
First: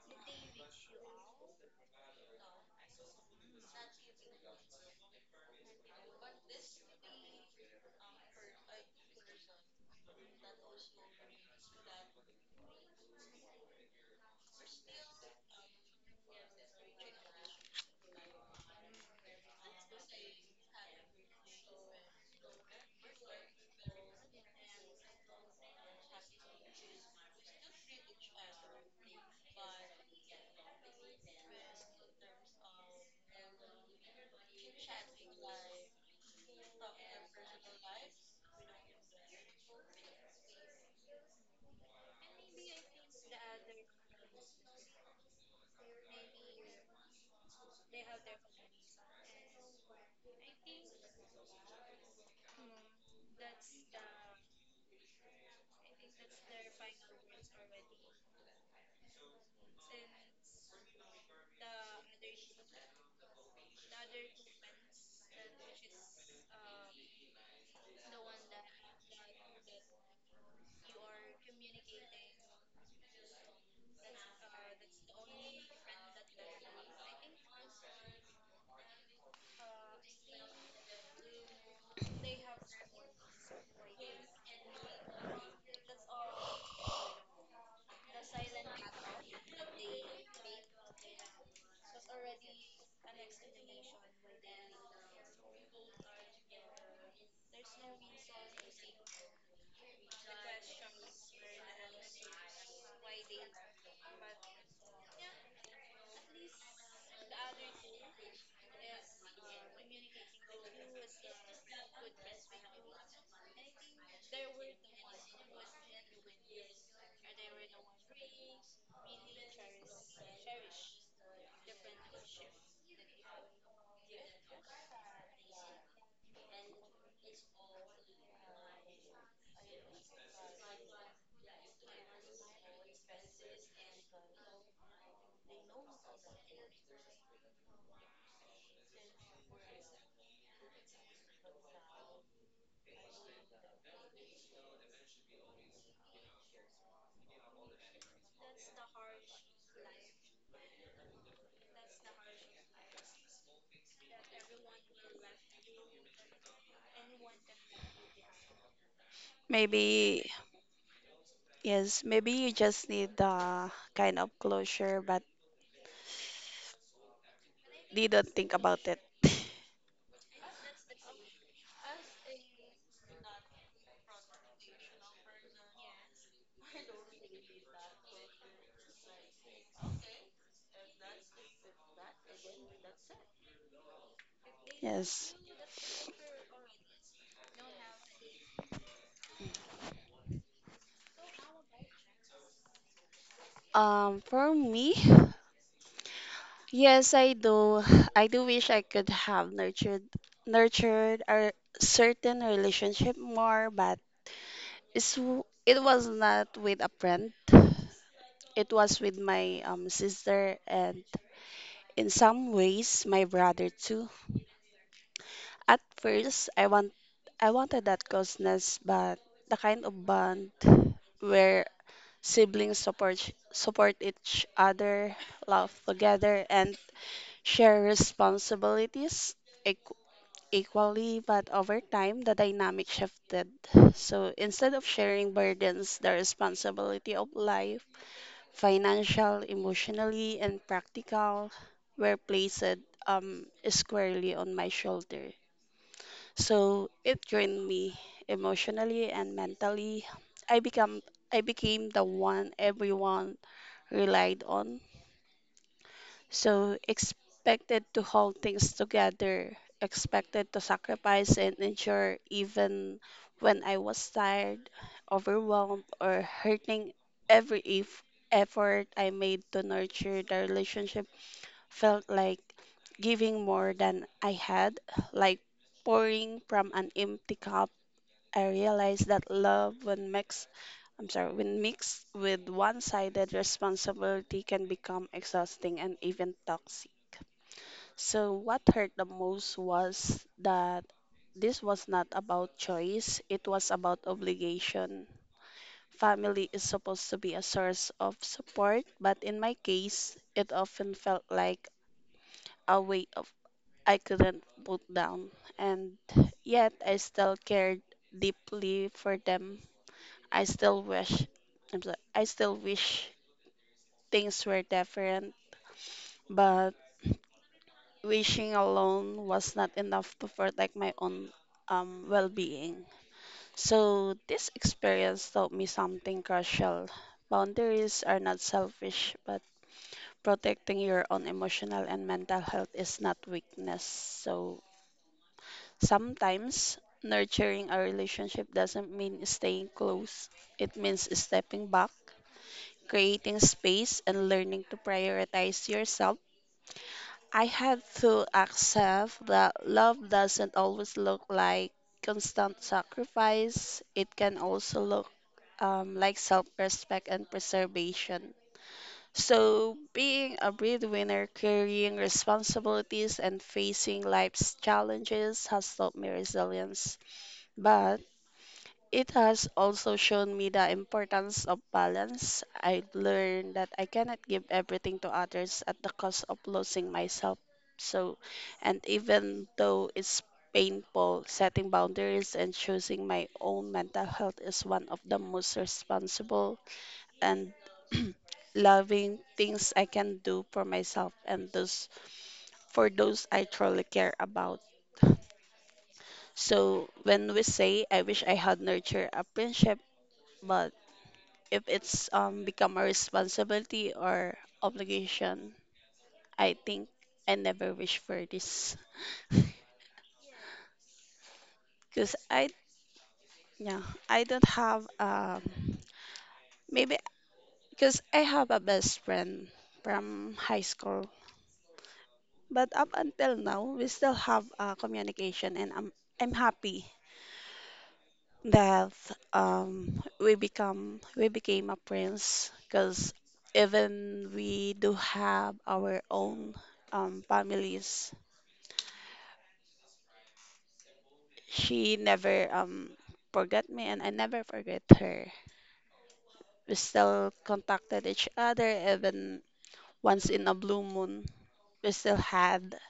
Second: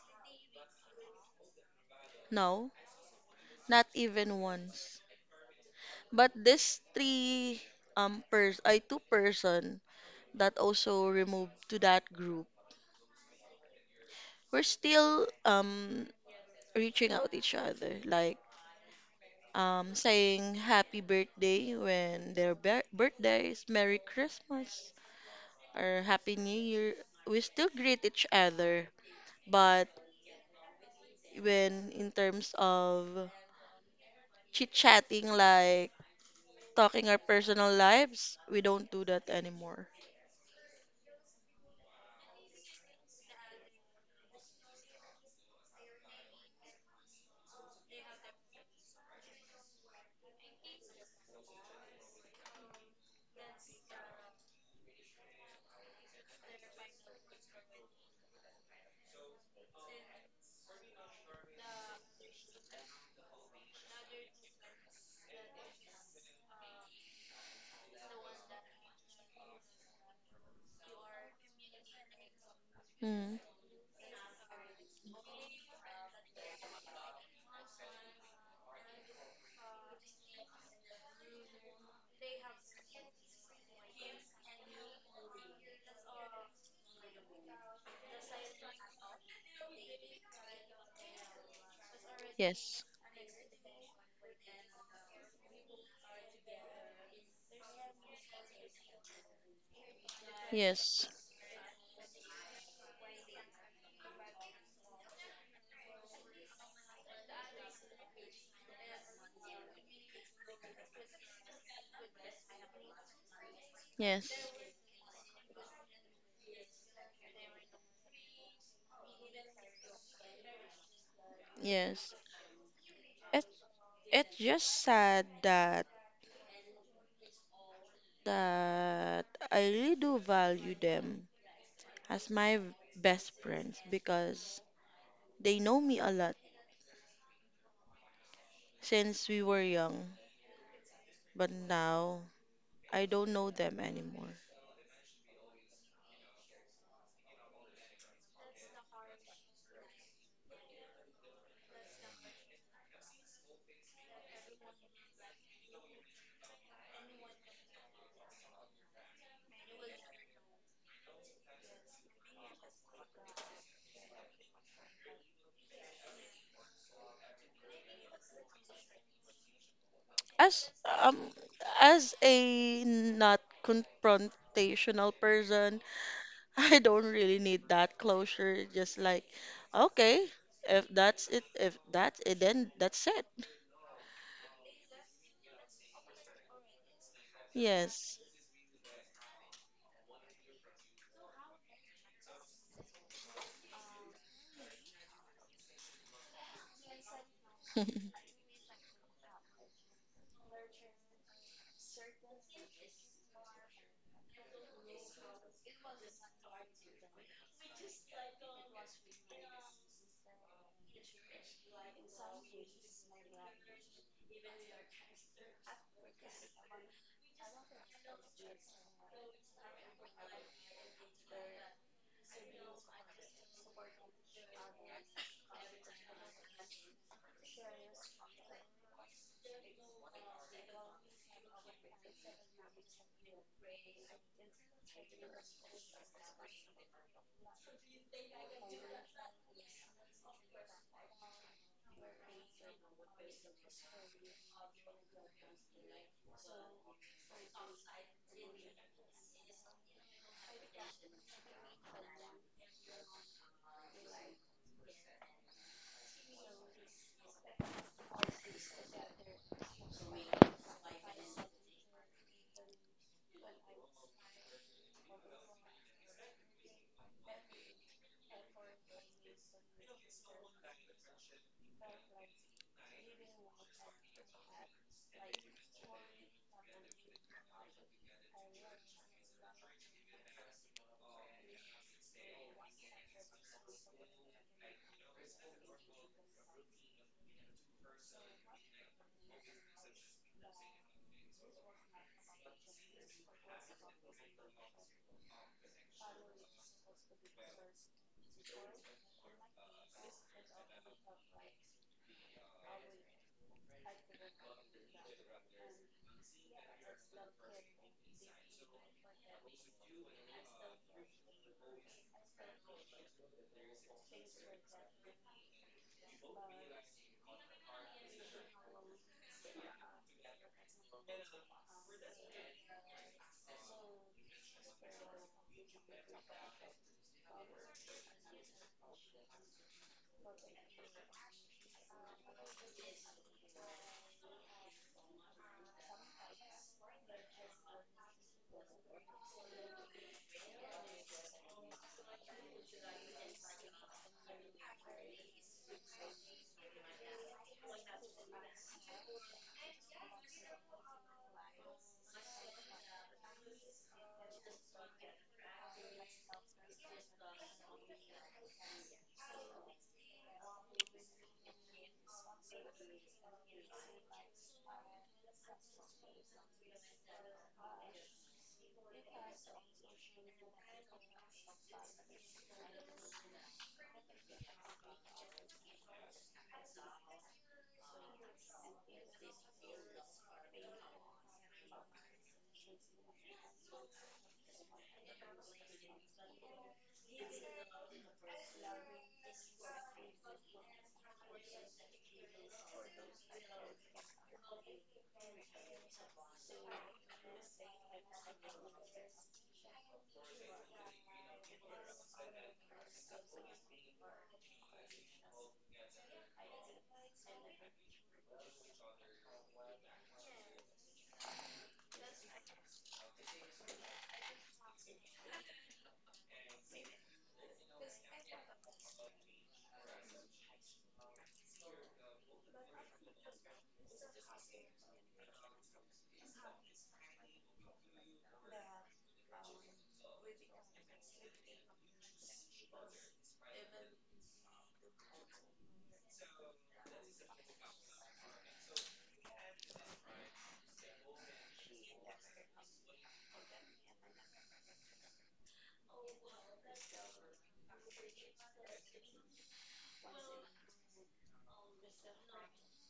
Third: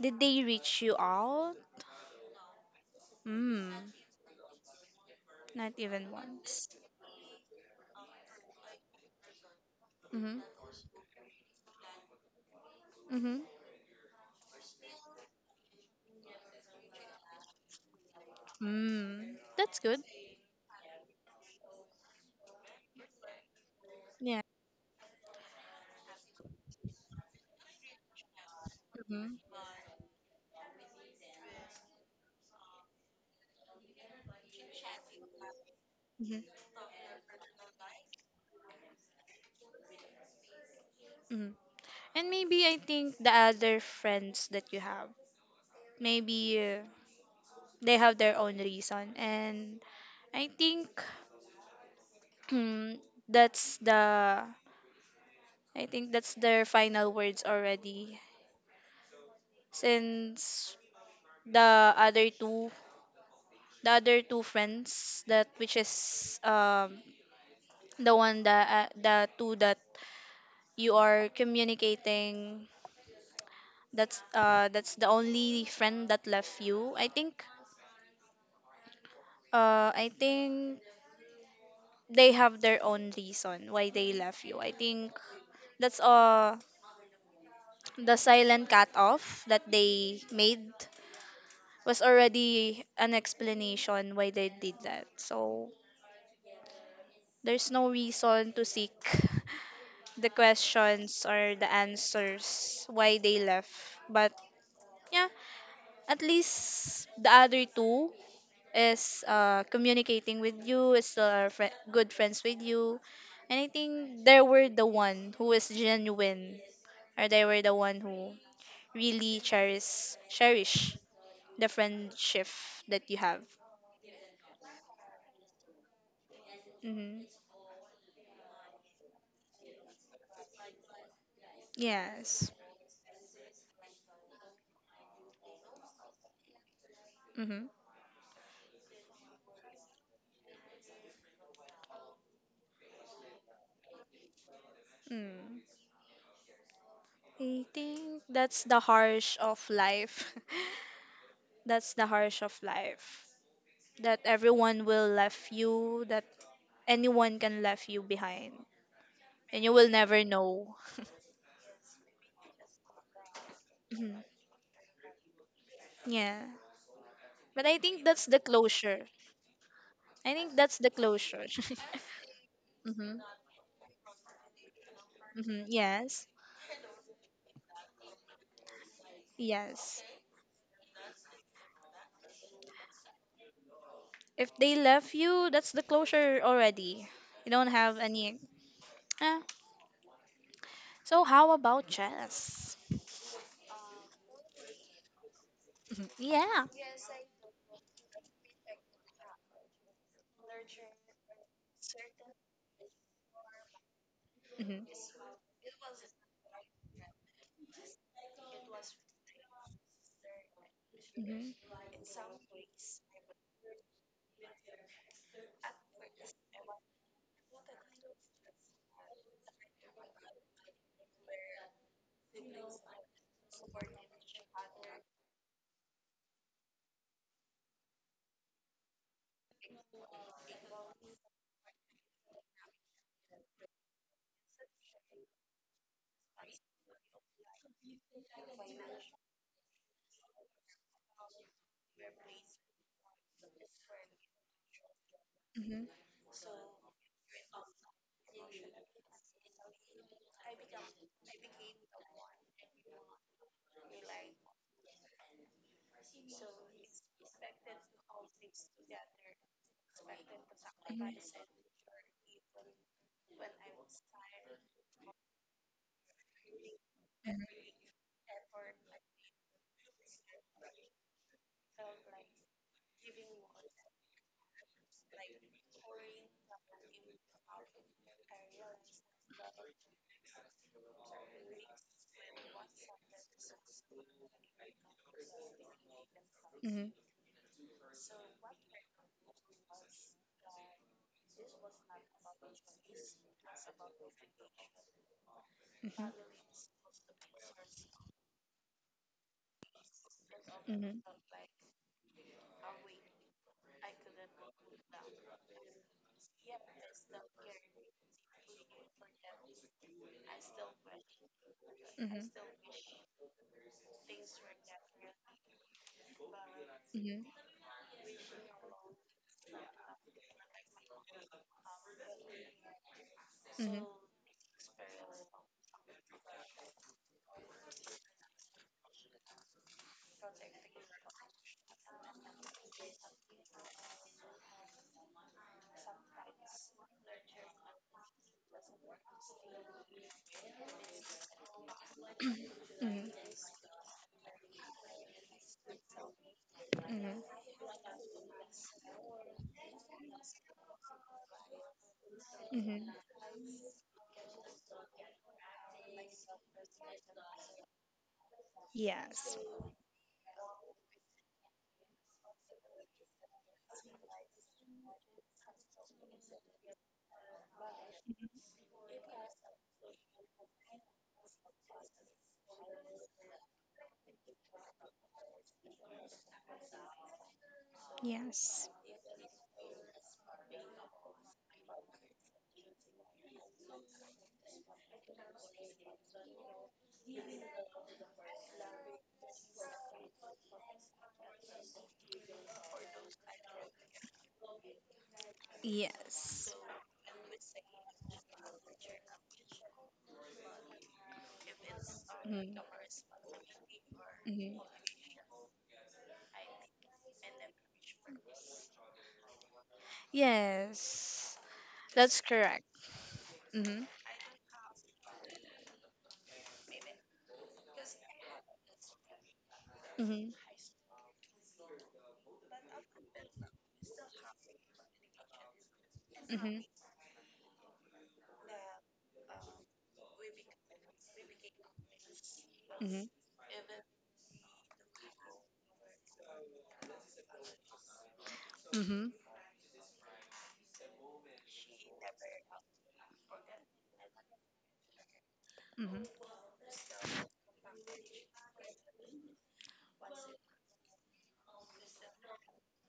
A: Did they reach you out?
B: No,
A: Mm.
B: not even once.
A: Not even
B: But
A: once.
B: this three pers I two person
A: Mhm.
B: that also removed to that group,
A: Mhm.
B: we're still reaching out each other, like
A: Mm. That's good.
B: saying happy birthday when their bir- birthday is, Merry
A: Yeah.
B: Christmas, or Happy New Year. We still greet each other,
A: Mhm.
B: but when in terms of chit chatting, like
A: Mhm.
B: talking our personal lives, we don't do that anymore.
A: Mhm. And maybe I think the other friends that you have, maybe, they have their own reason, and I think [clears throat] mm, that's the I think that's their final words already, since the other two, friends that, which is the one that, the two that you are communicating,
B: Hmm.
A: that's, that's the only friend that left you, I think. I think they have their own reason why they left you. I think that's, the silent cut off that they made was already
B: Yes,
A: an explanation why they did that. So there's no reason to seek [laughs] the
B: yes,
A: questions or the answers why they left. But yeah, at least the other two is, communicating with you, is still are fri good friends with you. And I think
B: yes,
A: they were the one who is genuine, or they were the one who really cherish the
B: yes.
A: friendship that you have.
B: It, it's just sad that
A: Mm-hmm.
B: that I really do value them as
A: Yes.
B: my best friends because they know me a lot
A: Mm-hmm.
B: since we were young, but now I don't know them anymore.
A: Mm. I think that's the harsh of life. [laughs] That's the harsh of life. That everyone will left you, that anyone can left you behind. And you will never
C: Maybe,
A: know. [laughs]
C: yes, maybe you just need the kind
A: Mhm.
C: of closure, but
A: Yeah. But I think
C: they
A: that's
C: don't
A: the
C: think about it.
A: closure.
C: [laughs]
A: I think
B: As
A: that's the
B: um
A: closure. [laughs]
B: as a
A: Hmm.
B: not confrontational
A: Hmm.
B: person,
A: Yes.
B: [laughs] I don't really need that closure. Just like,
A: Yes.
B: okay, if that's it, then that's it.
A: If they left
C: Yes.
A: you, that's the closure already. You don't have
B: Yes.
A: any. Ah. So how about chess?
C: For me,
A: [laughs] Mhm. Yeah.
C: yes, I do. I
B: [laughs]
C: do wish I could have nurtured nurtured a certain relationship more, but
A: Mm-hmm.
C: it was not with a friend. It was with my
A: Mhm. Mhm.
C: sister and
A: Mhm. Mhm. Mhm. Mhm.
C: in
A: Mhm.
C: some ways my brother too. At first, I wanted that closeness, but the kind of bond where siblings support each other, laugh together, and share responsibilities equ- equally. But over time, the dynamic shifted. So instead of sharing burdens, the responsibility of life, financial, emotionally, and practical, were placed squarely on my shoulders. So it drained me emotionally and mentally. I become I became the one everyone relied on. So expected to hold things together, expected to sacrifice and ensure even when I was tired, overwhelmed or hurting, every if effort I made to nurture the relationship felt like giving more than I had, like pouring from an empty cup. I realized that love, when mixed, when mixed with one-sided responsibility, can become exhausting and even toxic. So, what hurt the most was that this was not about choice, it was about obligation. Family is supposed to be a source of support, but in my case, it often felt like a weight of I couldn't put down, and yet I still cared deeply for them. I still wish, I still wish things were different, but wishing alone was not enough to protect my own well being. So, this experience taught me something crucial. Boundaries are not selfish, but protecting your own emotional and mental health is not weakness. So, sometimes nurturing a relationship doesn't mean staying close, it means stepping back,
A: Mhm. Mhm.
C: creating space and learning to prioritize yourself.
A: Mhm.
C: I had to accept that love doesn't always look like constant
A: Mhm.
C: sacrifice. It can also look like self respect and preservation.
A: Yes.
C: So, being a breadwinner, carrying responsibilities, and facing life's challenges has taught me resilience. But it has also shown me the importance of balance. I learned that I cannot give everything to others at the cost of losing myself. So,
A: Yes.
C: and even though it's painful, setting boundaries and choosing my own mental health is one of the most responsible and [clears throat] loving things I can do for myself and those for those I truly care about.
A: Yes.
C: So when we say I wish I had nurtured a friendship, but if it's
A: Mhm.
C: become a responsibility or
A: Mhm.
C: obligation, I think I never wish for this. [laughs]
A: Yes.
C: Cause
A: That's
C: I,
A: correct.
C: yeah,
A: Mm-hmm.
C: I don't have, maybe because I have a best friend
A: Mm-hmm.
C: from high school. But up until now, we still have communication, and I'm
A: Mm-hmm.
C: happy that we became a prince
A: Mm-hmm.
C: because even we do have our own families.
A: Mm-hmm.
C: She never forgot me and I never forget her. We still contacted each other even once in a blue moon. We still had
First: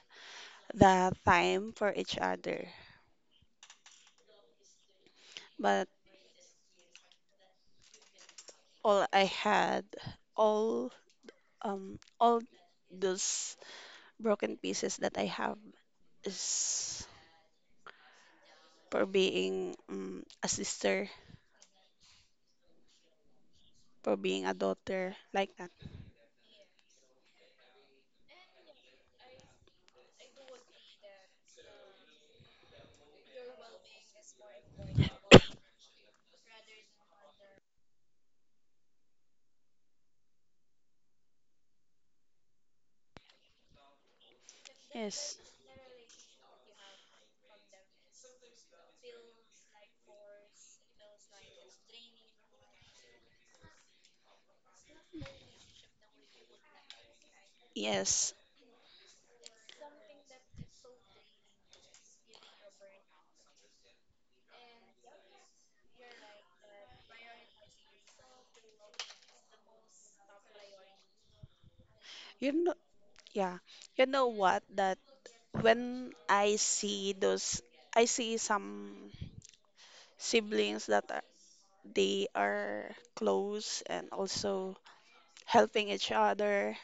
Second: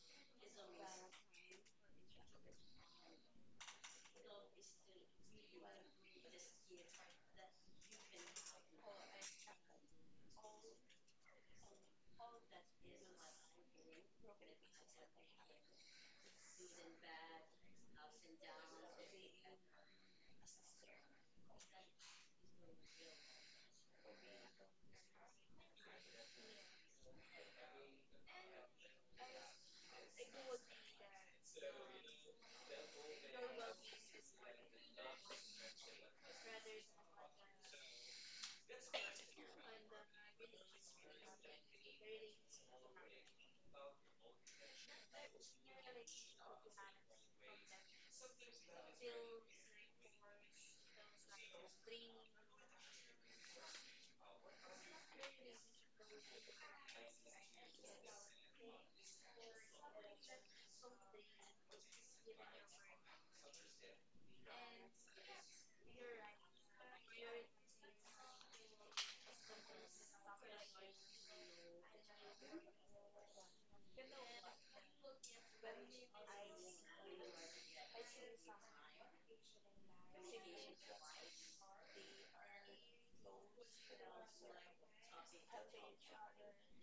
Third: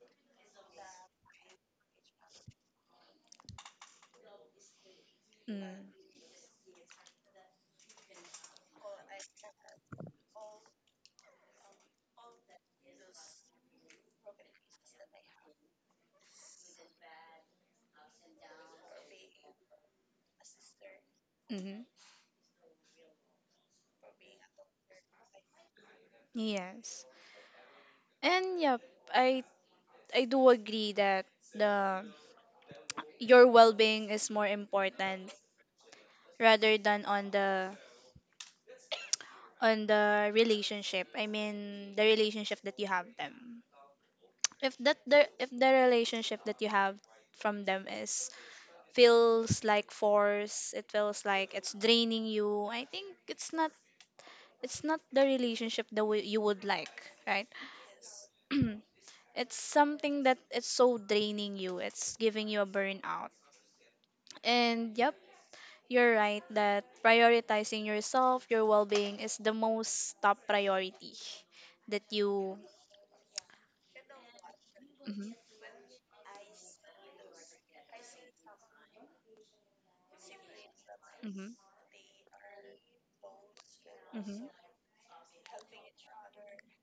C: the time for each other. But
A: Mm-hmm.
C: all I had, all all those broken pieces that I have is for being a sister,
A: Mm-hmm.
C: for being a daughter, like that.
A: Yes. And yep, I I do agree that the your well-being is more important rather than on the relationship. I mean, the relationship that you have them. If that the
C: Yes.
A: if the relationship that you have from them is feels like force, it feels like it's draining you. I think it's not, it's not the relationship that you would like, right?
C: Yes.
A: [clears throat] It's something that it's so draining you. It's giving you a burnout. And yep, you're right that prioritizing yourself, your well being is the most top priority that
C: You
A: you.
C: know, yeah. You know what? The
A: Hmm.
C: When I see those, I see some siblings that are,
A: Hmm.
C: they are close and
A: Hmm.
C: also helping each other.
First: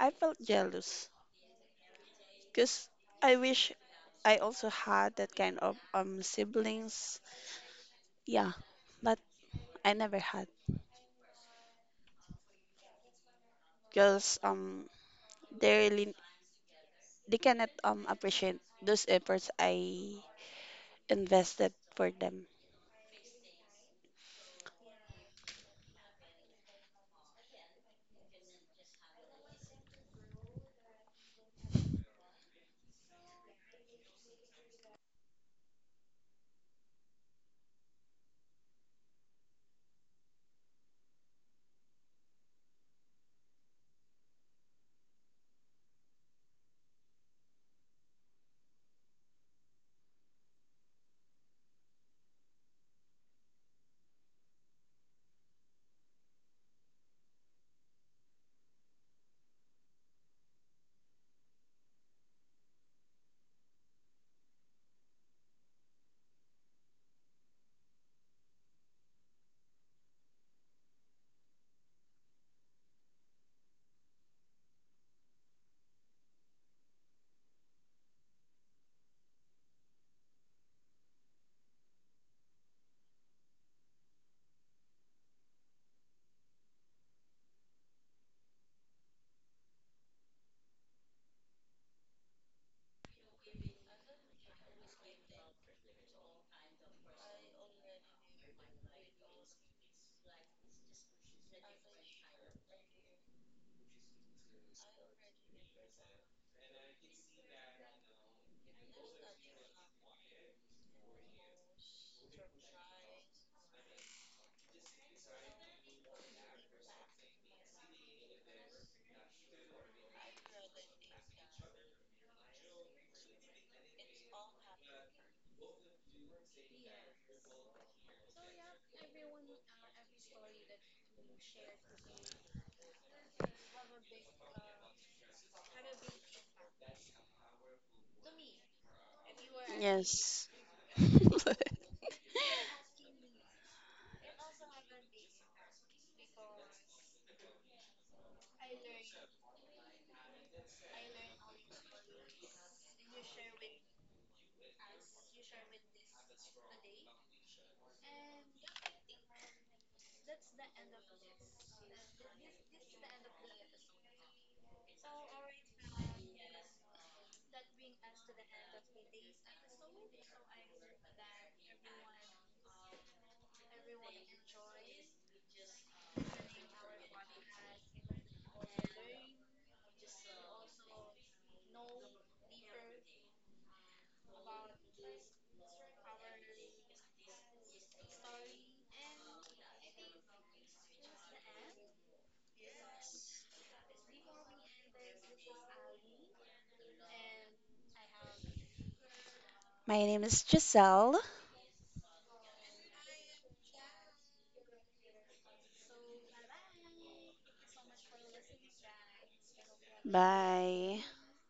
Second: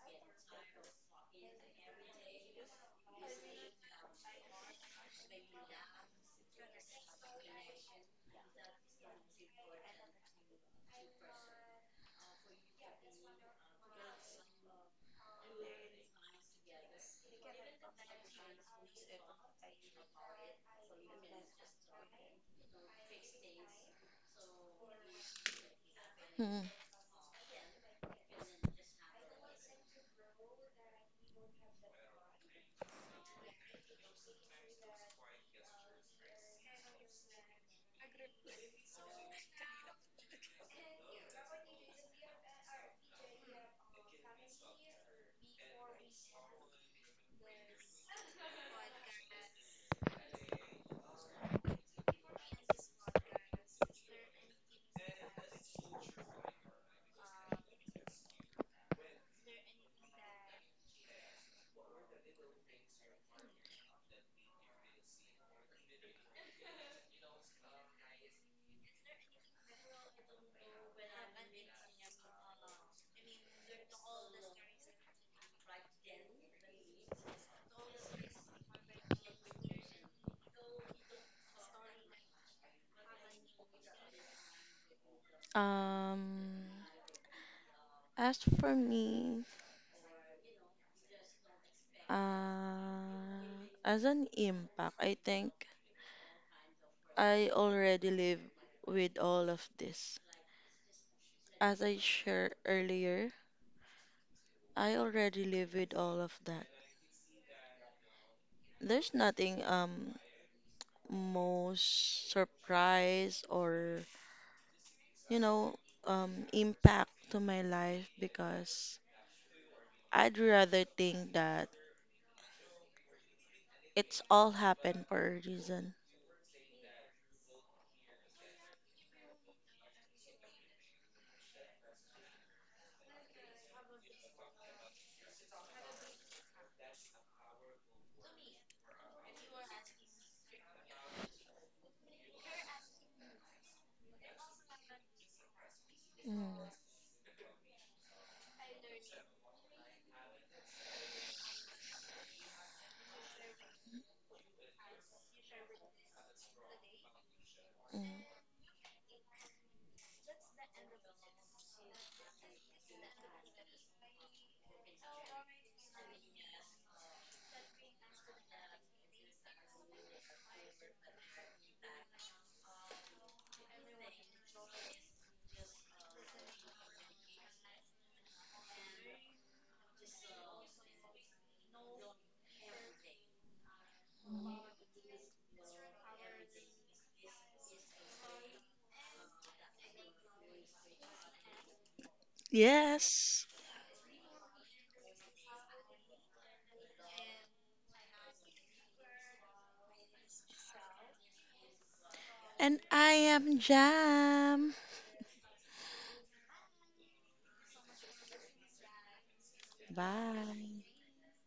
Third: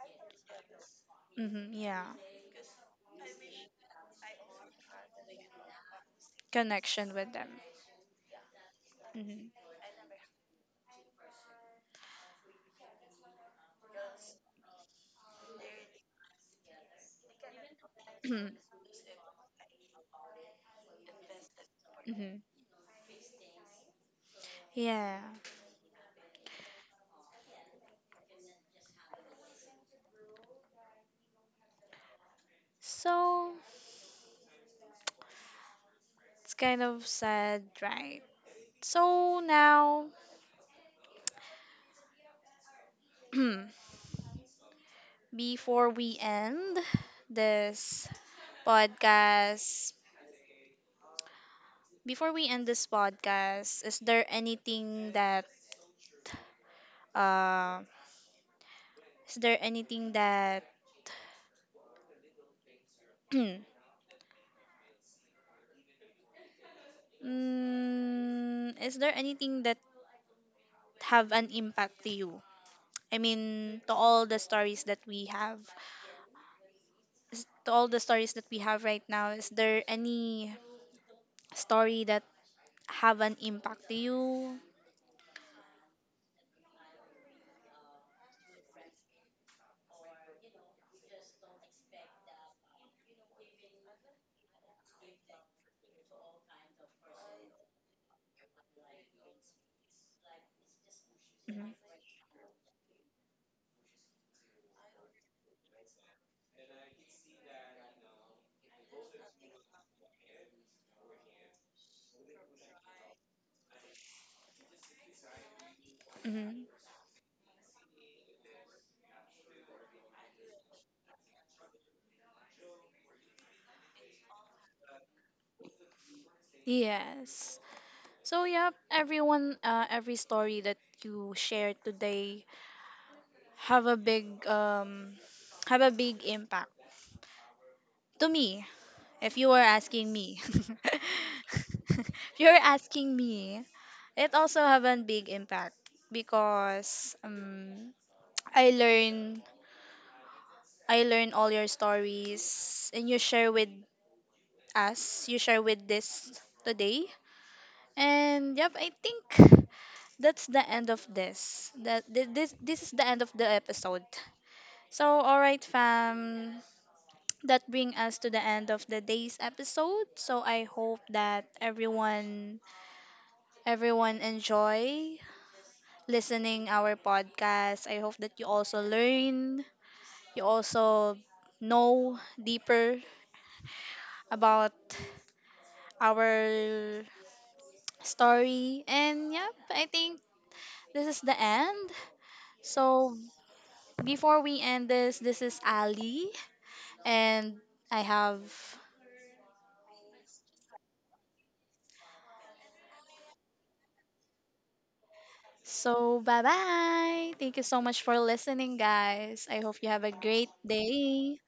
C: I felt jealous
A: Hmm. Yeah,
C: because I wish I also had that kind of
A: connection
C: siblings.
A: with them.
C: Yeah, but
A: Hmm.
C: I never had because they really they cannot appreciate those efforts I invested for
A: [clears throat] Hmm.
C: them.
A: [coughs] Yeah.
B: Hmm.
A: So it's kind of sad, right? So now, [clears throat] before we end this podcast, is there anything that uh? Is there anything that [clears throat] mm, is there anything that have an impact to you? I mean, to all the stories that we have, to all the stories that we have right now, is there any story that have an impact to you?
B: Um, as for me, uh, as an impact, I think I already live with all of this.
A: Mhm,
B: As I shared earlier, I already live with all of that. There's nothing most surprise, or you know,
A: mhm.
B: impact to my life, because I'd rather think that it's all happened for a reason.
A: Yes. So yeah, everyone, every story that you share today have a big um have a big impact to me. If you were asking me,
C: Yes.
A: [laughs] if
C: [laughs]
A: you're asking me, it also have a big impact
B: Mm,
A: because I learn I learn all your stories, and you share with us. You share with this today,
B: mm.
A: and yep, I think that's the end of this. This is the end of the episode. So all right, fam, that bring us to the end of the day's episode. So I hope that everyone, enjoy listening our podcast. I hope that you also learn, you also know deeper about our story. And yep, I think this is the end. So
B: Yes,
A: before we end this, this is Ali and I have
C: My name is Giselle.
B: and I am Jam.
A: so bye bye. Thank you so much for listening guys. I hope you have a great
B: Bye.
C: Bye.
A: day.